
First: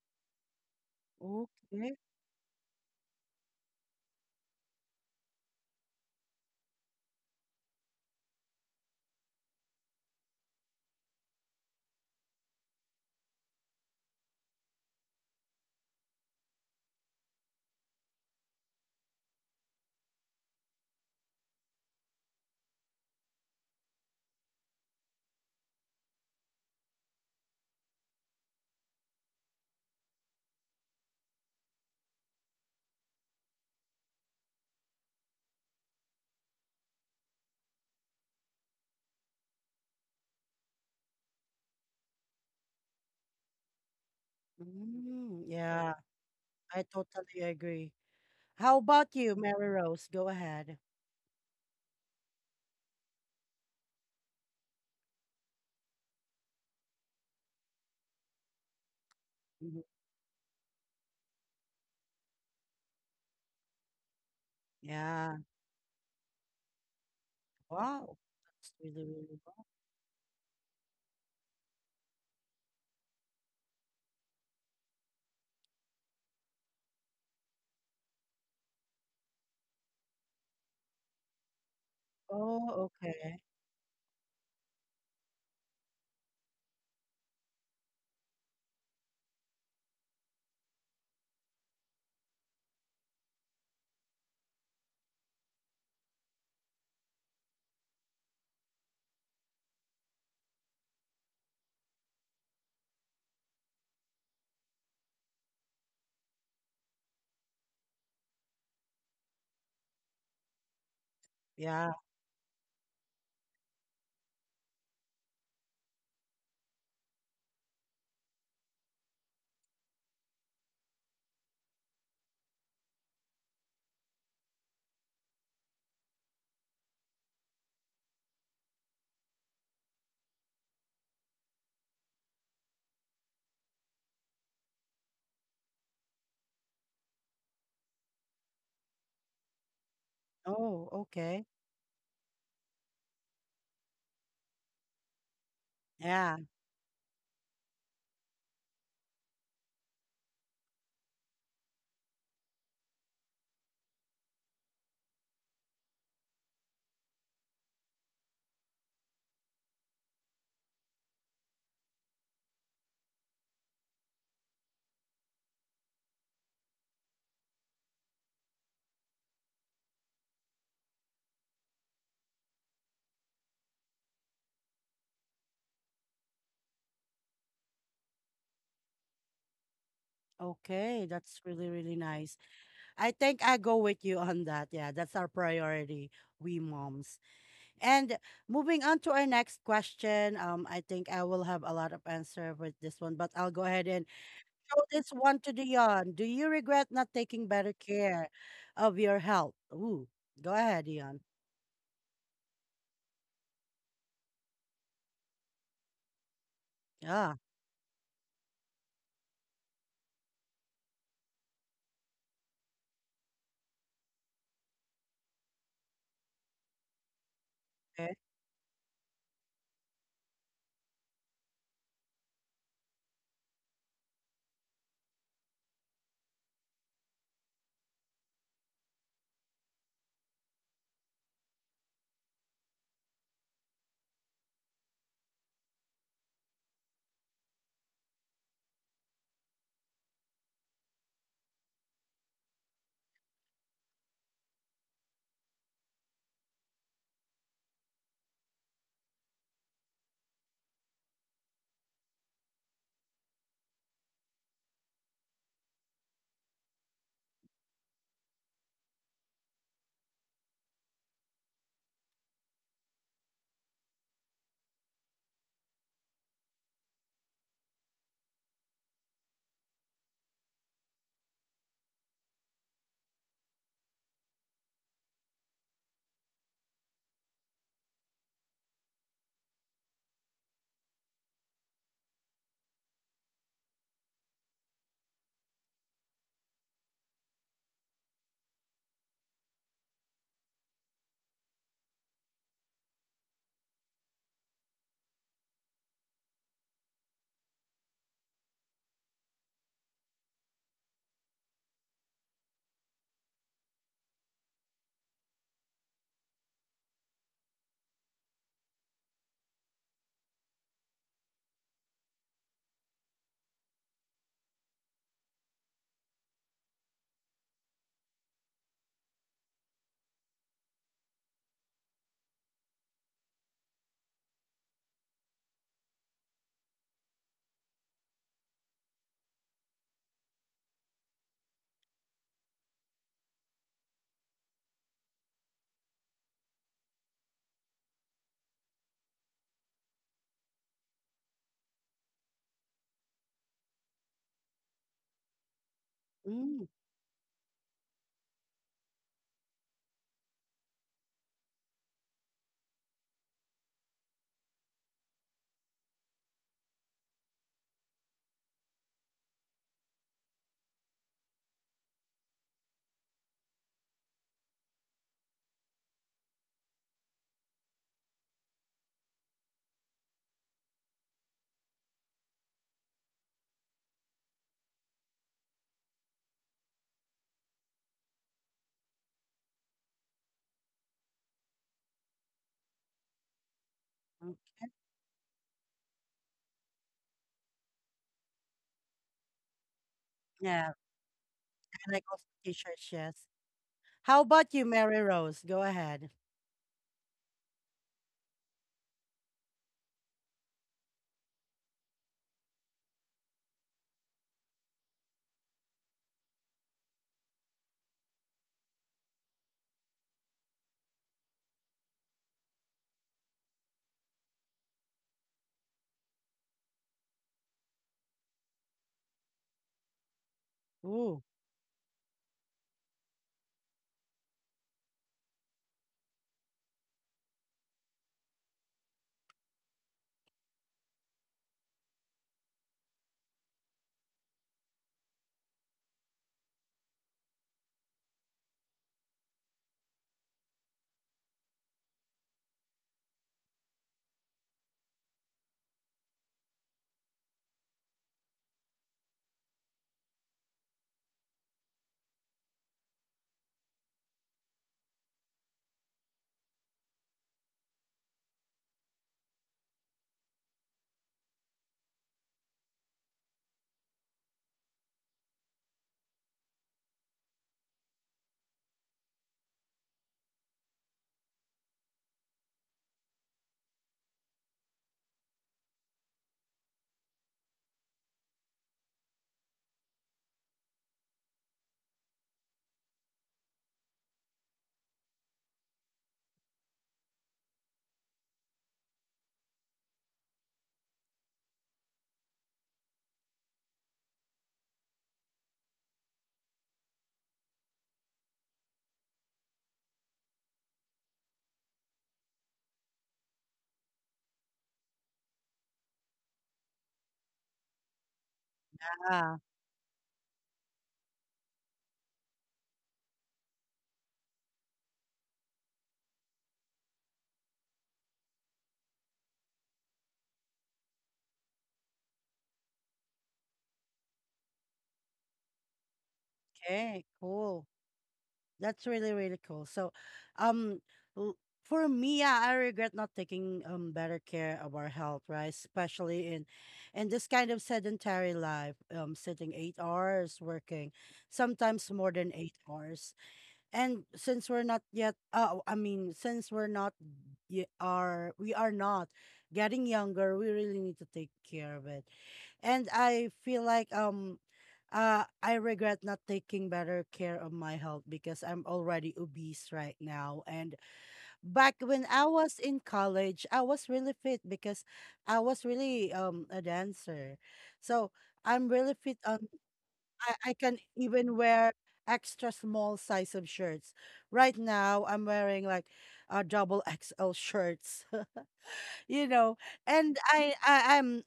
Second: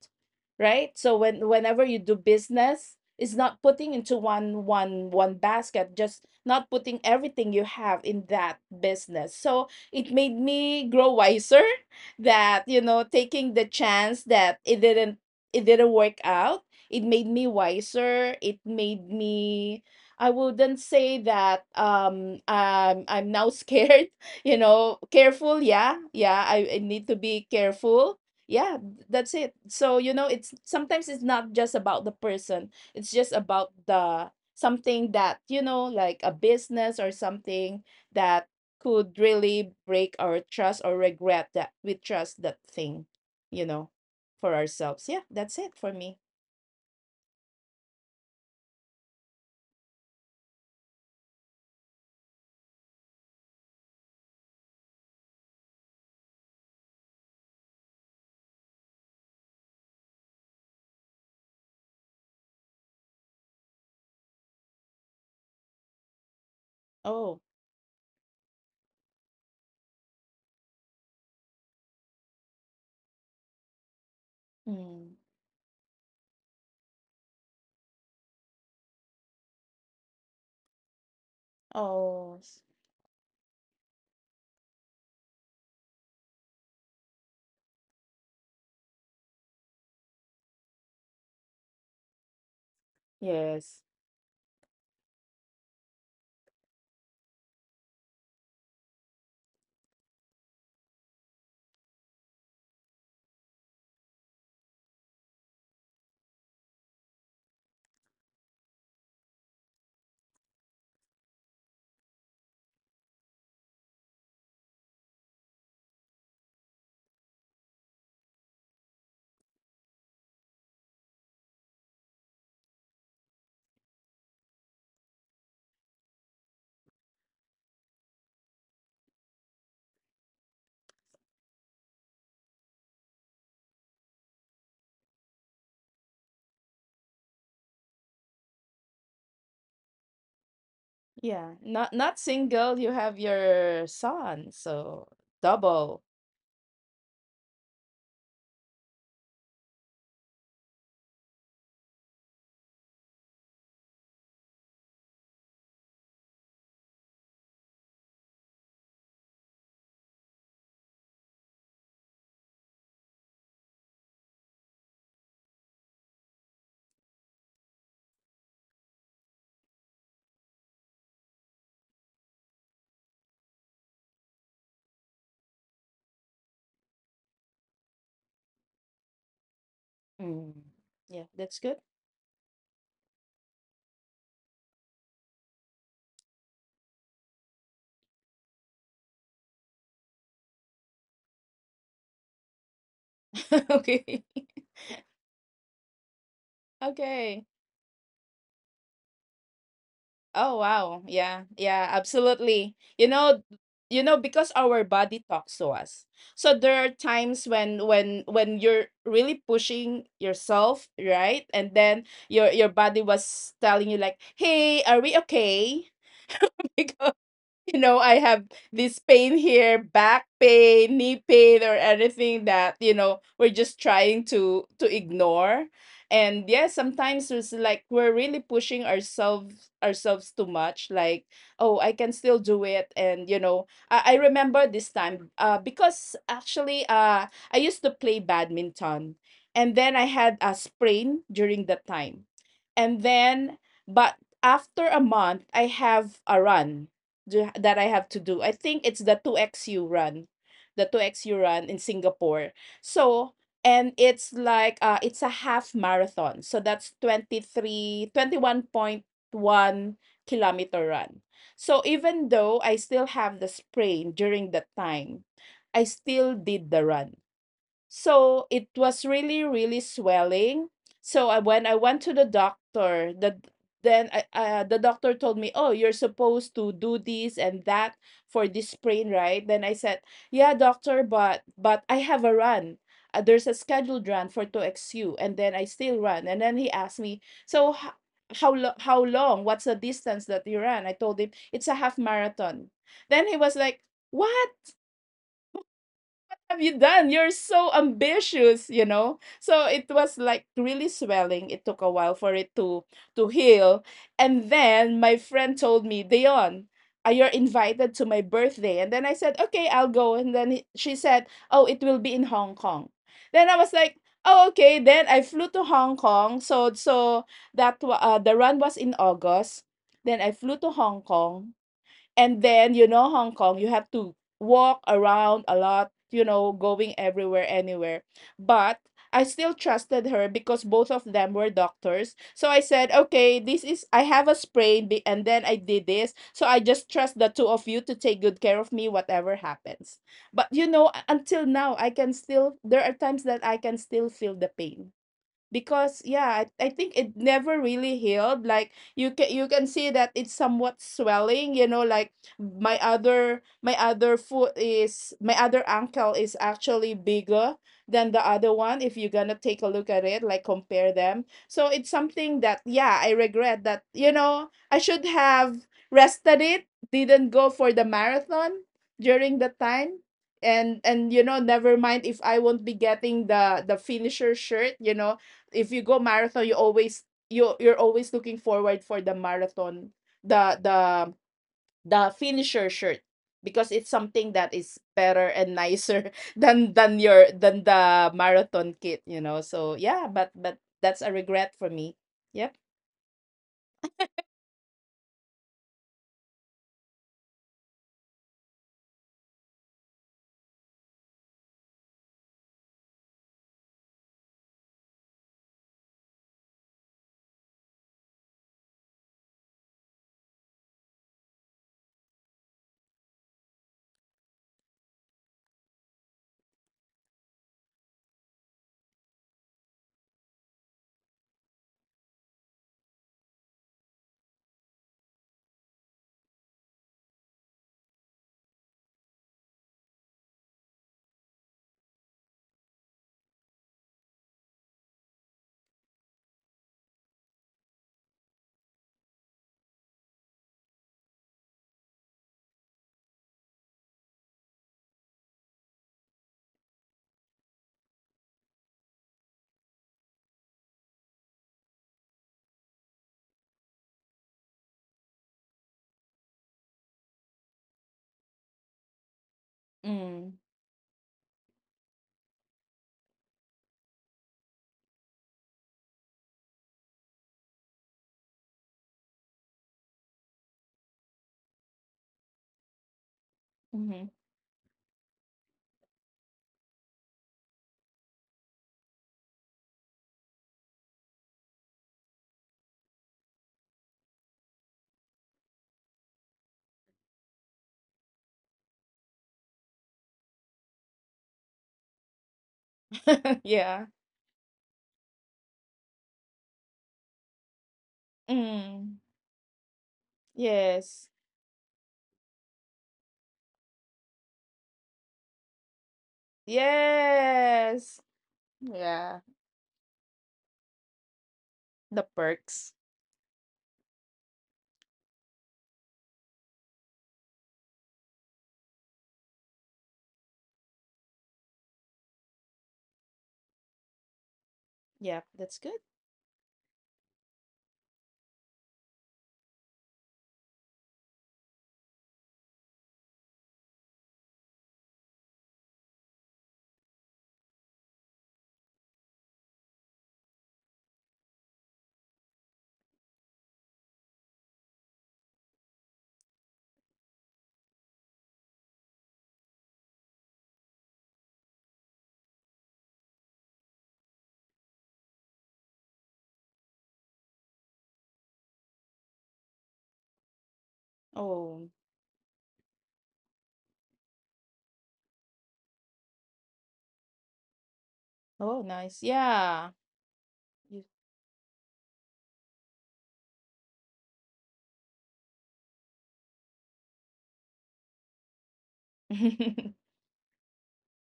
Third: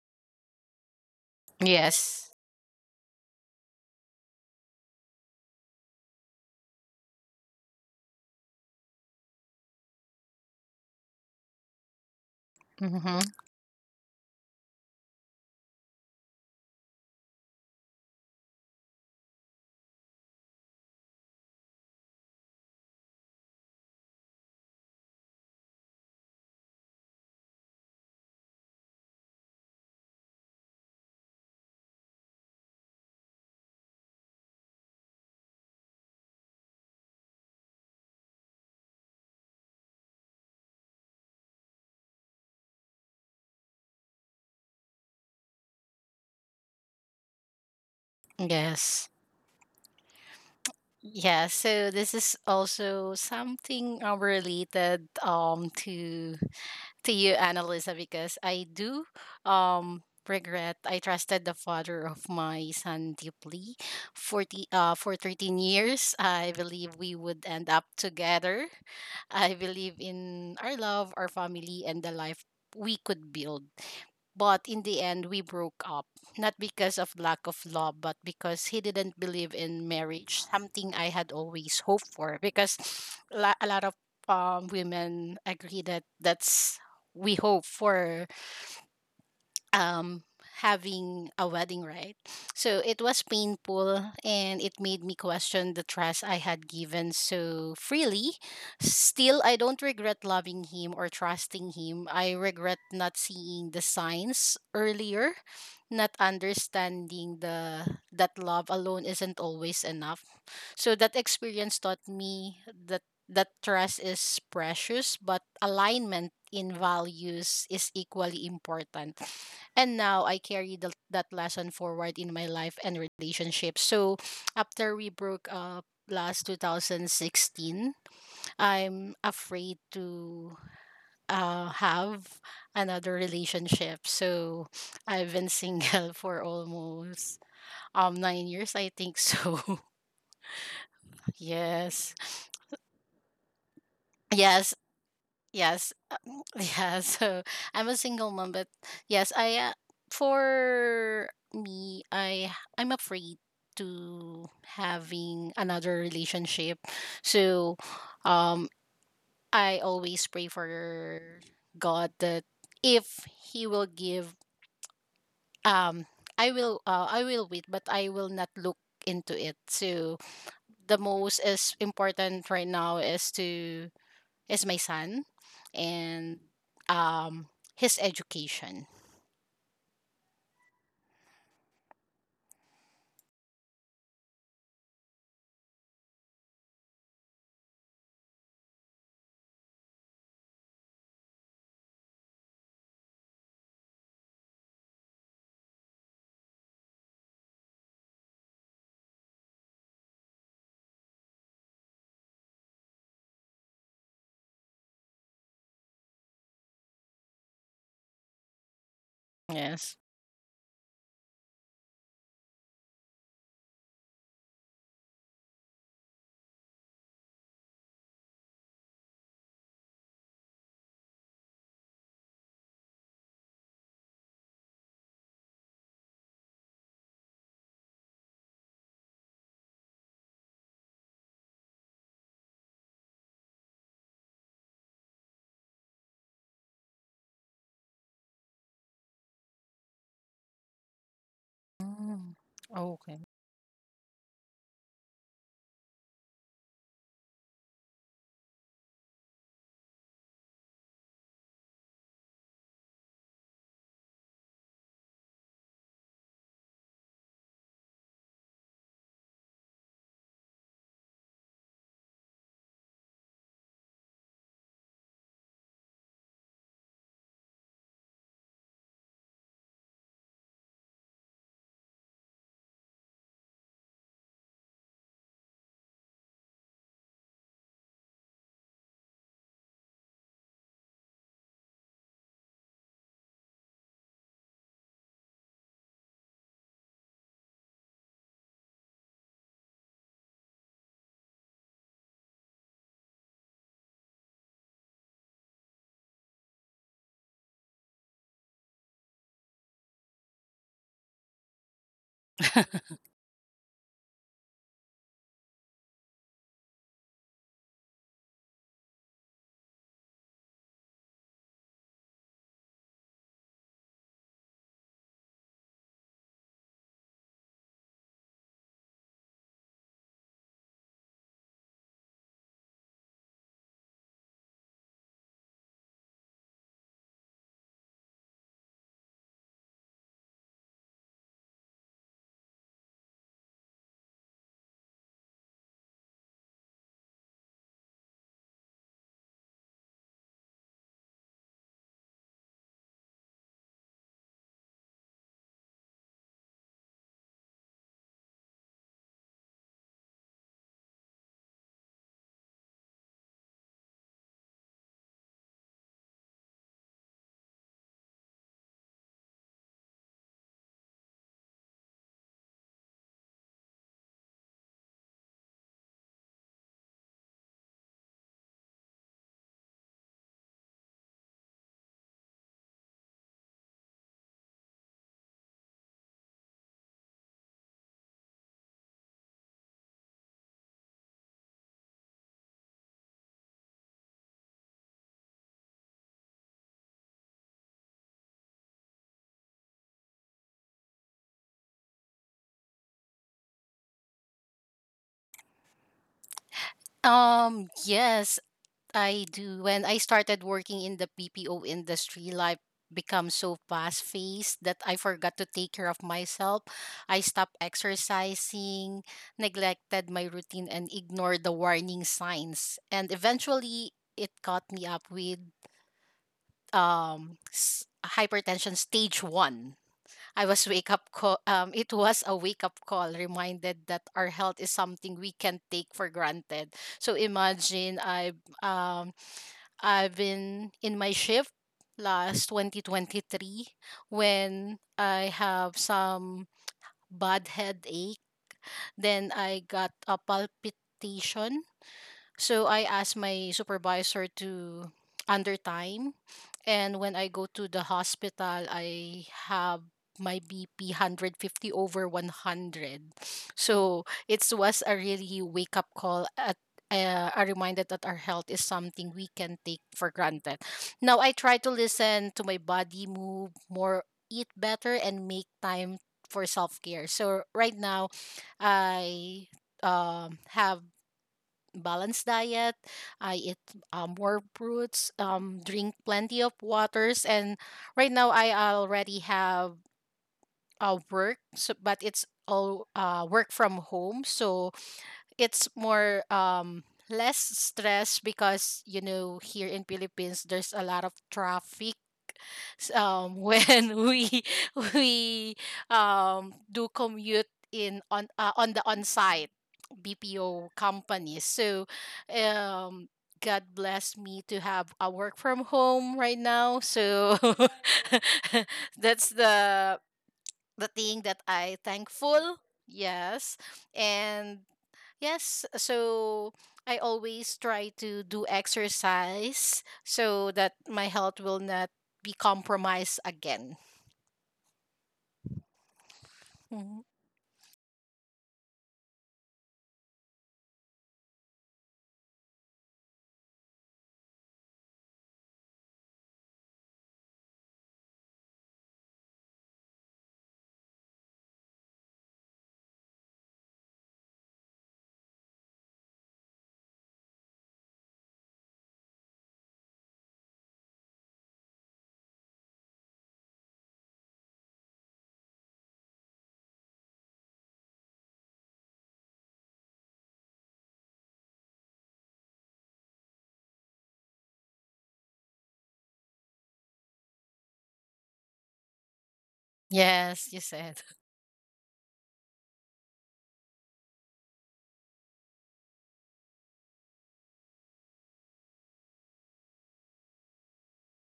Speaker 2: right? So when, whenever
Speaker 1: Okay.
Speaker 2: you do
Speaker 3: Yes.
Speaker 2: business, it's not putting into one one basket, just not putting everything you have in that business. So it made me grow wiser that, you know,
Speaker 3: Mm-hmm.
Speaker 2: taking the chance that it didn't work out. It made me wiser. It made me, I wouldn't say that I'm now scared, you know, careful, yeah. Yeah, I need to be careful. Yeah, that's it. So you know, it's sometimes it's not just about the person. It's just about the something that, you know, like a business or something that could really break our trust, or regret that we trust that thing, you know. For ourselves. Yeah,
Speaker 1: Mm,
Speaker 2: that's it for
Speaker 1: yeah,
Speaker 2: me.
Speaker 1: I totally agree. How
Speaker 3: Yes.
Speaker 1: about you, Mary Rose? Go ahead.
Speaker 3: Yeah, so this is also something related to you, Annalisa, because I do
Speaker 1: Mhm.
Speaker 3: um regret. I trusted the father of my son deeply. For
Speaker 1: Yeah.
Speaker 3: 13 years, I believe we would
Speaker 2: Oh.
Speaker 3: end up
Speaker 1: Wow.
Speaker 3: together.
Speaker 1: That's really, really
Speaker 3: I
Speaker 1: good.
Speaker 3: believe in our love, our family, and the life we could build. But in the
Speaker 2: Mm.
Speaker 3: end, we broke up, not because of lack of love, but because he didn't believe in marriage, something I had always hoped for.
Speaker 2: Oh. s-
Speaker 3: Because
Speaker 1: Oh, okay.
Speaker 3: a lot of women agree that that's we hope for, um having a wedding, right? So it was
Speaker 2: Yes.
Speaker 3: painful and it made me question the trust I had given so freely. Still, I don't regret loving him or trusting him. I regret not seeing the signs earlier, not understanding the that love alone isn't always enough. So that experience
Speaker 1: Yeah.
Speaker 3: taught me that trust is precious but alignment in values is equally important, and now I carry that lesson forward in my life and relationships. So after we broke up last 2016, I'm afraid to have another relationship. So I've been single for almost 9 years, I think so.
Speaker 1: Oh, okay.
Speaker 2: Yeah.
Speaker 3: Yes.
Speaker 2: Not not single, you have your
Speaker 3: Yes,
Speaker 2: son, so
Speaker 3: Yes.
Speaker 2: double.
Speaker 1: Yeah.
Speaker 3: Yeah. So I'm a single mom, but yes, I for me, I'm afraid to having another relationship. So um I always pray for God that if he will give, um I will, I will wait, but I will not look into it. So the most is important right now is to is my son and um his education.
Speaker 2: Mm.
Speaker 1: Okay. That's
Speaker 2: Yeah,
Speaker 1: really,
Speaker 2: that's
Speaker 1: really
Speaker 2: good.
Speaker 1: nice. I think I go with you on that. Yeah, that's our priority, we moms. And moving on to our next question, I think I will have a lot of answer with this one, but I'll go ahead and
Speaker 2: Okay.
Speaker 1: show this one to Dion. Do you regret not taking better
Speaker 2: Okay.
Speaker 1: care of your health? Ooh, go ahead,
Speaker 2: Oh
Speaker 1: Dion.
Speaker 2: wow. Yeah. Yeah, absolutely. You know, you know, because our body talks to us. So there are
Speaker 1: Yeah.
Speaker 2: times when you're really
Speaker 3: Yes.
Speaker 2: pushing yourself, right? And then your body was telling you like, "Hey, are we okay?" Because you
Speaker 1: Okay.
Speaker 2: know, I have this pain here, back pain, knee pain, or anything that, you know, we're just trying to ignore. And yeah, sometimes it's like we're really pushing ourselves too much. Like, oh, I can still do it. And you know, I remember this time, because actually I used to play badminton and then I had a sprain during that time.
Speaker 3: Mm. Oh,
Speaker 2: And
Speaker 3: Okay.
Speaker 2: then but after a month I have a run do that I have to do. I think it's the two X xu run. The two X xu run in Singapore. So, and it's like it's a half marathon. So that's twenty twenty three 1.1 kilometer run. So even though I still have the sprain during that time, I still did the run. So it was really, really swelling. So I, when I went to the doctor, then I, the doctor told me, "Oh, you're supposed to do this and that for this sprain, right?" Then I said, "Yeah, doctor, but I have a run. There's a scheduled run for 2XU, and then I still run." And then he asked me, "So how long? What's the distance that you ran?" I told him, "It's a half marathon." Then he was like, "What have you done? You're so ambitious, you know." So it was like really swelling. It took a while for it to heal. And then my friend told me, Dion, you're invited to my birthday. And then I said, okay, I'll go. And then she said, oh, it will be in Hong Kong. Then I was like, oh, okay. Then I flew to Hong Kong. So the run was in August. Then I flew to Hong Kong. And then, you know, Hong Kong, you have to walk around a lot, you know, going everywhere, anywhere. But I still trusted her because both of them were doctors. So I said, okay, this is, I have a sprain, and then I did this. So I just trust the two of you to take good care of me, whatever happens. But, you know, until now, I can still, there are times that I can still feel the pain, because yeah,
Speaker 1: Mm,
Speaker 2: I think it never really healed. Like, you can see that it's somewhat swelling, you know, like my other foot is my other ankle is actually bigger than the other one, if you're gonna take a look at it, like, compare them. So it's something that, yeah, I regret that, you know. I should have rested it, didn't go for the marathon during the time. And you know, never mind if I won't be getting the finisher shirt, you know. If you go marathon, you always, you're always looking forward for the marathon, the the the finisher shirt, because it's
Speaker 1: mm,
Speaker 2: something that is better and nicer than your than the marathon kit, you know. So yeah, but
Speaker 1: yeah,
Speaker 2: that's a regret for
Speaker 1: I like
Speaker 2: me.
Speaker 1: also
Speaker 2: Yep.
Speaker 1: t-shirts. Yes. How about you, Mary Rose? Go ahead.
Speaker 3: Yes, I do. When I started working in the PPO industry, life became so fast paced that I forgot to take care of myself. I stopped exercising, neglected my routine, and ignored the warning signs. And eventually, it caught me up with hypertension stage one. I was wake up
Speaker 1: Ooh.
Speaker 3: call. It was a wake up call, reminded that our health is something we can take for granted. So imagine um I've been in my shift last 2023 when I have some bad headache. Then I got a palpitation, so I asked my supervisor to under time. And when I go to the hospital, I have my BP 150 over 100. So it was a really wake up call at a reminder that our health is something we can take for
Speaker 2: Mm.
Speaker 3: granted. Now I try to listen to my body, move more, eat better, and make time for self care. So right now, I have balanced diet. I eat
Speaker 2: Mm-hmm.
Speaker 3: more fruits, drink plenty of waters, and right now I already have a work, so, but it's all work from home. So it's more less stress because you know here in Philippines there's a lot of traffic when
Speaker 2: Yeah.
Speaker 3: we do commute in on the on
Speaker 2: Mm.
Speaker 3: site BPO
Speaker 2: Yes.
Speaker 3: companies. So um God bless me to have a work from home right now, so
Speaker 2: Yes.
Speaker 3: that's
Speaker 2: Yeah.
Speaker 1: Ah,
Speaker 3: the thing that I
Speaker 2: The
Speaker 3: thankful.
Speaker 2: perks.
Speaker 3: Yes. And yes, so I always try to do exercise so that my health will not be compromised again.
Speaker 2: Yeah, that's good.
Speaker 3: Mhm.
Speaker 1: okay. Cool. That's really, really cool. So, um, l- for me, yeah, I regret not taking better care of our health, right? Especially in this kind of sedentary life, sitting 8 hours working, sometimes more than 8 hours. And since we're not yet, I mean, since we're not, are we are not getting younger, we really need to take care of it. And I feel like I regret not taking better care of my health because I'm already obese right now. And back
Speaker 2: Oh.
Speaker 1: when I was in college, I was really fit because I was really a dancer, so I'm
Speaker 2: Oh,
Speaker 1: really
Speaker 2: nice.
Speaker 1: fit on
Speaker 2: Yeah.
Speaker 1: I
Speaker 3: Yes, you
Speaker 1: can
Speaker 3: said.
Speaker 2: You-
Speaker 1: even wear extra small size of shirts. Right now, I'm wearing like a double XL shirts. You know, and I, I I'm.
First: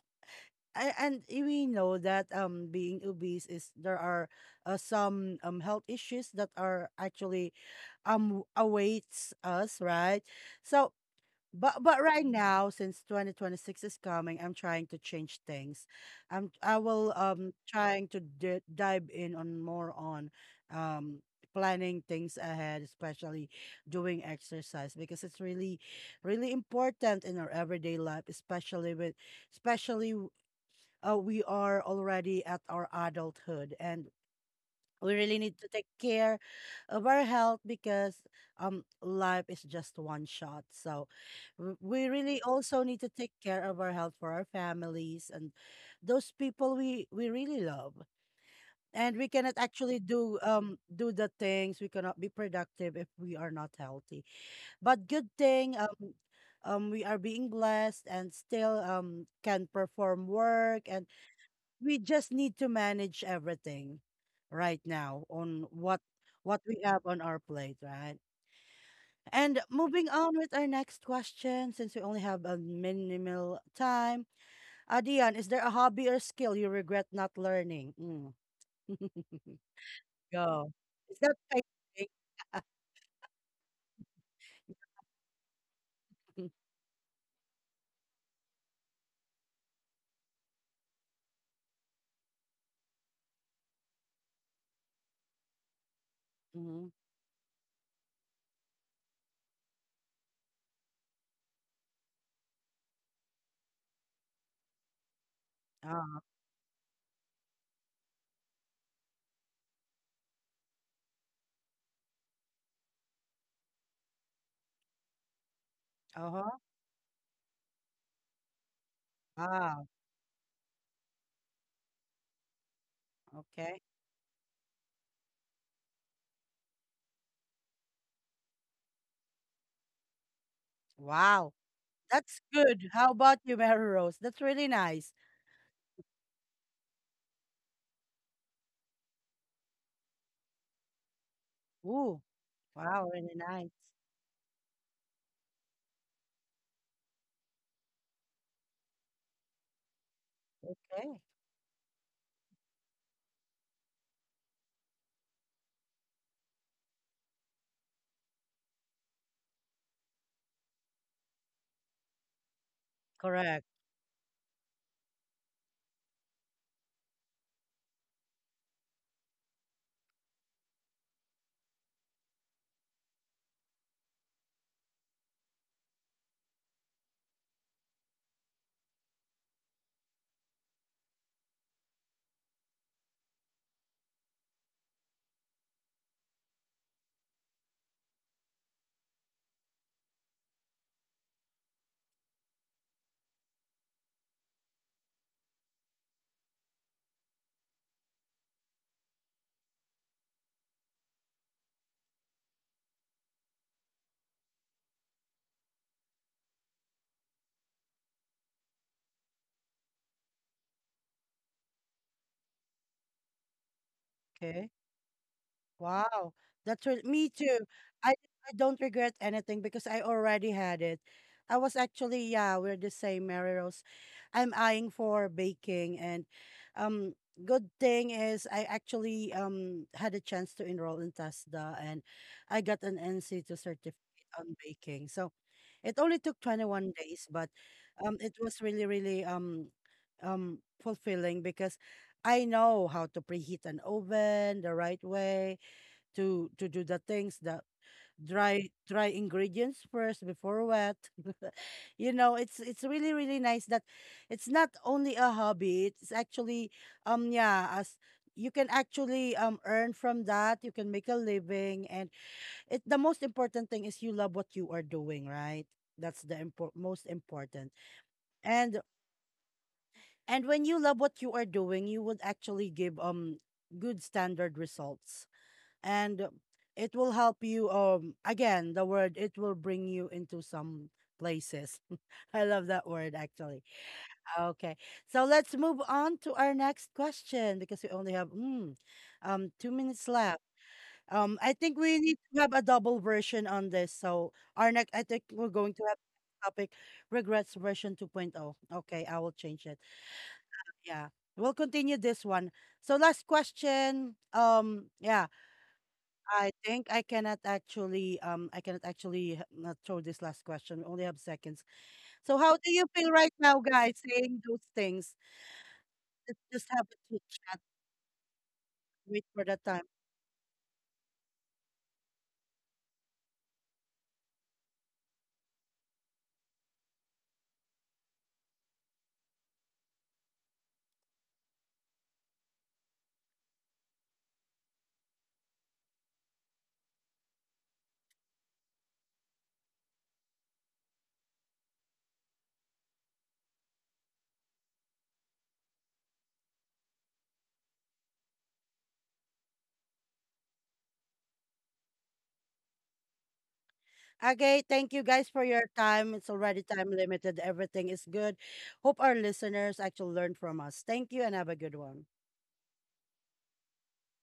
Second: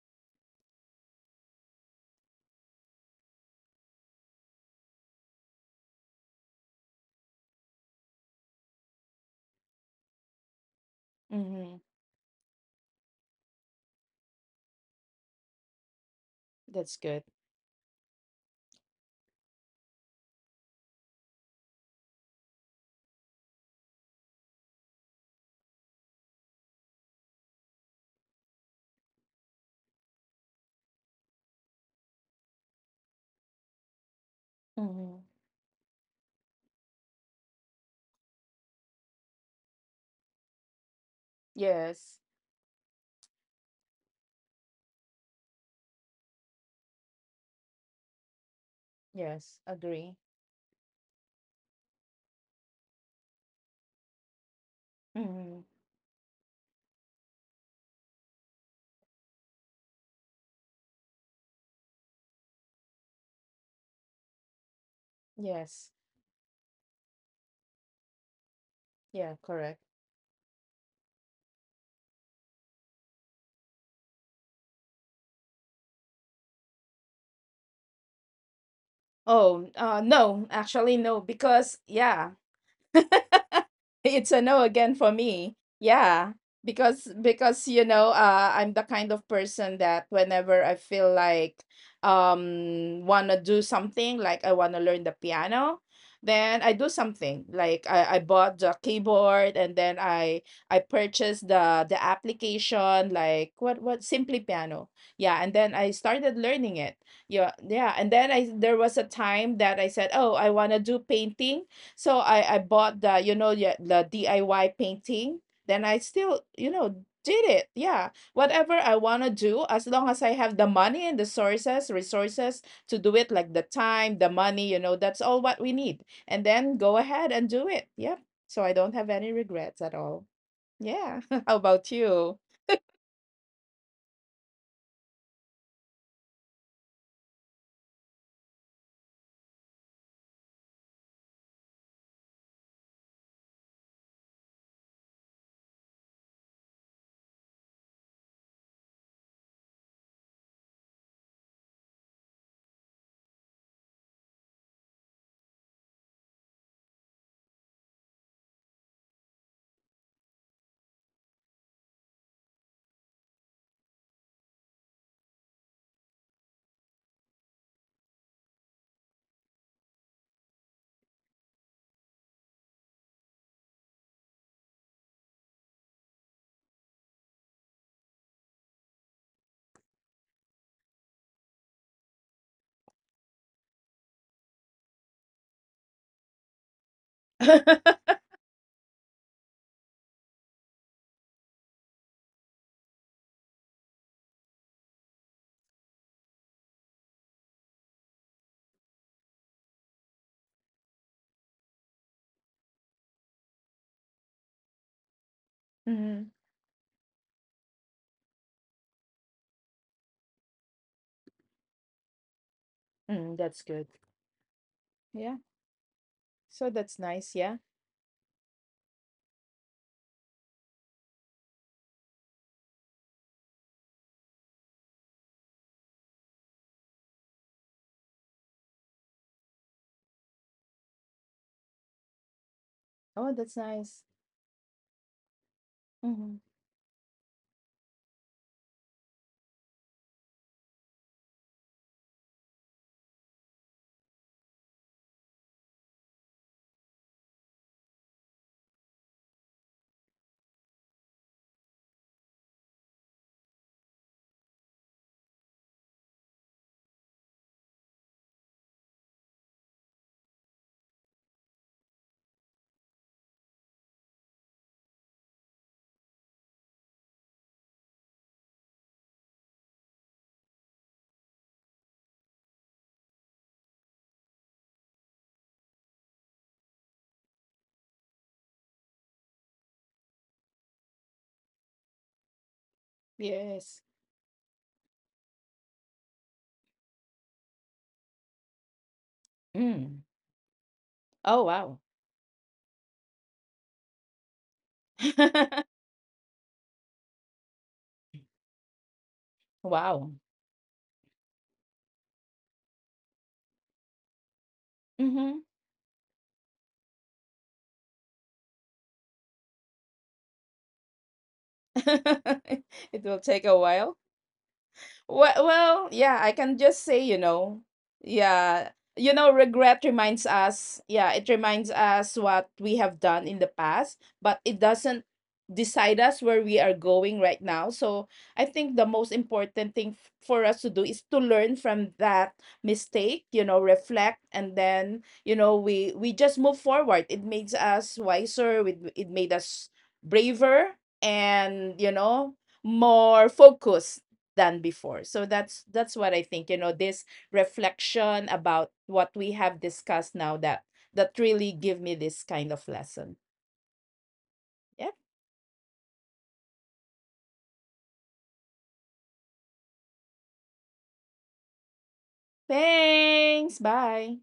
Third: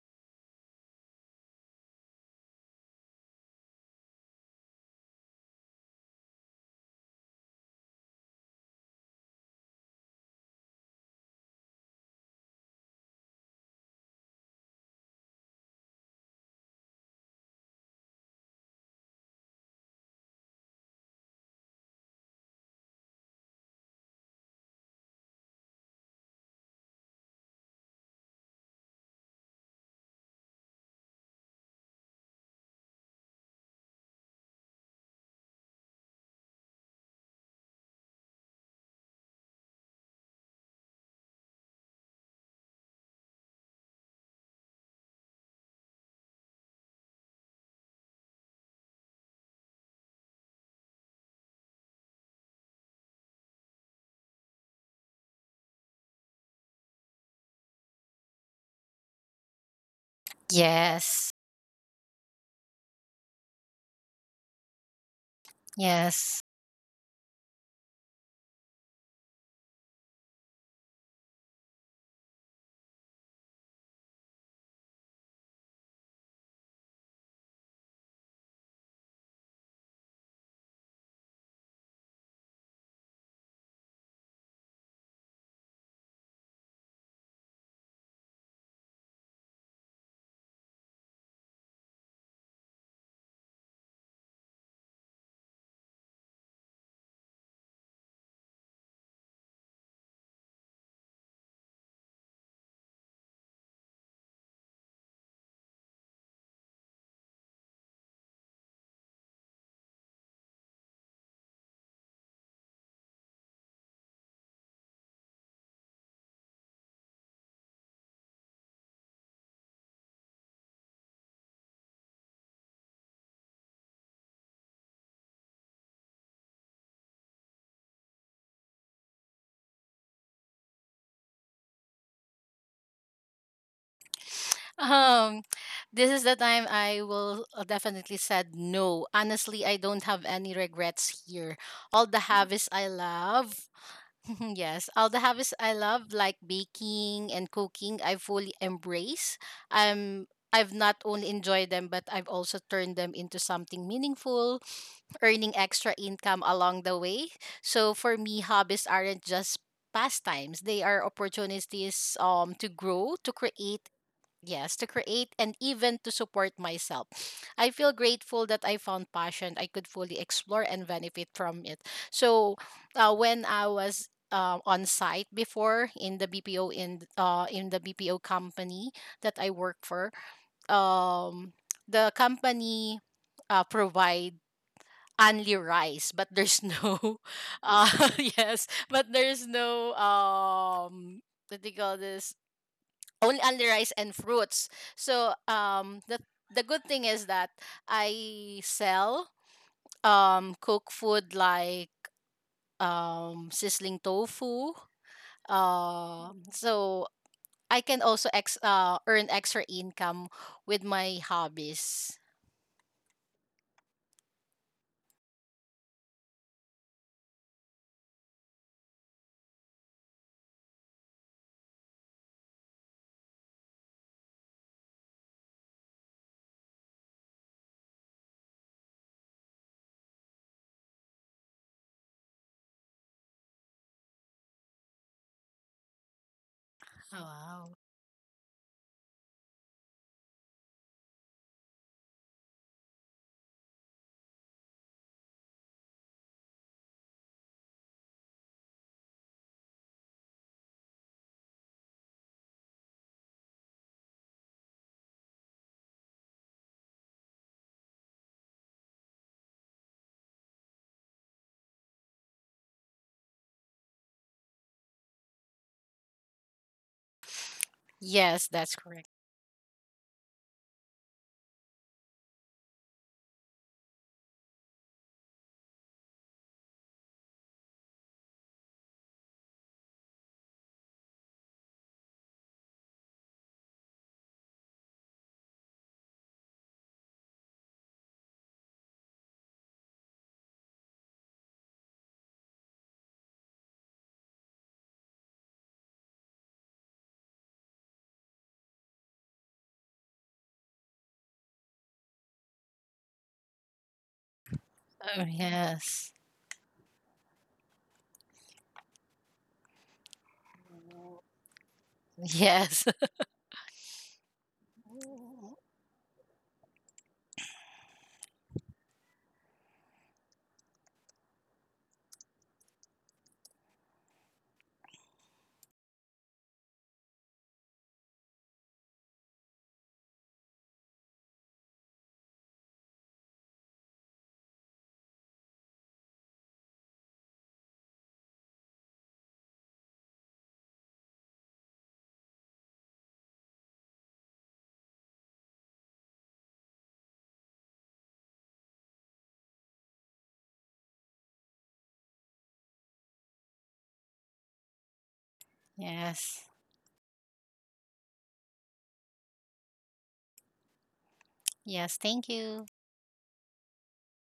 Speaker 1: I, and we know that being obese is there are some health issues that are actually awaits us, right? So but
Speaker 2: Mhm.
Speaker 1: but right now, since 2026 is coming, I'm trying to change things. I
Speaker 2: That's
Speaker 1: will
Speaker 2: good.
Speaker 1: trying to d dive in on more on um planning things ahead, especially doing exercise because it's really really important in our everyday life, especially with especially w- we are already at our adulthood, and we
Speaker 2: Mhm.
Speaker 1: really need to take care of our health because life is just one shot. So we
Speaker 2: Yes.
Speaker 1: really also need to take care of our health for our families and those people we really love. And we cannot
Speaker 2: Yes,
Speaker 1: actually
Speaker 2: agree.
Speaker 1: do do the things. We cannot be productive if we are not healthy. But good
Speaker 2: Mhm.
Speaker 1: thing we are being blessed and still can perform work. And
Speaker 3: Yes.
Speaker 1: we just need to manage everything right now on
Speaker 2: Yes.
Speaker 1: what
Speaker 3: Yes.
Speaker 1: we have on our plate, right?
Speaker 2: Yeah,
Speaker 1: And
Speaker 2: correct.
Speaker 1: moving on with our next question, since we only have a minimal time. Adian, is there a hobby or skill you regret not learning? Mm.
Speaker 2: Oh, no,
Speaker 1: Go.
Speaker 2: actually no
Speaker 1: Is that
Speaker 2: because
Speaker 1: painting?
Speaker 2: yeah, it's a no again for me. Yeah,
Speaker 1: Mhm.
Speaker 2: because you know, I'm the kind of person that whenever I feel like wanna do something, like I wanna learn the piano, then I do
Speaker 1: Mhm.
Speaker 2: something. Like I bought the keyboard and then I purchased the application, like what Simply Piano. Yeah, and then I
Speaker 1: Ah.
Speaker 2: started learning it. Yeah, yeah, and then I there was a time that I said, "Oh, I wanna do painting." So I bought the you know yeah, the DIY painting. Then I still
Speaker 1: Uh-huh.
Speaker 2: did it. Yeah, whatever I wanna do, as
Speaker 1: Wow.
Speaker 2: long as I have the money and the sources resources to do it, like the
Speaker 1: Okay.
Speaker 2: time, the money. You know, that's all what we need. And then go ahead and do it. Yep. So I don't have any regrets at all. Yeah. How
Speaker 1: Wow.
Speaker 2: about you?
Speaker 1: That's good. How about you, Mary Rose? That's really nice.
Speaker 3: Um, this is the time I will definitely said no. Honestly, I don't have any regrets here. All
Speaker 1: Ooh.
Speaker 3: the habits I
Speaker 1: Wow, really nice.
Speaker 3: love. Yes, all the habits I love, like baking and cooking, I fully embrace. Um, I've not
Speaker 1: Okay.
Speaker 3: only enjoyed them, but I've also turned them into something meaningful, earning extra income along the way. So for me, hobbies aren't just pastimes; they are opportunities to grow, to
Speaker 1: Correct.
Speaker 3: create. Yes, to create and even to support myself. I feel grateful that I found passion I could fully explore and benefit from it. So, when I was on site before in the BPO in the BPO company that I work for, um, the company provide only rice, but there's no, uh, yes, but there's no, what do you call this? Only rice and fruits. So the good thing is that I sell cook food like sizzling tofu.
Speaker 2: Mm-hmm.
Speaker 3: So I can also ex earn extra income with my hobbies.
Speaker 2: Mm, that's good.
Speaker 1: Okay.
Speaker 2: Yeah.
Speaker 1: Wow,
Speaker 2: So
Speaker 1: that's
Speaker 2: that's
Speaker 1: real
Speaker 2: nice.
Speaker 1: me
Speaker 2: Yeah.
Speaker 1: too. I don't regret anything because I already had it. I was actually, yeah, we're the same, Mary Rose. I'm eyeing for baking, and um good thing is I actually had a chance to enroll in TASDA, and I got an
Speaker 2: Oh,
Speaker 1: nc
Speaker 2: that's
Speaker 1: to certificate
Speaker 2: nice.
Speaker 1: on baking. So it only
Speaker 2: Mm-hmm.
Speaker 1: took 21
Speaker 3: Oh,
Speaker 1: days, but
Speaker 3: wow.
Speaker 1: it was really really fulfilling because I know how to preheat an oven the right way to do the things, that dry ingredients first before wet. It's really really nice that it's not only a hobby, it's actually yeah, as you can actually earn from that, you can make a living. And it, the most important thing is you love what you are doing, right? That's the most important.
Speaker 3: Yes, that's
Speaker 1: and
Speaker 3: correct.
Speaker 1: and when you love what you are doing, you would actually give good standard results. And it will help you, again the word, it will bring you into some places. I love that word, actually.
Speaker 2: Yes.
Speaker 1: Okay, so let's move on to our next question because we only have two
Speaker 2: Mm.
Speaker 1: minutes left.
Speaker 2: Oh,
Speaker 1: I
Speaker 2: wow.
Speaker 1: think we need to have a double version on this, so our next, I think we're going to have topic regrets version 2.0. Okay, I will change it.
Speaker 2: Wow.
Speaker 1: Yeah, we'll continue this one. So last question,
Speaker 3: Oh
Speaker 1: yeah,
Speaker 2: Mhm.
Speaker 3: yes.
Speaker 1: I think I cannot actually, I cannot actually, not throw this last question. We only have seconds. So how do you
Speaker 3: Yes.
Speaker 2: It
Speaker 1: feel
Speaker 2: will
Speaker 1: right
Speaker 2: take a
Speaker 1: now,
Speaker 2: while.
Speaker 1: guys, saying those things?
Speaker 2: Well, yeah, I
Speaker 1: Let's
Speaker 2: can
Speaker 1: just
Speaker 2: just
Speaker 1: have
Speaker 2: say,
Speaker 1: a
Speaker 2: you
Speaker 1: chit
Speaker 2: know,
Speaker 1: chat.
Speaker 2: yeah,
Speaker 1: Wait for the
Speaker 2: regret
Speaker 1: time.
Speaker 2: reminds us, yeah, it reminds us what we have done in the past, but it doesn't decide us where we are going right now. So I think the most important thing for us to do is to learn from that mistake, reflect, and then, we just move forward. It makes us wiser. It made us braver and, more focused than before. So that's what I think, this reflection about what we have discussed now that really give me this kind of lesson.
Speaker 1: Okay, thank
Speaker 2: Yeah.
Speaker 1: you guys for your time. It's
Speaker 3: Yes.
Speaker 1: already time limited. Everything is good. Hope our listeners actually learn from us. Thank you and have a good
Speaker 3: Yes,
Speaker 1: one.
Speaker 3: thank you.
Speaker 2: Thanks. Bye.